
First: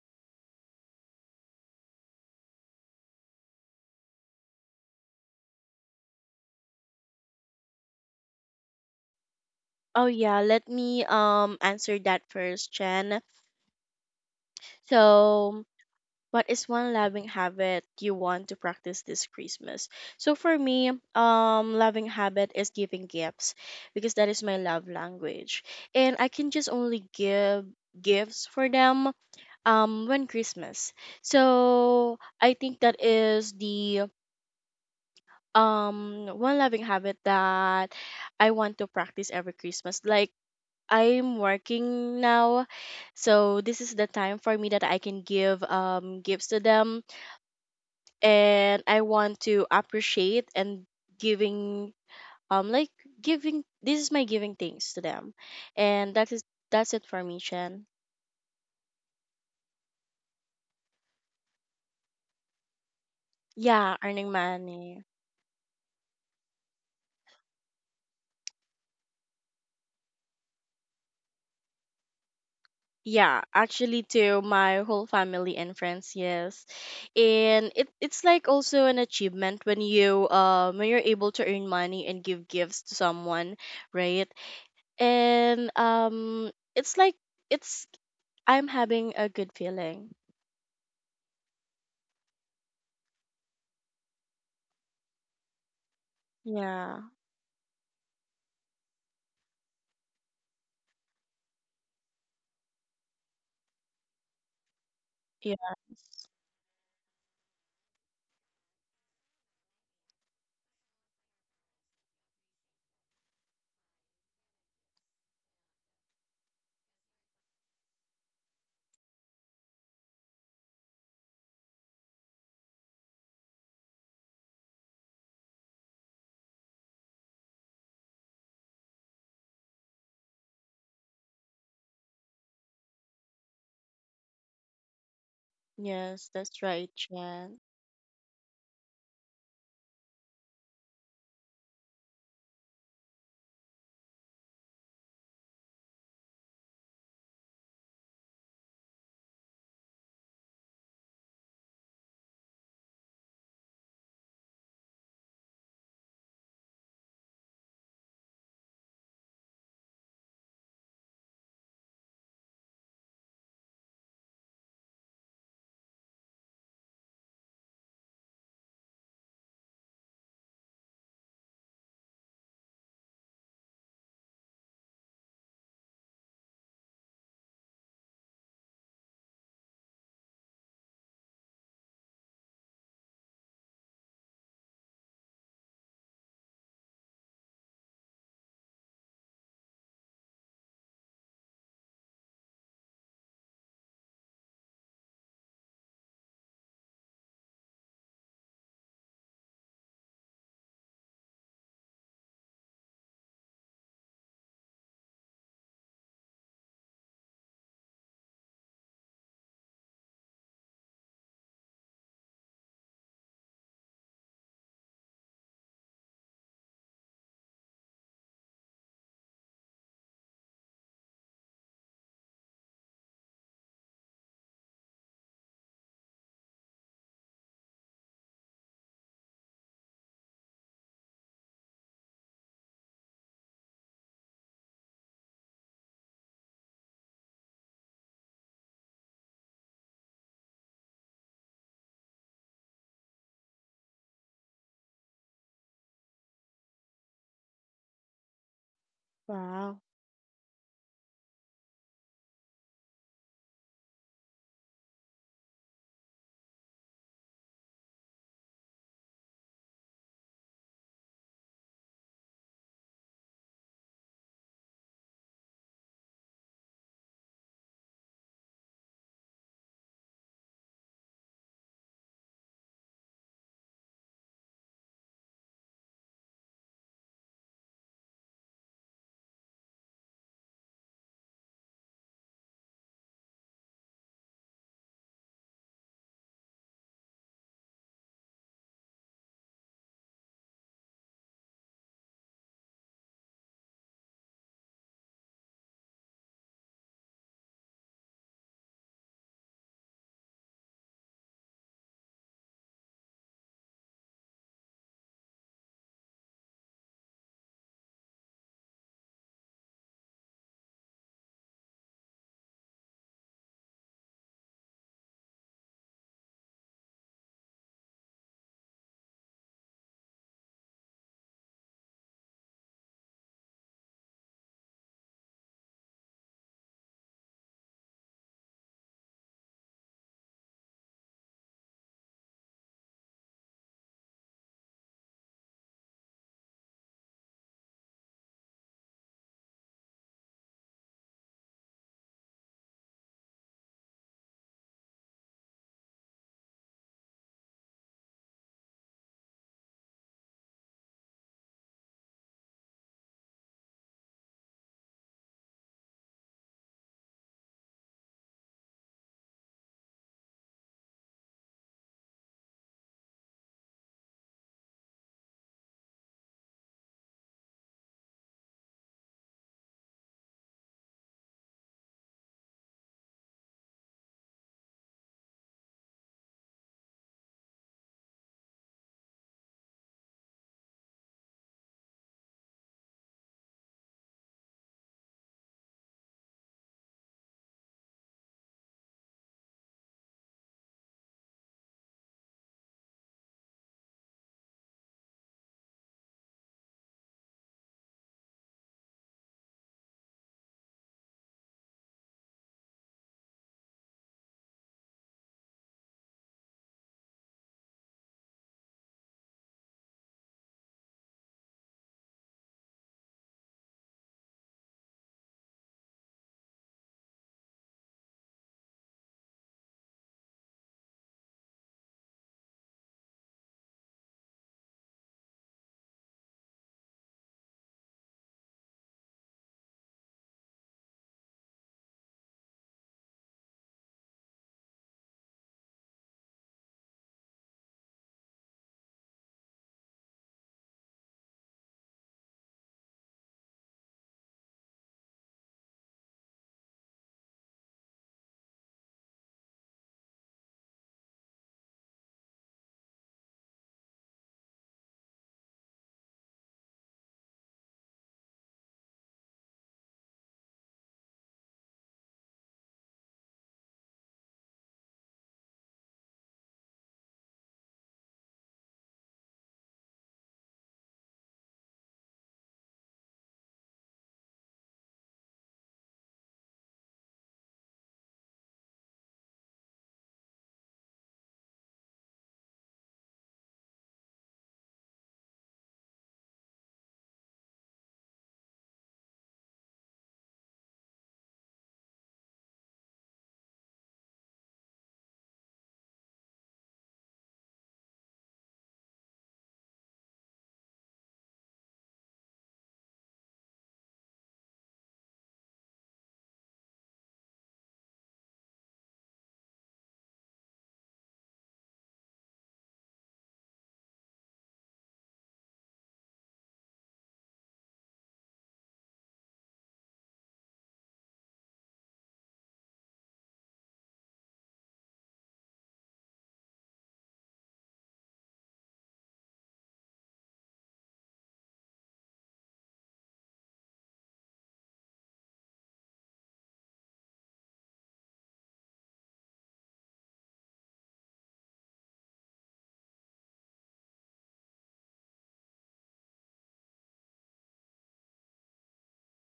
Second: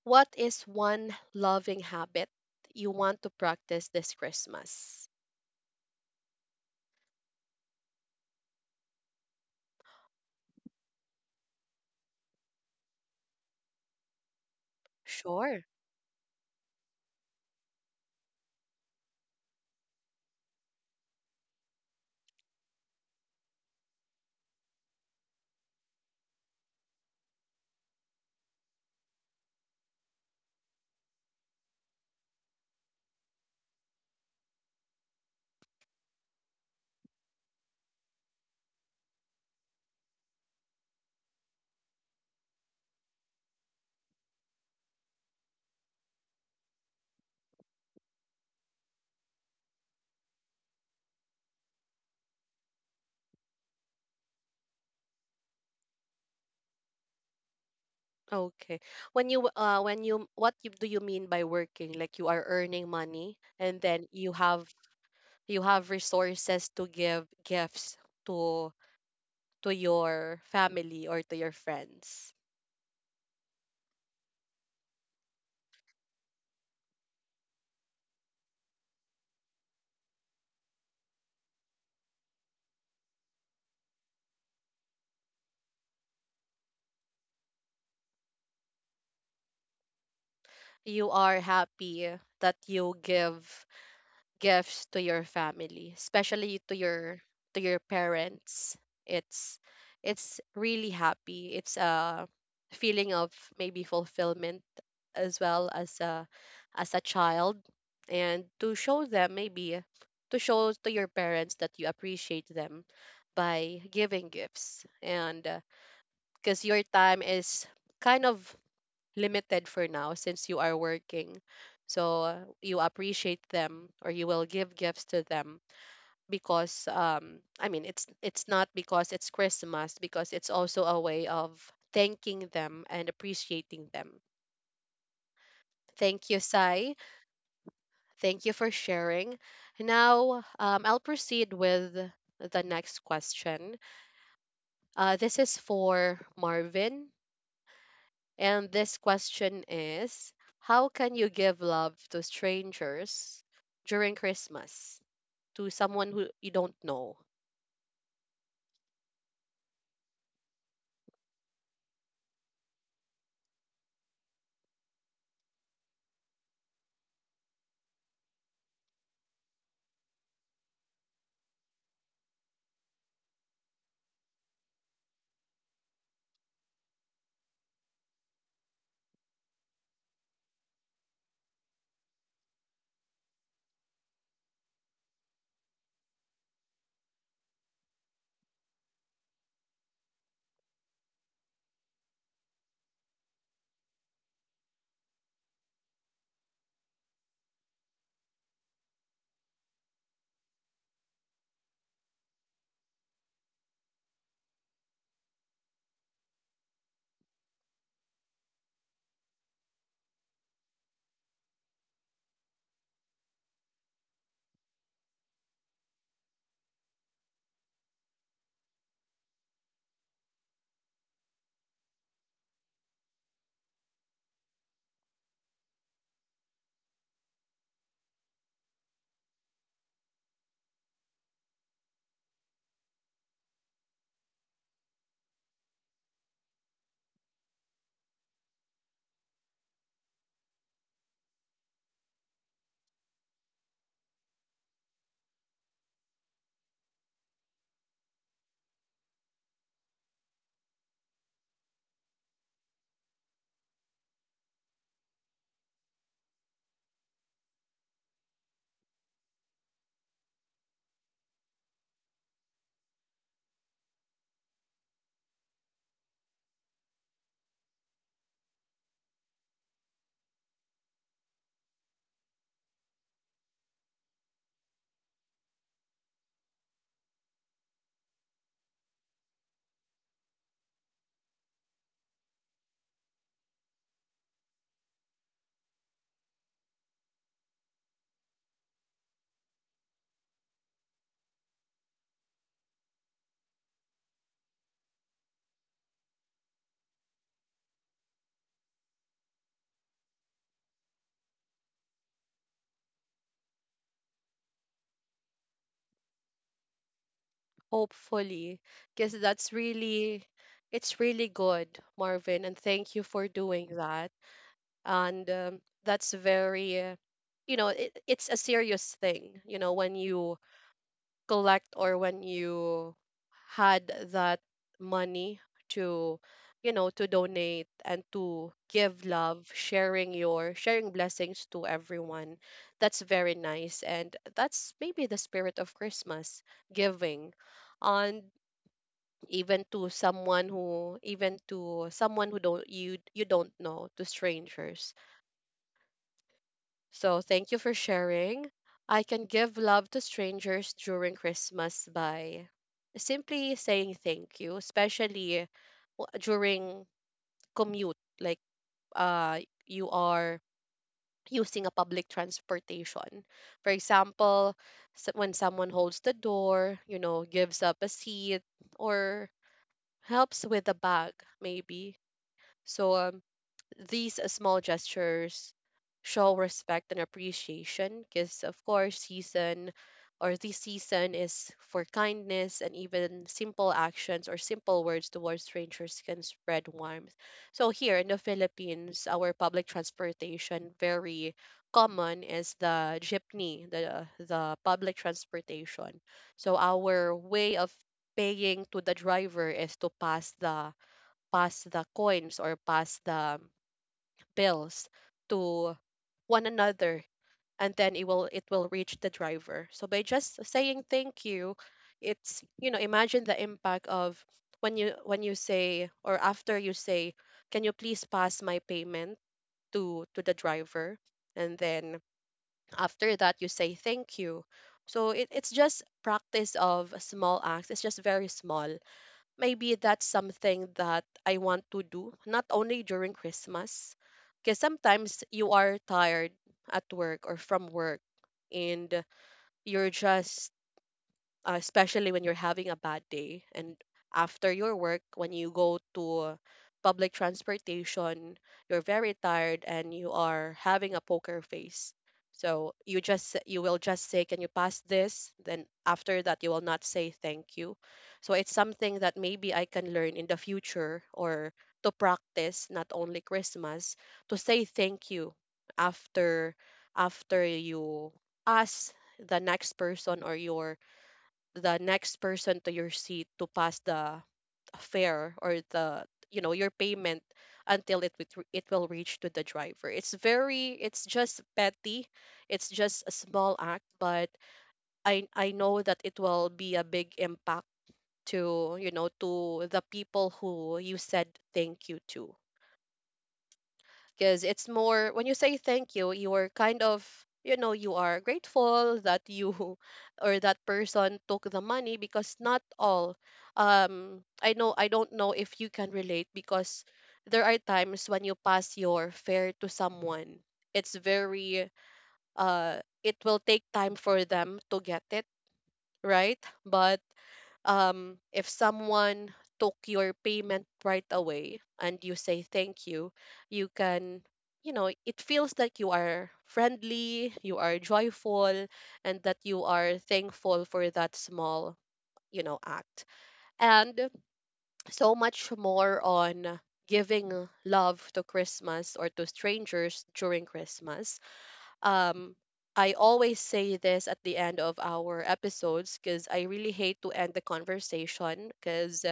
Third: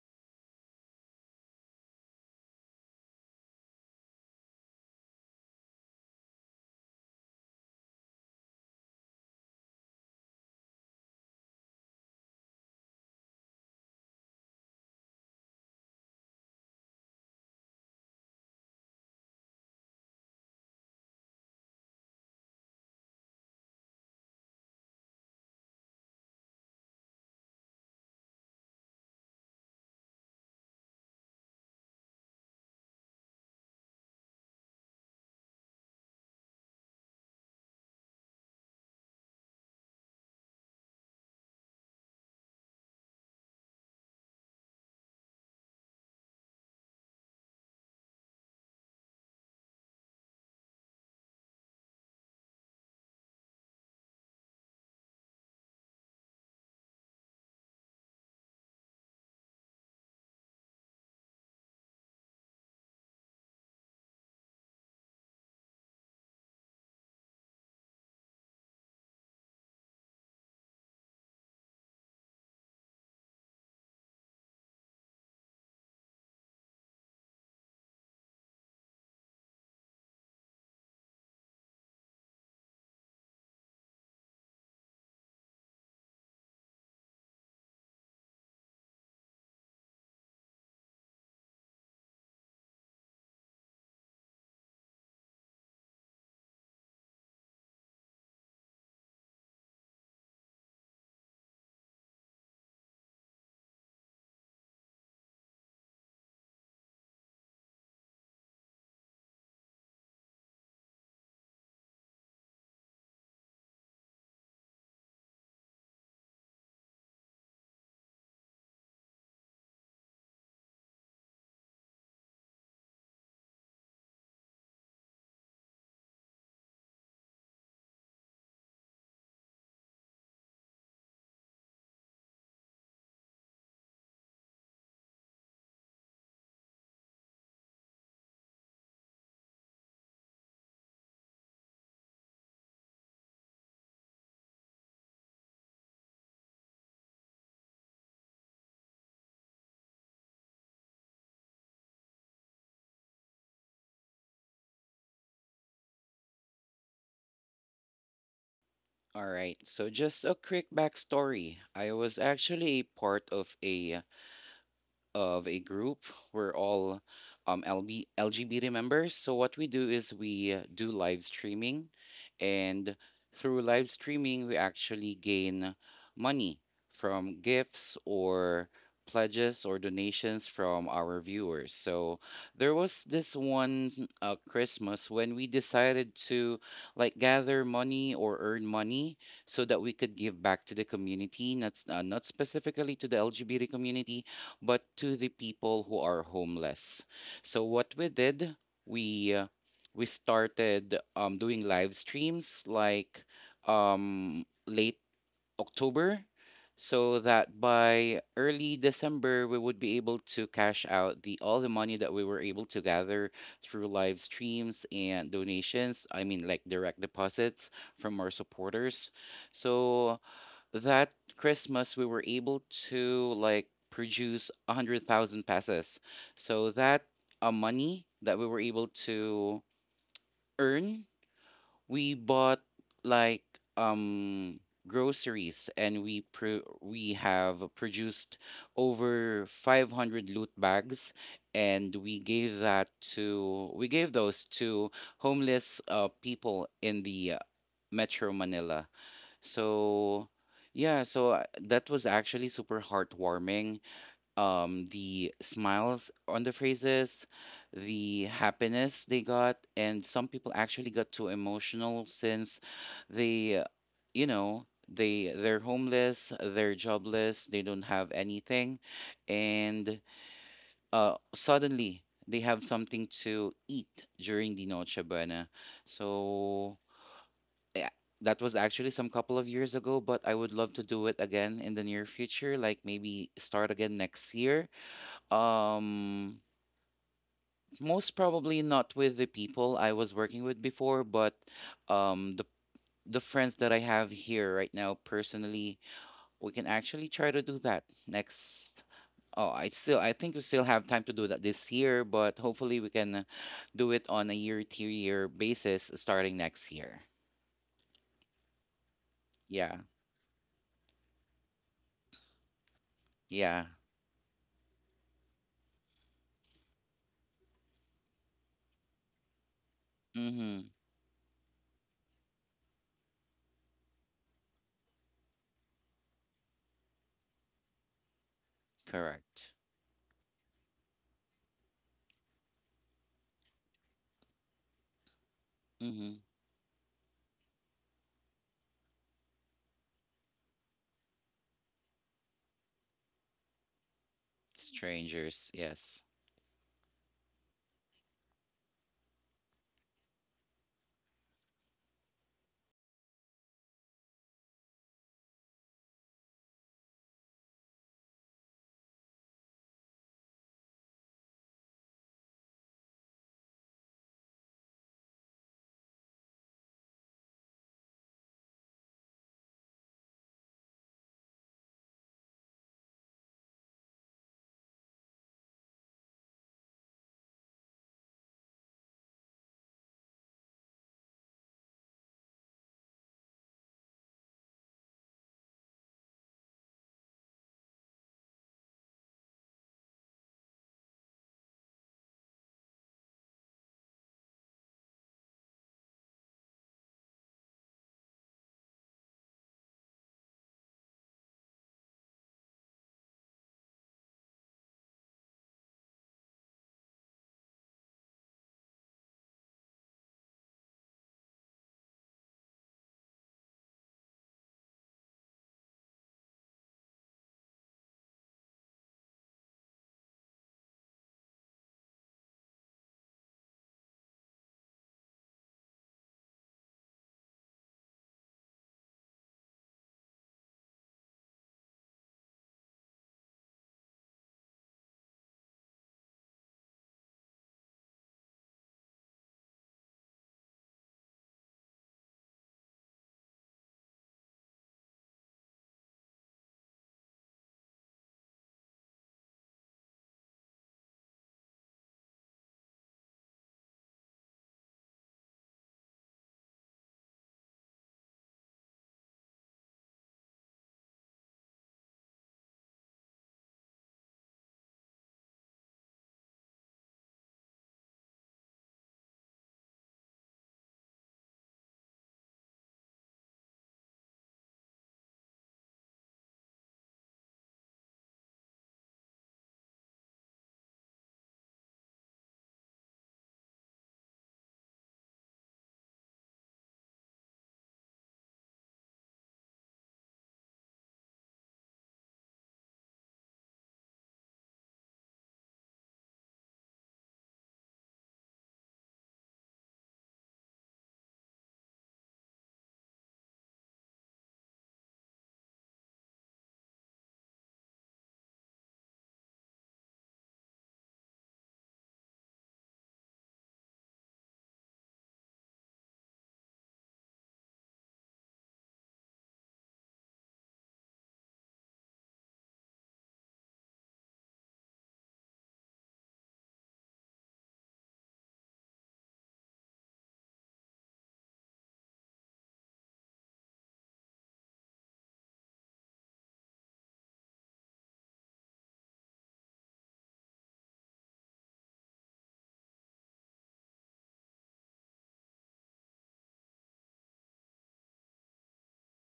What is one loving habit you want to practice this Christmas? Oh yeah, let me um answer that first, Chen. Sure. So, what is one loving habit you want to practice this Christmas? So for me, um, loving habit is giving gifts, because that is my love language, and I can just only give gifts for them um when Christmas. So I think that is the um one loving habit that I want to practice every Christmas. Like, I'm working now, so this is the time for me that I can give um gifts to them, and I want to appreciate and giving um like, giving, this is my giving things to them, and that is, that's it for me, Chen. Okay. When you uh when you what you, do you mean by working? Like you are earning money and Yeah, then earning you have money. you have resources to give gifts to to your family or to your friends. Yeah, actually to my whole family and friends, yes. And it, it's like also an achievement when you um when you're able to earn money and give gifts to someone, right? and um it's like, it's, I'm having a good feeling. You are happy that you give gifts to your family, especially to Yeah. your to your parents. It's it's really happy. It's a feeling of maybe fulfillment as well Yeah. as a as a child, and to show them, maybe to show to your parents, that you appreciate them by giving gifts, and because your time is kind of limited for now since you are working. So, uh, you appreciate them or you will give gifts to them because, um I mean, it's it's not because it's Christmas, because it's also a way of thanking them and appreciating them. Yes, Thank you, that's right, Sai. Jen. Thank you for sharing. Now, um, I'll proceed with the next question. Uh, this is for Marvin. And this question is: how can you give love to strangers during Christmas? To someone who you don't know? All right. So just a quick backstory. I was actually part of a of a group. We're all um, L B, L G B T members. So what we do is we uh, do live streaming, and through live streaming, we actually gain money from gifts or pledges or donations from our viewers. So there was this one uh, Christmas when we decided to like gather money or earn money so that we could give back to the community, not s- uh, not specifically to the L G B T community, but to the people who are homeless. So what we did, we uh, we started um, doing live streams like um, late October, so that by early December we would be able to cash out the all the money that we were able to gather through live streams and donations. I mean, like direct deposits from our supporters. So that Christmas we were able to like produce a hundred thousand pesos. So that uh, money that we were able to earn, we bought like um groceries and we pro- we have produced over five hundred loot bags and we gave that to we gave those to homeless uh, people in the Metro Manila. Wow. So, yeah, so uh, that was actually super heartwarming. Um, the smiles on the faces, the happiness they got, and some people actually got too emotional since they, uh, you know, they they're homeless, they're jobless, they don't have anything, and uh, suddenly they have something to eat during the Noche Buena. So yeah, that was actually some couple of years ago, but I would love to do it again in the near future, like maybe start again next year. Um, most probably not with the people I was working with before, but um, the the friends that I have here right now personally, we can actually try to do that next. Oh, I still I think we still have time to do that this year, but hopefully we can do it on a year to year basis starting next year. Hopefully. Because that's Yeah. really, it's really good, Marvin. And thank you for Yeah. doing that. And um, that's very, uh, you know, it, it's a serious thing, you know, when you Mm-hmm. collect or when you had that money to, you know, to donate and to give love, Correct. sharing your sharing blessings to everyone. That's very nice, and that's maybe the spirit of Mm-hmm. Christmas, giving, and even to someone who, even to someone who don't, you you don't know, to strangers. Strangers, yes. So thank you for sharing. I can give love to strangers during Christmas by simply saying thank you, especially w- during commute, like uh you are using a public transportation. For example, s- when someone holds the door, you know, gives up a seat or helps with a bag maybe. So, um, these uh, small gestures show respect and appreciation, because of course season, or this season, is for kindness, and even simple actions or simple words towards strangers can spread warmth. So here in the Philippines, our public transportation, very common, is the jeepney, the the public transportation. So our way of paying to the driver is to pass the pass the coins, or pass the bills to one another, and then it will it will reach the driver. So by just saying thank you, it's, you know, imagine the impact of when you, when you say, or after you say, can you please pass my payment to to the driver, and then after that you say thank you. So it, it's just practice of small acts. It's just very small. Maybe that's something that I want to do, not only during Christmas, because sometimes you are tired at work or from work, and you're just, uh, especially when you're having a bad day, and after your work when you go to public transportation, you're very tired and you are having a poker face. So you just you will just say, can you pass this, then after that you will not say thank you. So it's something that maybe I can learn in the future, or to practice not only Christmas, to say thank you after after you ask the next person, or your the next person to your seat, to pass the fare, or the, you know, your payment, until it with, it will reach to the driver. It's very, it's just petty, it's just a small act, but i i know that it will be a big impact to, you know, to the people who you said thank you to. Because it's more, when you say thank you, you're kind of, you know, you are grateful that you <laughs> or that person took the money, because not all, um I know, I don't know if you can relate, because there are times when you pass your fare to someone, it's very, uh it will take time for them to get it, right? But, um, if someone took your payment right away and you say thank you, you can, you know, it feels like you are friendly, you are joyful, and that you are thankful for that small, you know, act. And so much more on giving love to Christmas, or to strangers during Christmas. um I always say this at the end of our episodes, because I really hate to end the conversation because,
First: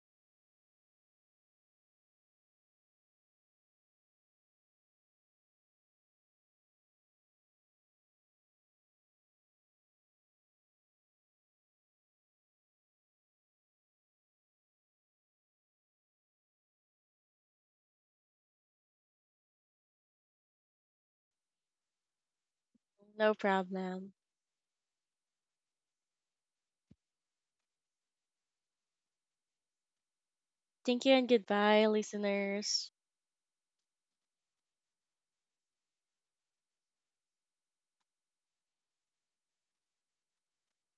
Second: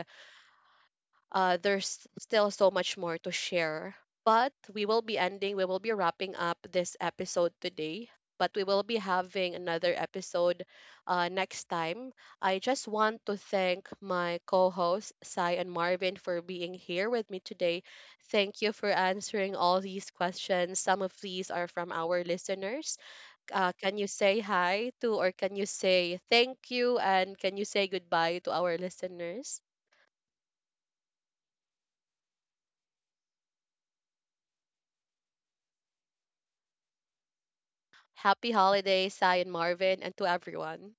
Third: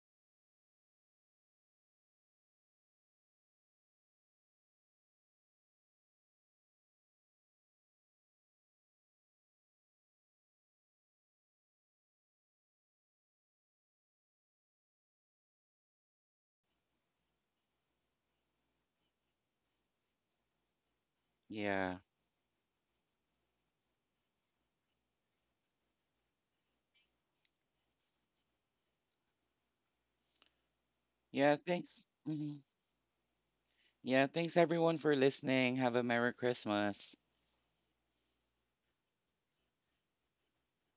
uh, there's still so much more to share. But we will be ending, we will be wrapping up this episode today. But we will be having another episode, uh, next time. I just want to thank my co hosts, Sai and Marvin, for being here with me today. Thank you for answering all these questions. Some of these are from Yeah. our listeners. No uh, can you problem. say hi to, or can you say thank you, and can you say goodbye to our listeners? Thank you and Yeah, goodbye, thanks. Hmm. listeners. Yeah, thanks everyone for listening. Have a Merry Christmas. Happy holidays, Sai and Marvin, and to everyone.